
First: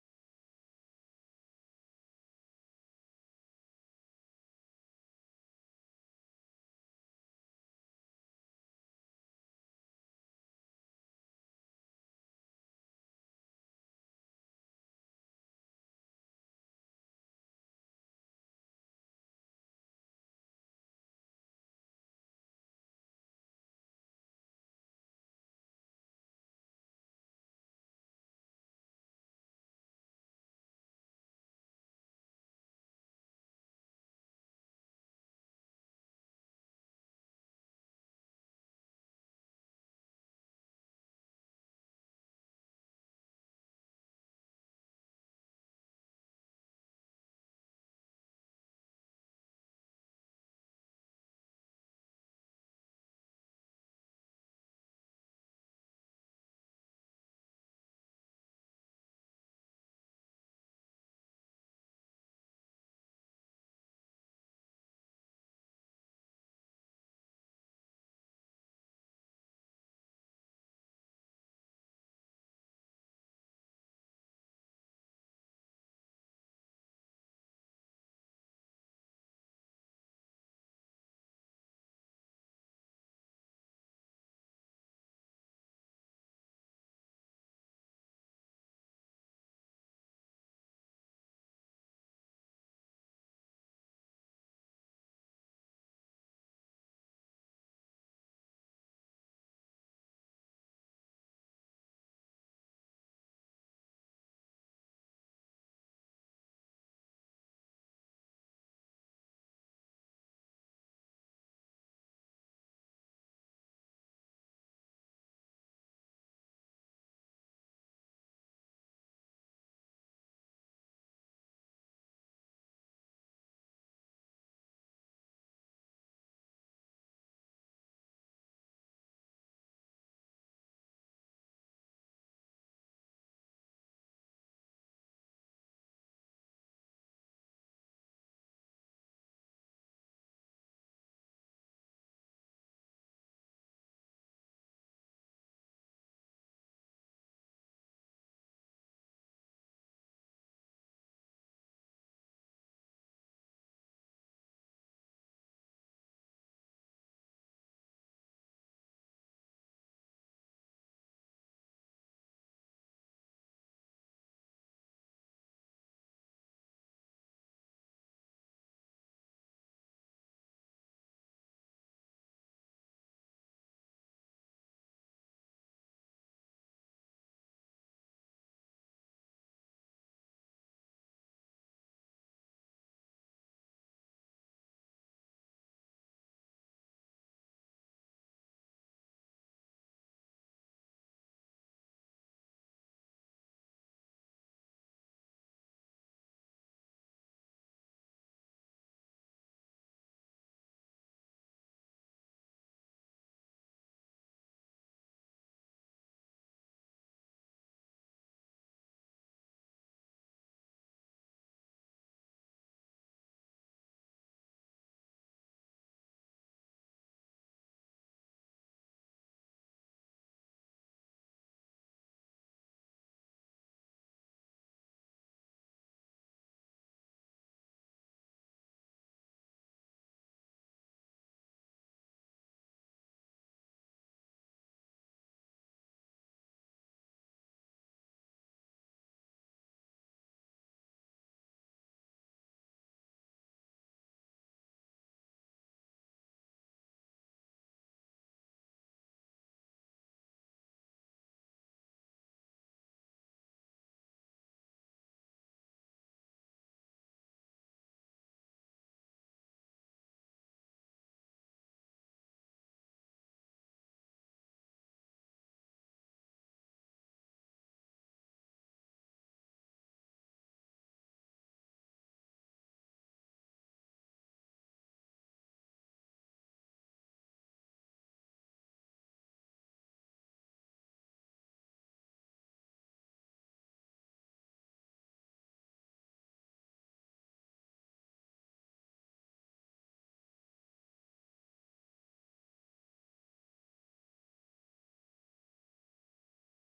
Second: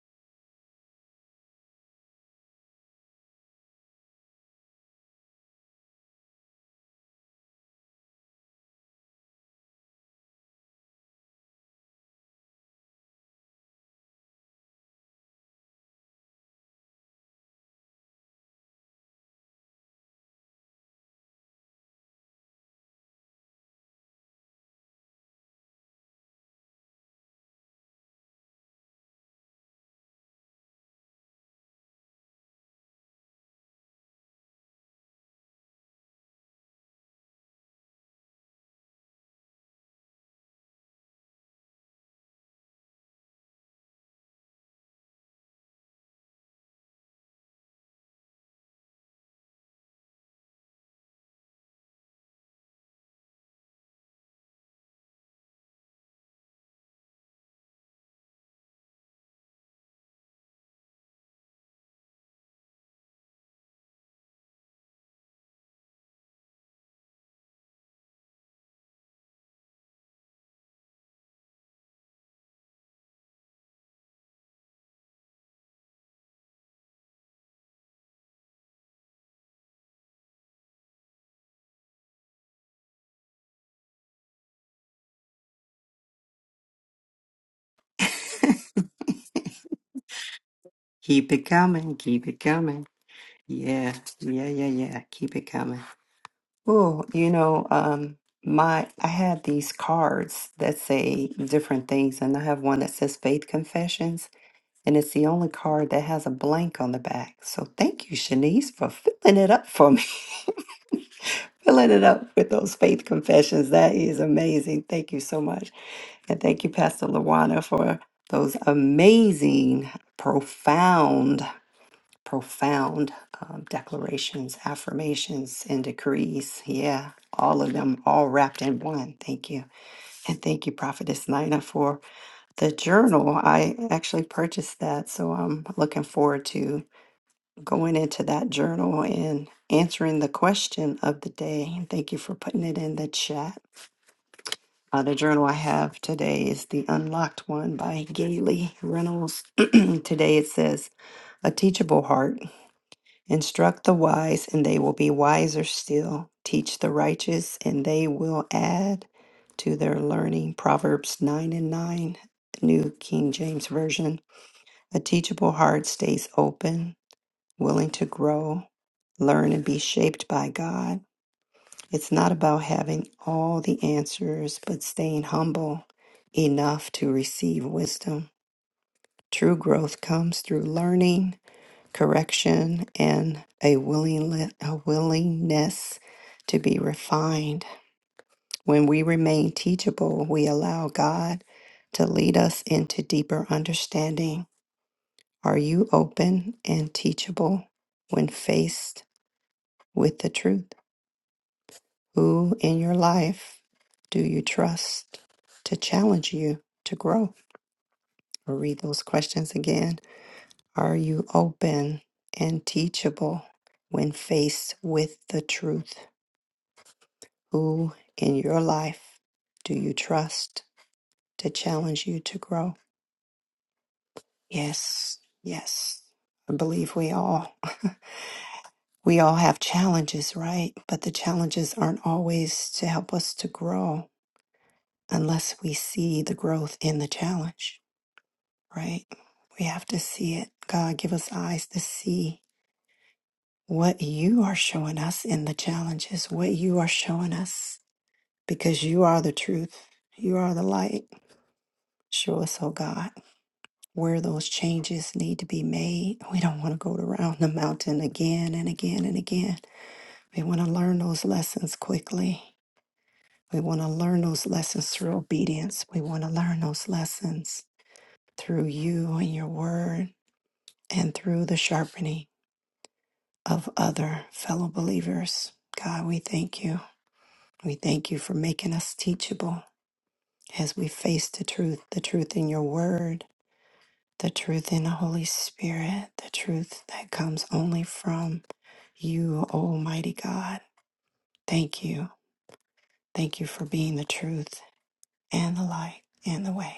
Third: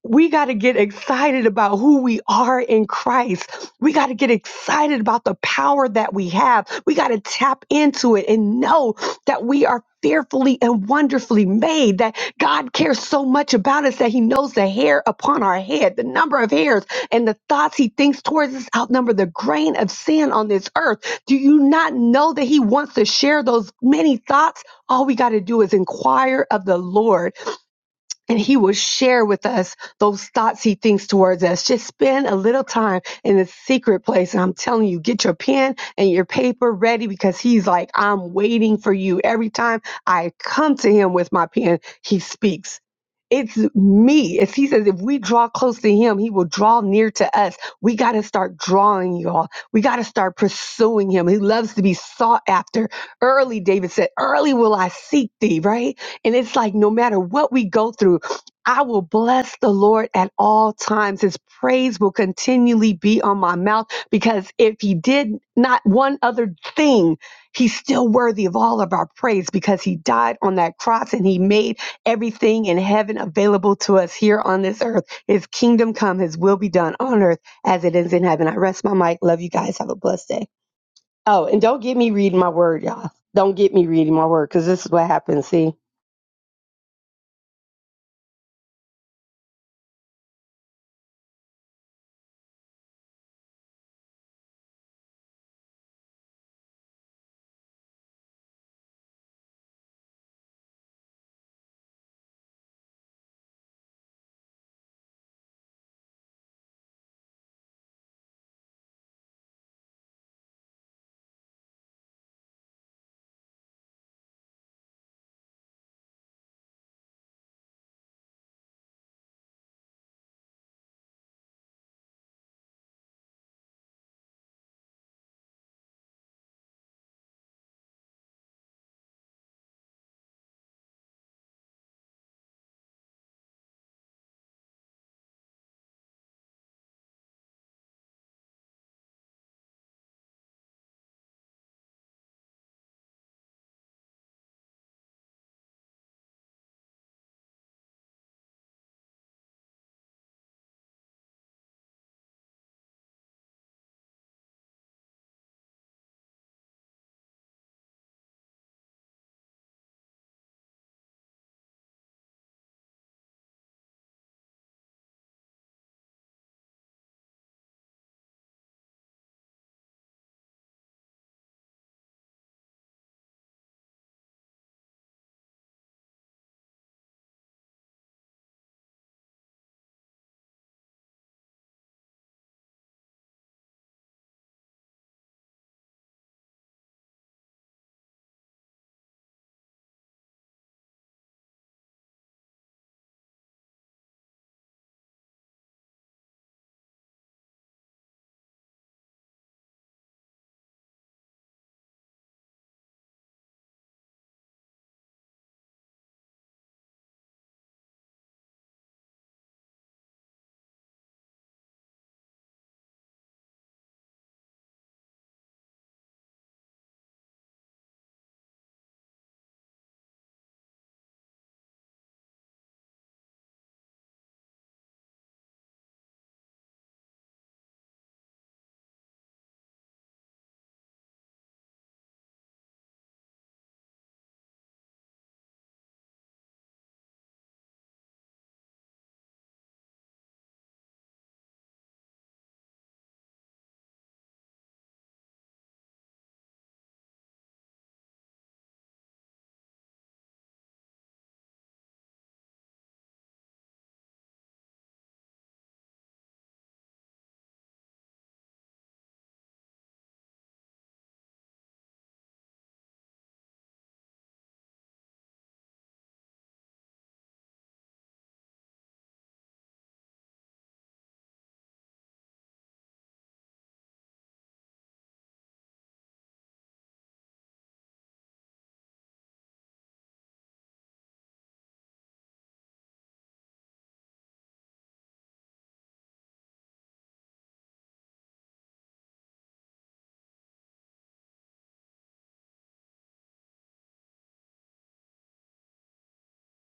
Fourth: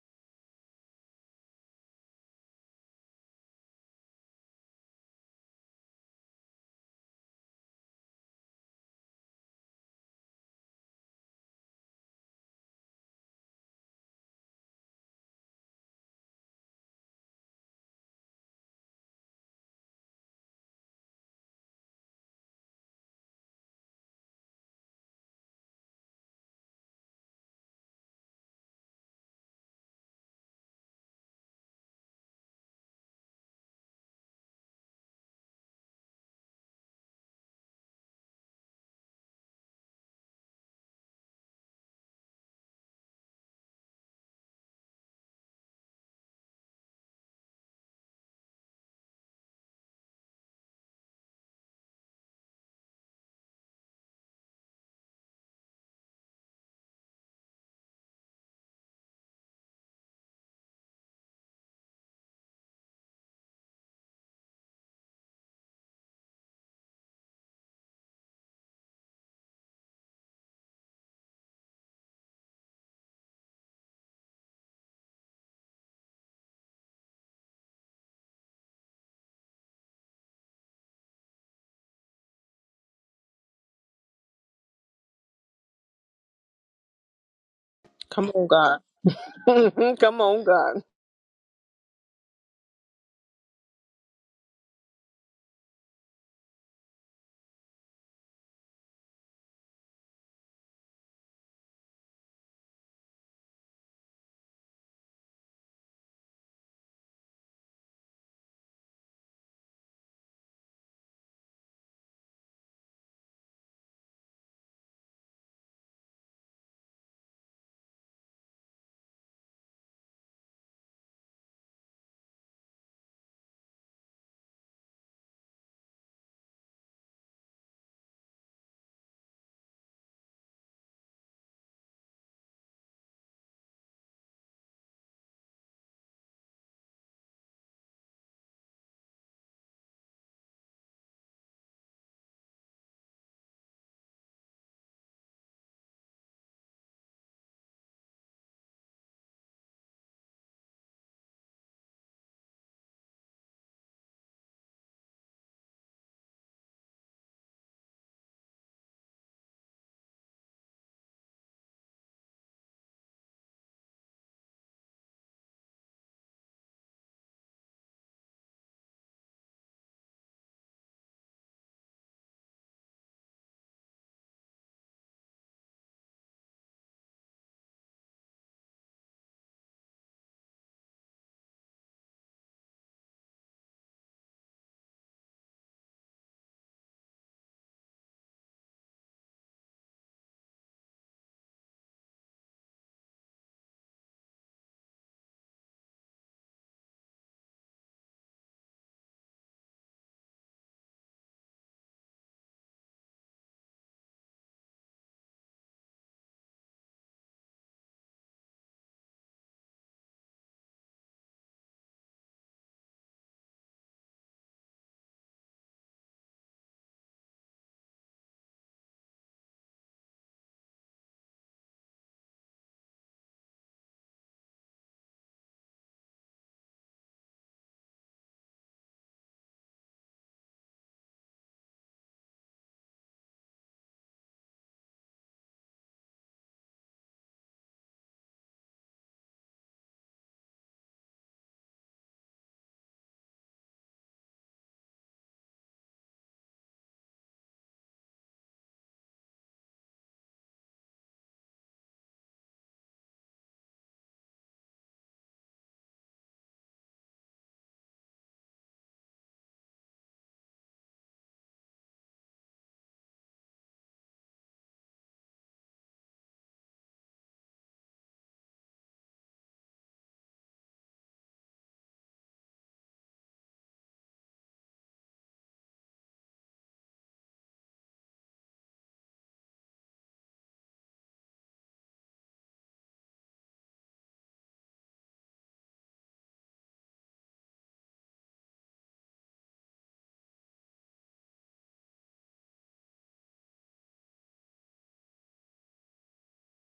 Speaker 4: We got to get excited about who we are in Christ we got to get excited about the power that we have. We got to tap into it and know that we are fearfully and wonderfully made, that God cares so much about us that He knows the hair upon our head, the number of hairs, and the thoughts He thinks towards us outnumber the grain of sand on this earth. Do you not know that He wants to share those many thoughts? All we got to do is inquire of the Lord and he will share with us those thoughts he thinks towards us. Just spend a little time in the secret place. And I'm telling you, get your pen and your paper ready because he's like, I'm waiting for you. Every time I come to him with my pen, he speaks. It's me. As he says, if we draw close to him, he will draw near to us. We got to start drawing, y'all. We got to start pursuing him. He loves to be sought after. Early, David said, early will I seek thee, right? And it's like no matter what we go through, I will bless the Lord at all times. His praise will continually be on my mouth because if he did not one other thing, he's still worthy of all of our praise because he died on that cross and he made everything in heaven available to us here on this earth. His kingdom come, his will be done on earth as it is in heaven. I rest my mic. Love you guys. Have a blessed day. Oh, and don't get me reading my word, y'all. Don't get me reading my word because this is what happens. See?
Speaker 2: Come on, God. Come on, God.
Speaker 1: Keep it coming, keep it coming. Yeah, yeah, yeah, yeah. Keep it coming. Oh, you know, um, my I had these cards that say different things, and I have one that says Faith Confessions, and it's the only card that has a blank on the back. So thank you, Shanice, for filling it up for me, filling it up with those faith confessions. That is amazing. Thank you so much. And thank you, Pastor Lawana, for those amazing, profound, profound um, declarations, affirmations, and decrees. Yeah, all of them all wrapped in one. Thank you. And thank you, Prophetess Nina, for the journal. I actually purchased that, so I'm looking forward to going into that journal and answering the question of the day. And thank you for putting it in the chat. Uh, the journal I have today is The Unlocked One by Gailey Reynolds. today it says, A teachable heart. Instruct the wise, and they will be wiser still. Teach the righteous, and they will add to their learning. Proverbs 9 and 9, New King James Version. A teachable heart stays open, willing to grow, learn, and be shaped by God. It's not about having all the answers, but staying humble enough to receive wisdom. True growth comes through learning, correction, and a, willing, a willingness to be refined. When we remain teachable, we allow God to lead us into deeper understanding. Are you open and teachable when faced with the truth? Who in your life do you trust to challenge you to grow? I'll read those questions again. Are you open and teachable when faced with the truth? Who in your life do you trust to challenge you to grow? Yes, yes. I believe we all we all have challenges, right? But the challenges aren't always to help us to grow unless we see the growth in the challenge. right? We have to see it. God, give us eyes to see what you are showing us in the challenges, what you are showing us, because you are the truth. You are the light. Show us, oh God, where those changes need to be made. We don't want to go around the mountain again and again and again. We want to learn those lessons quickly. We want to learn those lessons through obedience. We want to learn those lessons through you and your word and through the sharpening. of other fellow believers. God, we thank you. We thank you for making us teachable as we face the truth, the truth in your word, the truth in the Holy Spirit, the truth that comes only from you, Almighty God. Thank you. Thank you for being the truth and the light and the way.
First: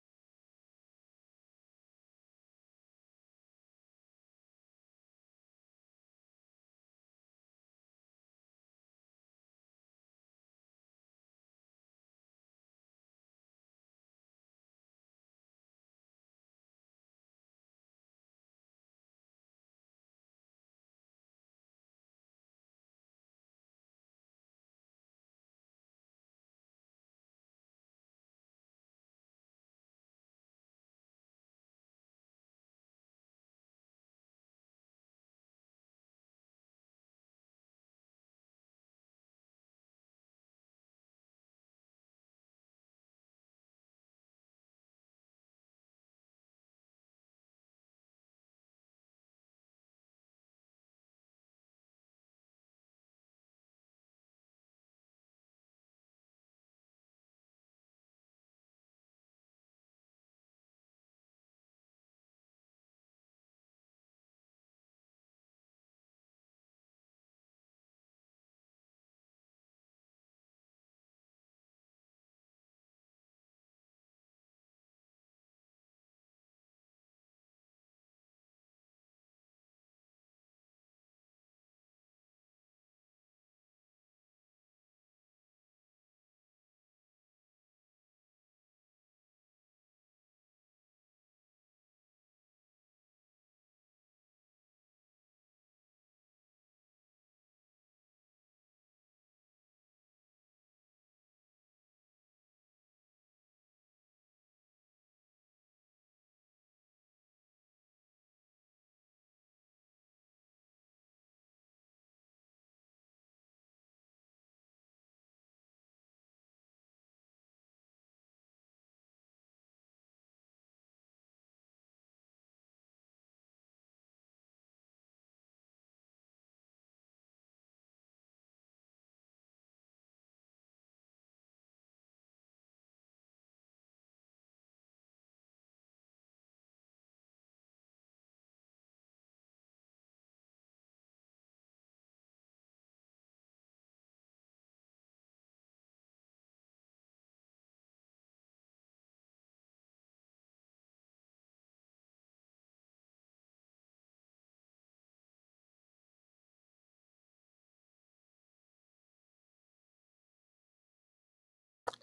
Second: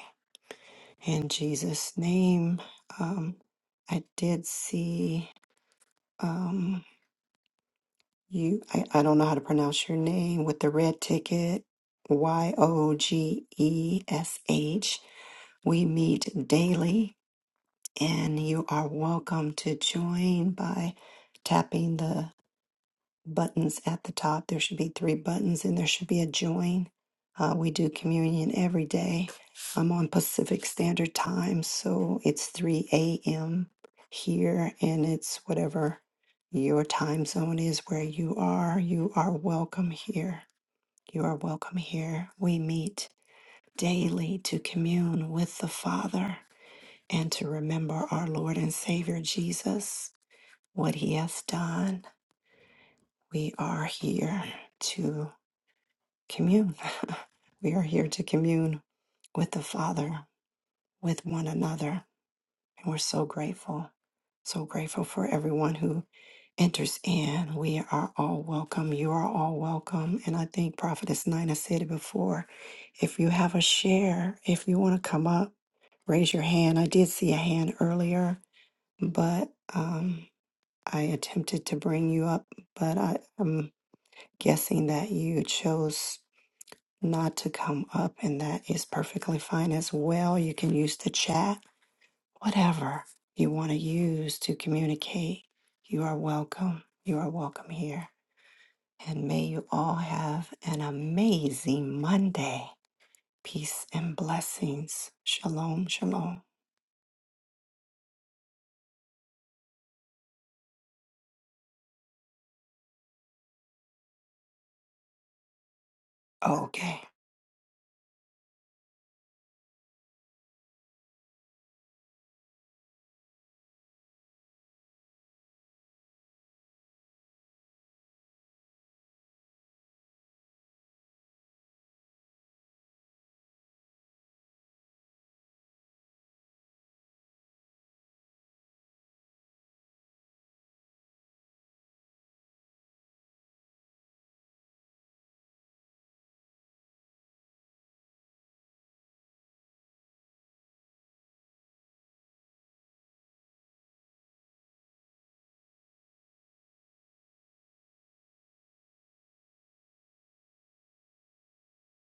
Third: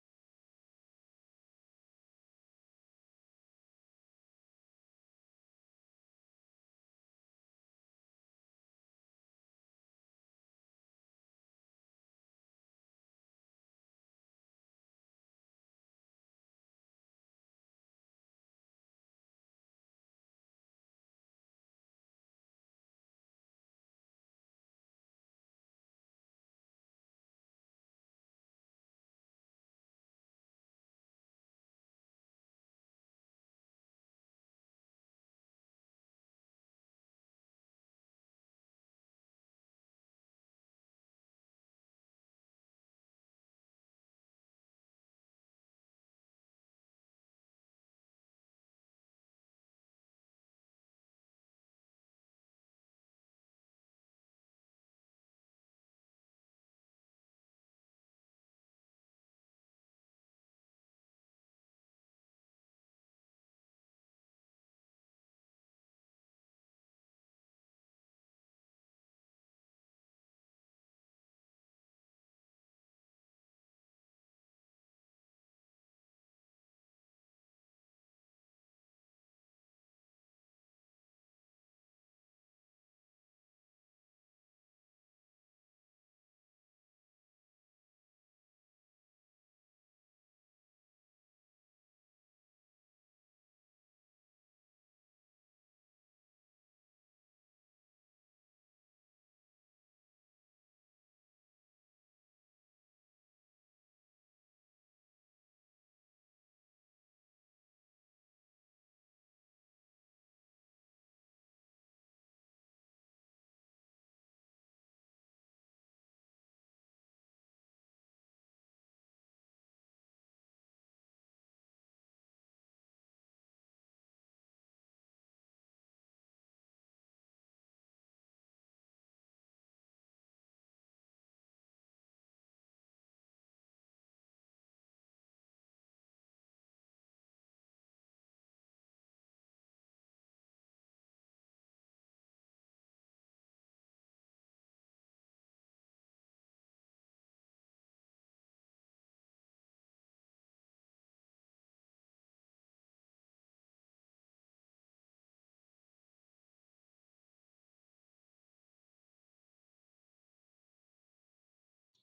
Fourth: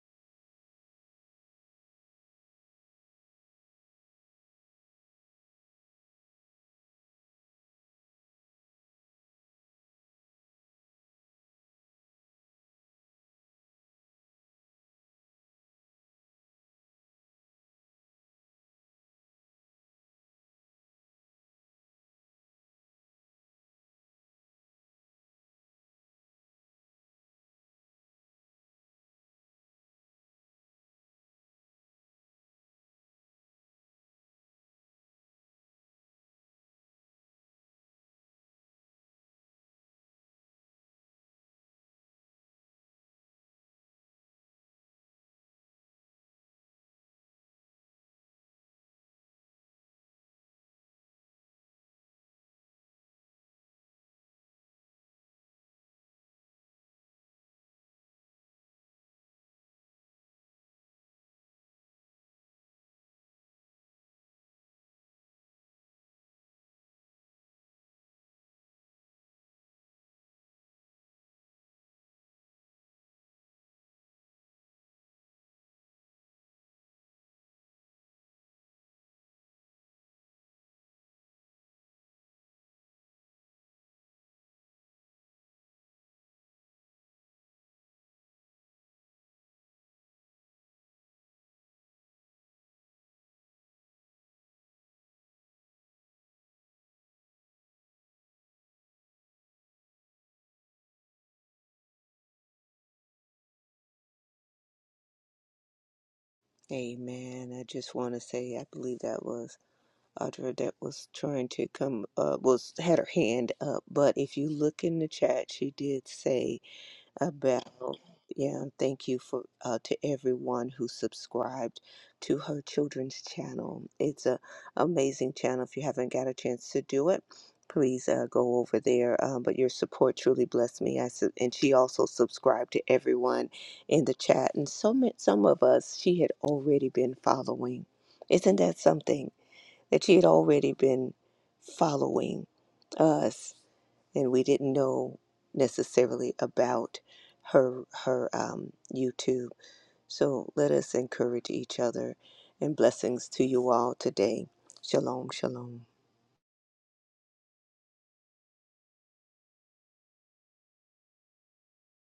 Speaker 1: In Jesus' name, um, I did see. um, You, I, I don't know how to pronounce your name with the red ticket. Y O G E S H. We meet daily, and you are welcome to join by tapping the buttons at the top. There should be three buttons and there should be a join. Uh, we do communion every day. I'm on Pacific Standard Time, so it's 3 a.m. here and it's whatever your time zone is where you are. You are welcome here. You are welcome here. We meet daily to commune with the Father and to remember our Lord and Savior Jesus, what he has done. We are here to. commune. we are here to commune with the Father, with one another. And we're so grateful, so grateful for everyone who enters in. We are all welcome. You are all welcome. And I think Prophetess Nina said it before. If you have a share, if you want to come up, raise your hand. I did see a hand earlier, but um, I attempted to bring you up, but I, I'm guessing that you chose. not to come up, and that is perfectly fine as well. You can use the chat, whatever you want to use to communicate. You are welcome. You are welcome here. And may you all have an amazing Monday. Peace and blessings. Shalom, shalom.
Speaker 2: Amen. I just want to say, I believe that was Audra that was trying to come, uh, was had her hand up. But if you look in the chat, she did say
Speaker 1: Okay.
Speaker 2: about yeah and thank you for uh, to everyone who subscribed to her children's channel it's a amazing channel if you haven't got a chance to do it please uh, go over there um, but your support truly blessed me I su- and she also subscribed to everyone in the chat and so ma- some of us she had already been following isn't that something that she had already been following us and we didn't know necessarily about her her um, YouTube. So let us encourage each other, and blessings to you all today. Shalom, shalom.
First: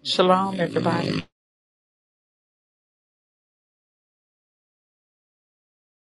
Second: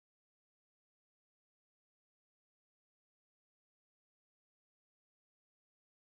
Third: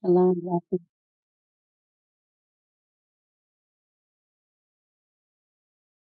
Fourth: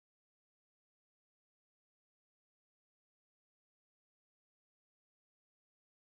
Speaker 4: Shalom.
Speaker 3: Shalom, everybody.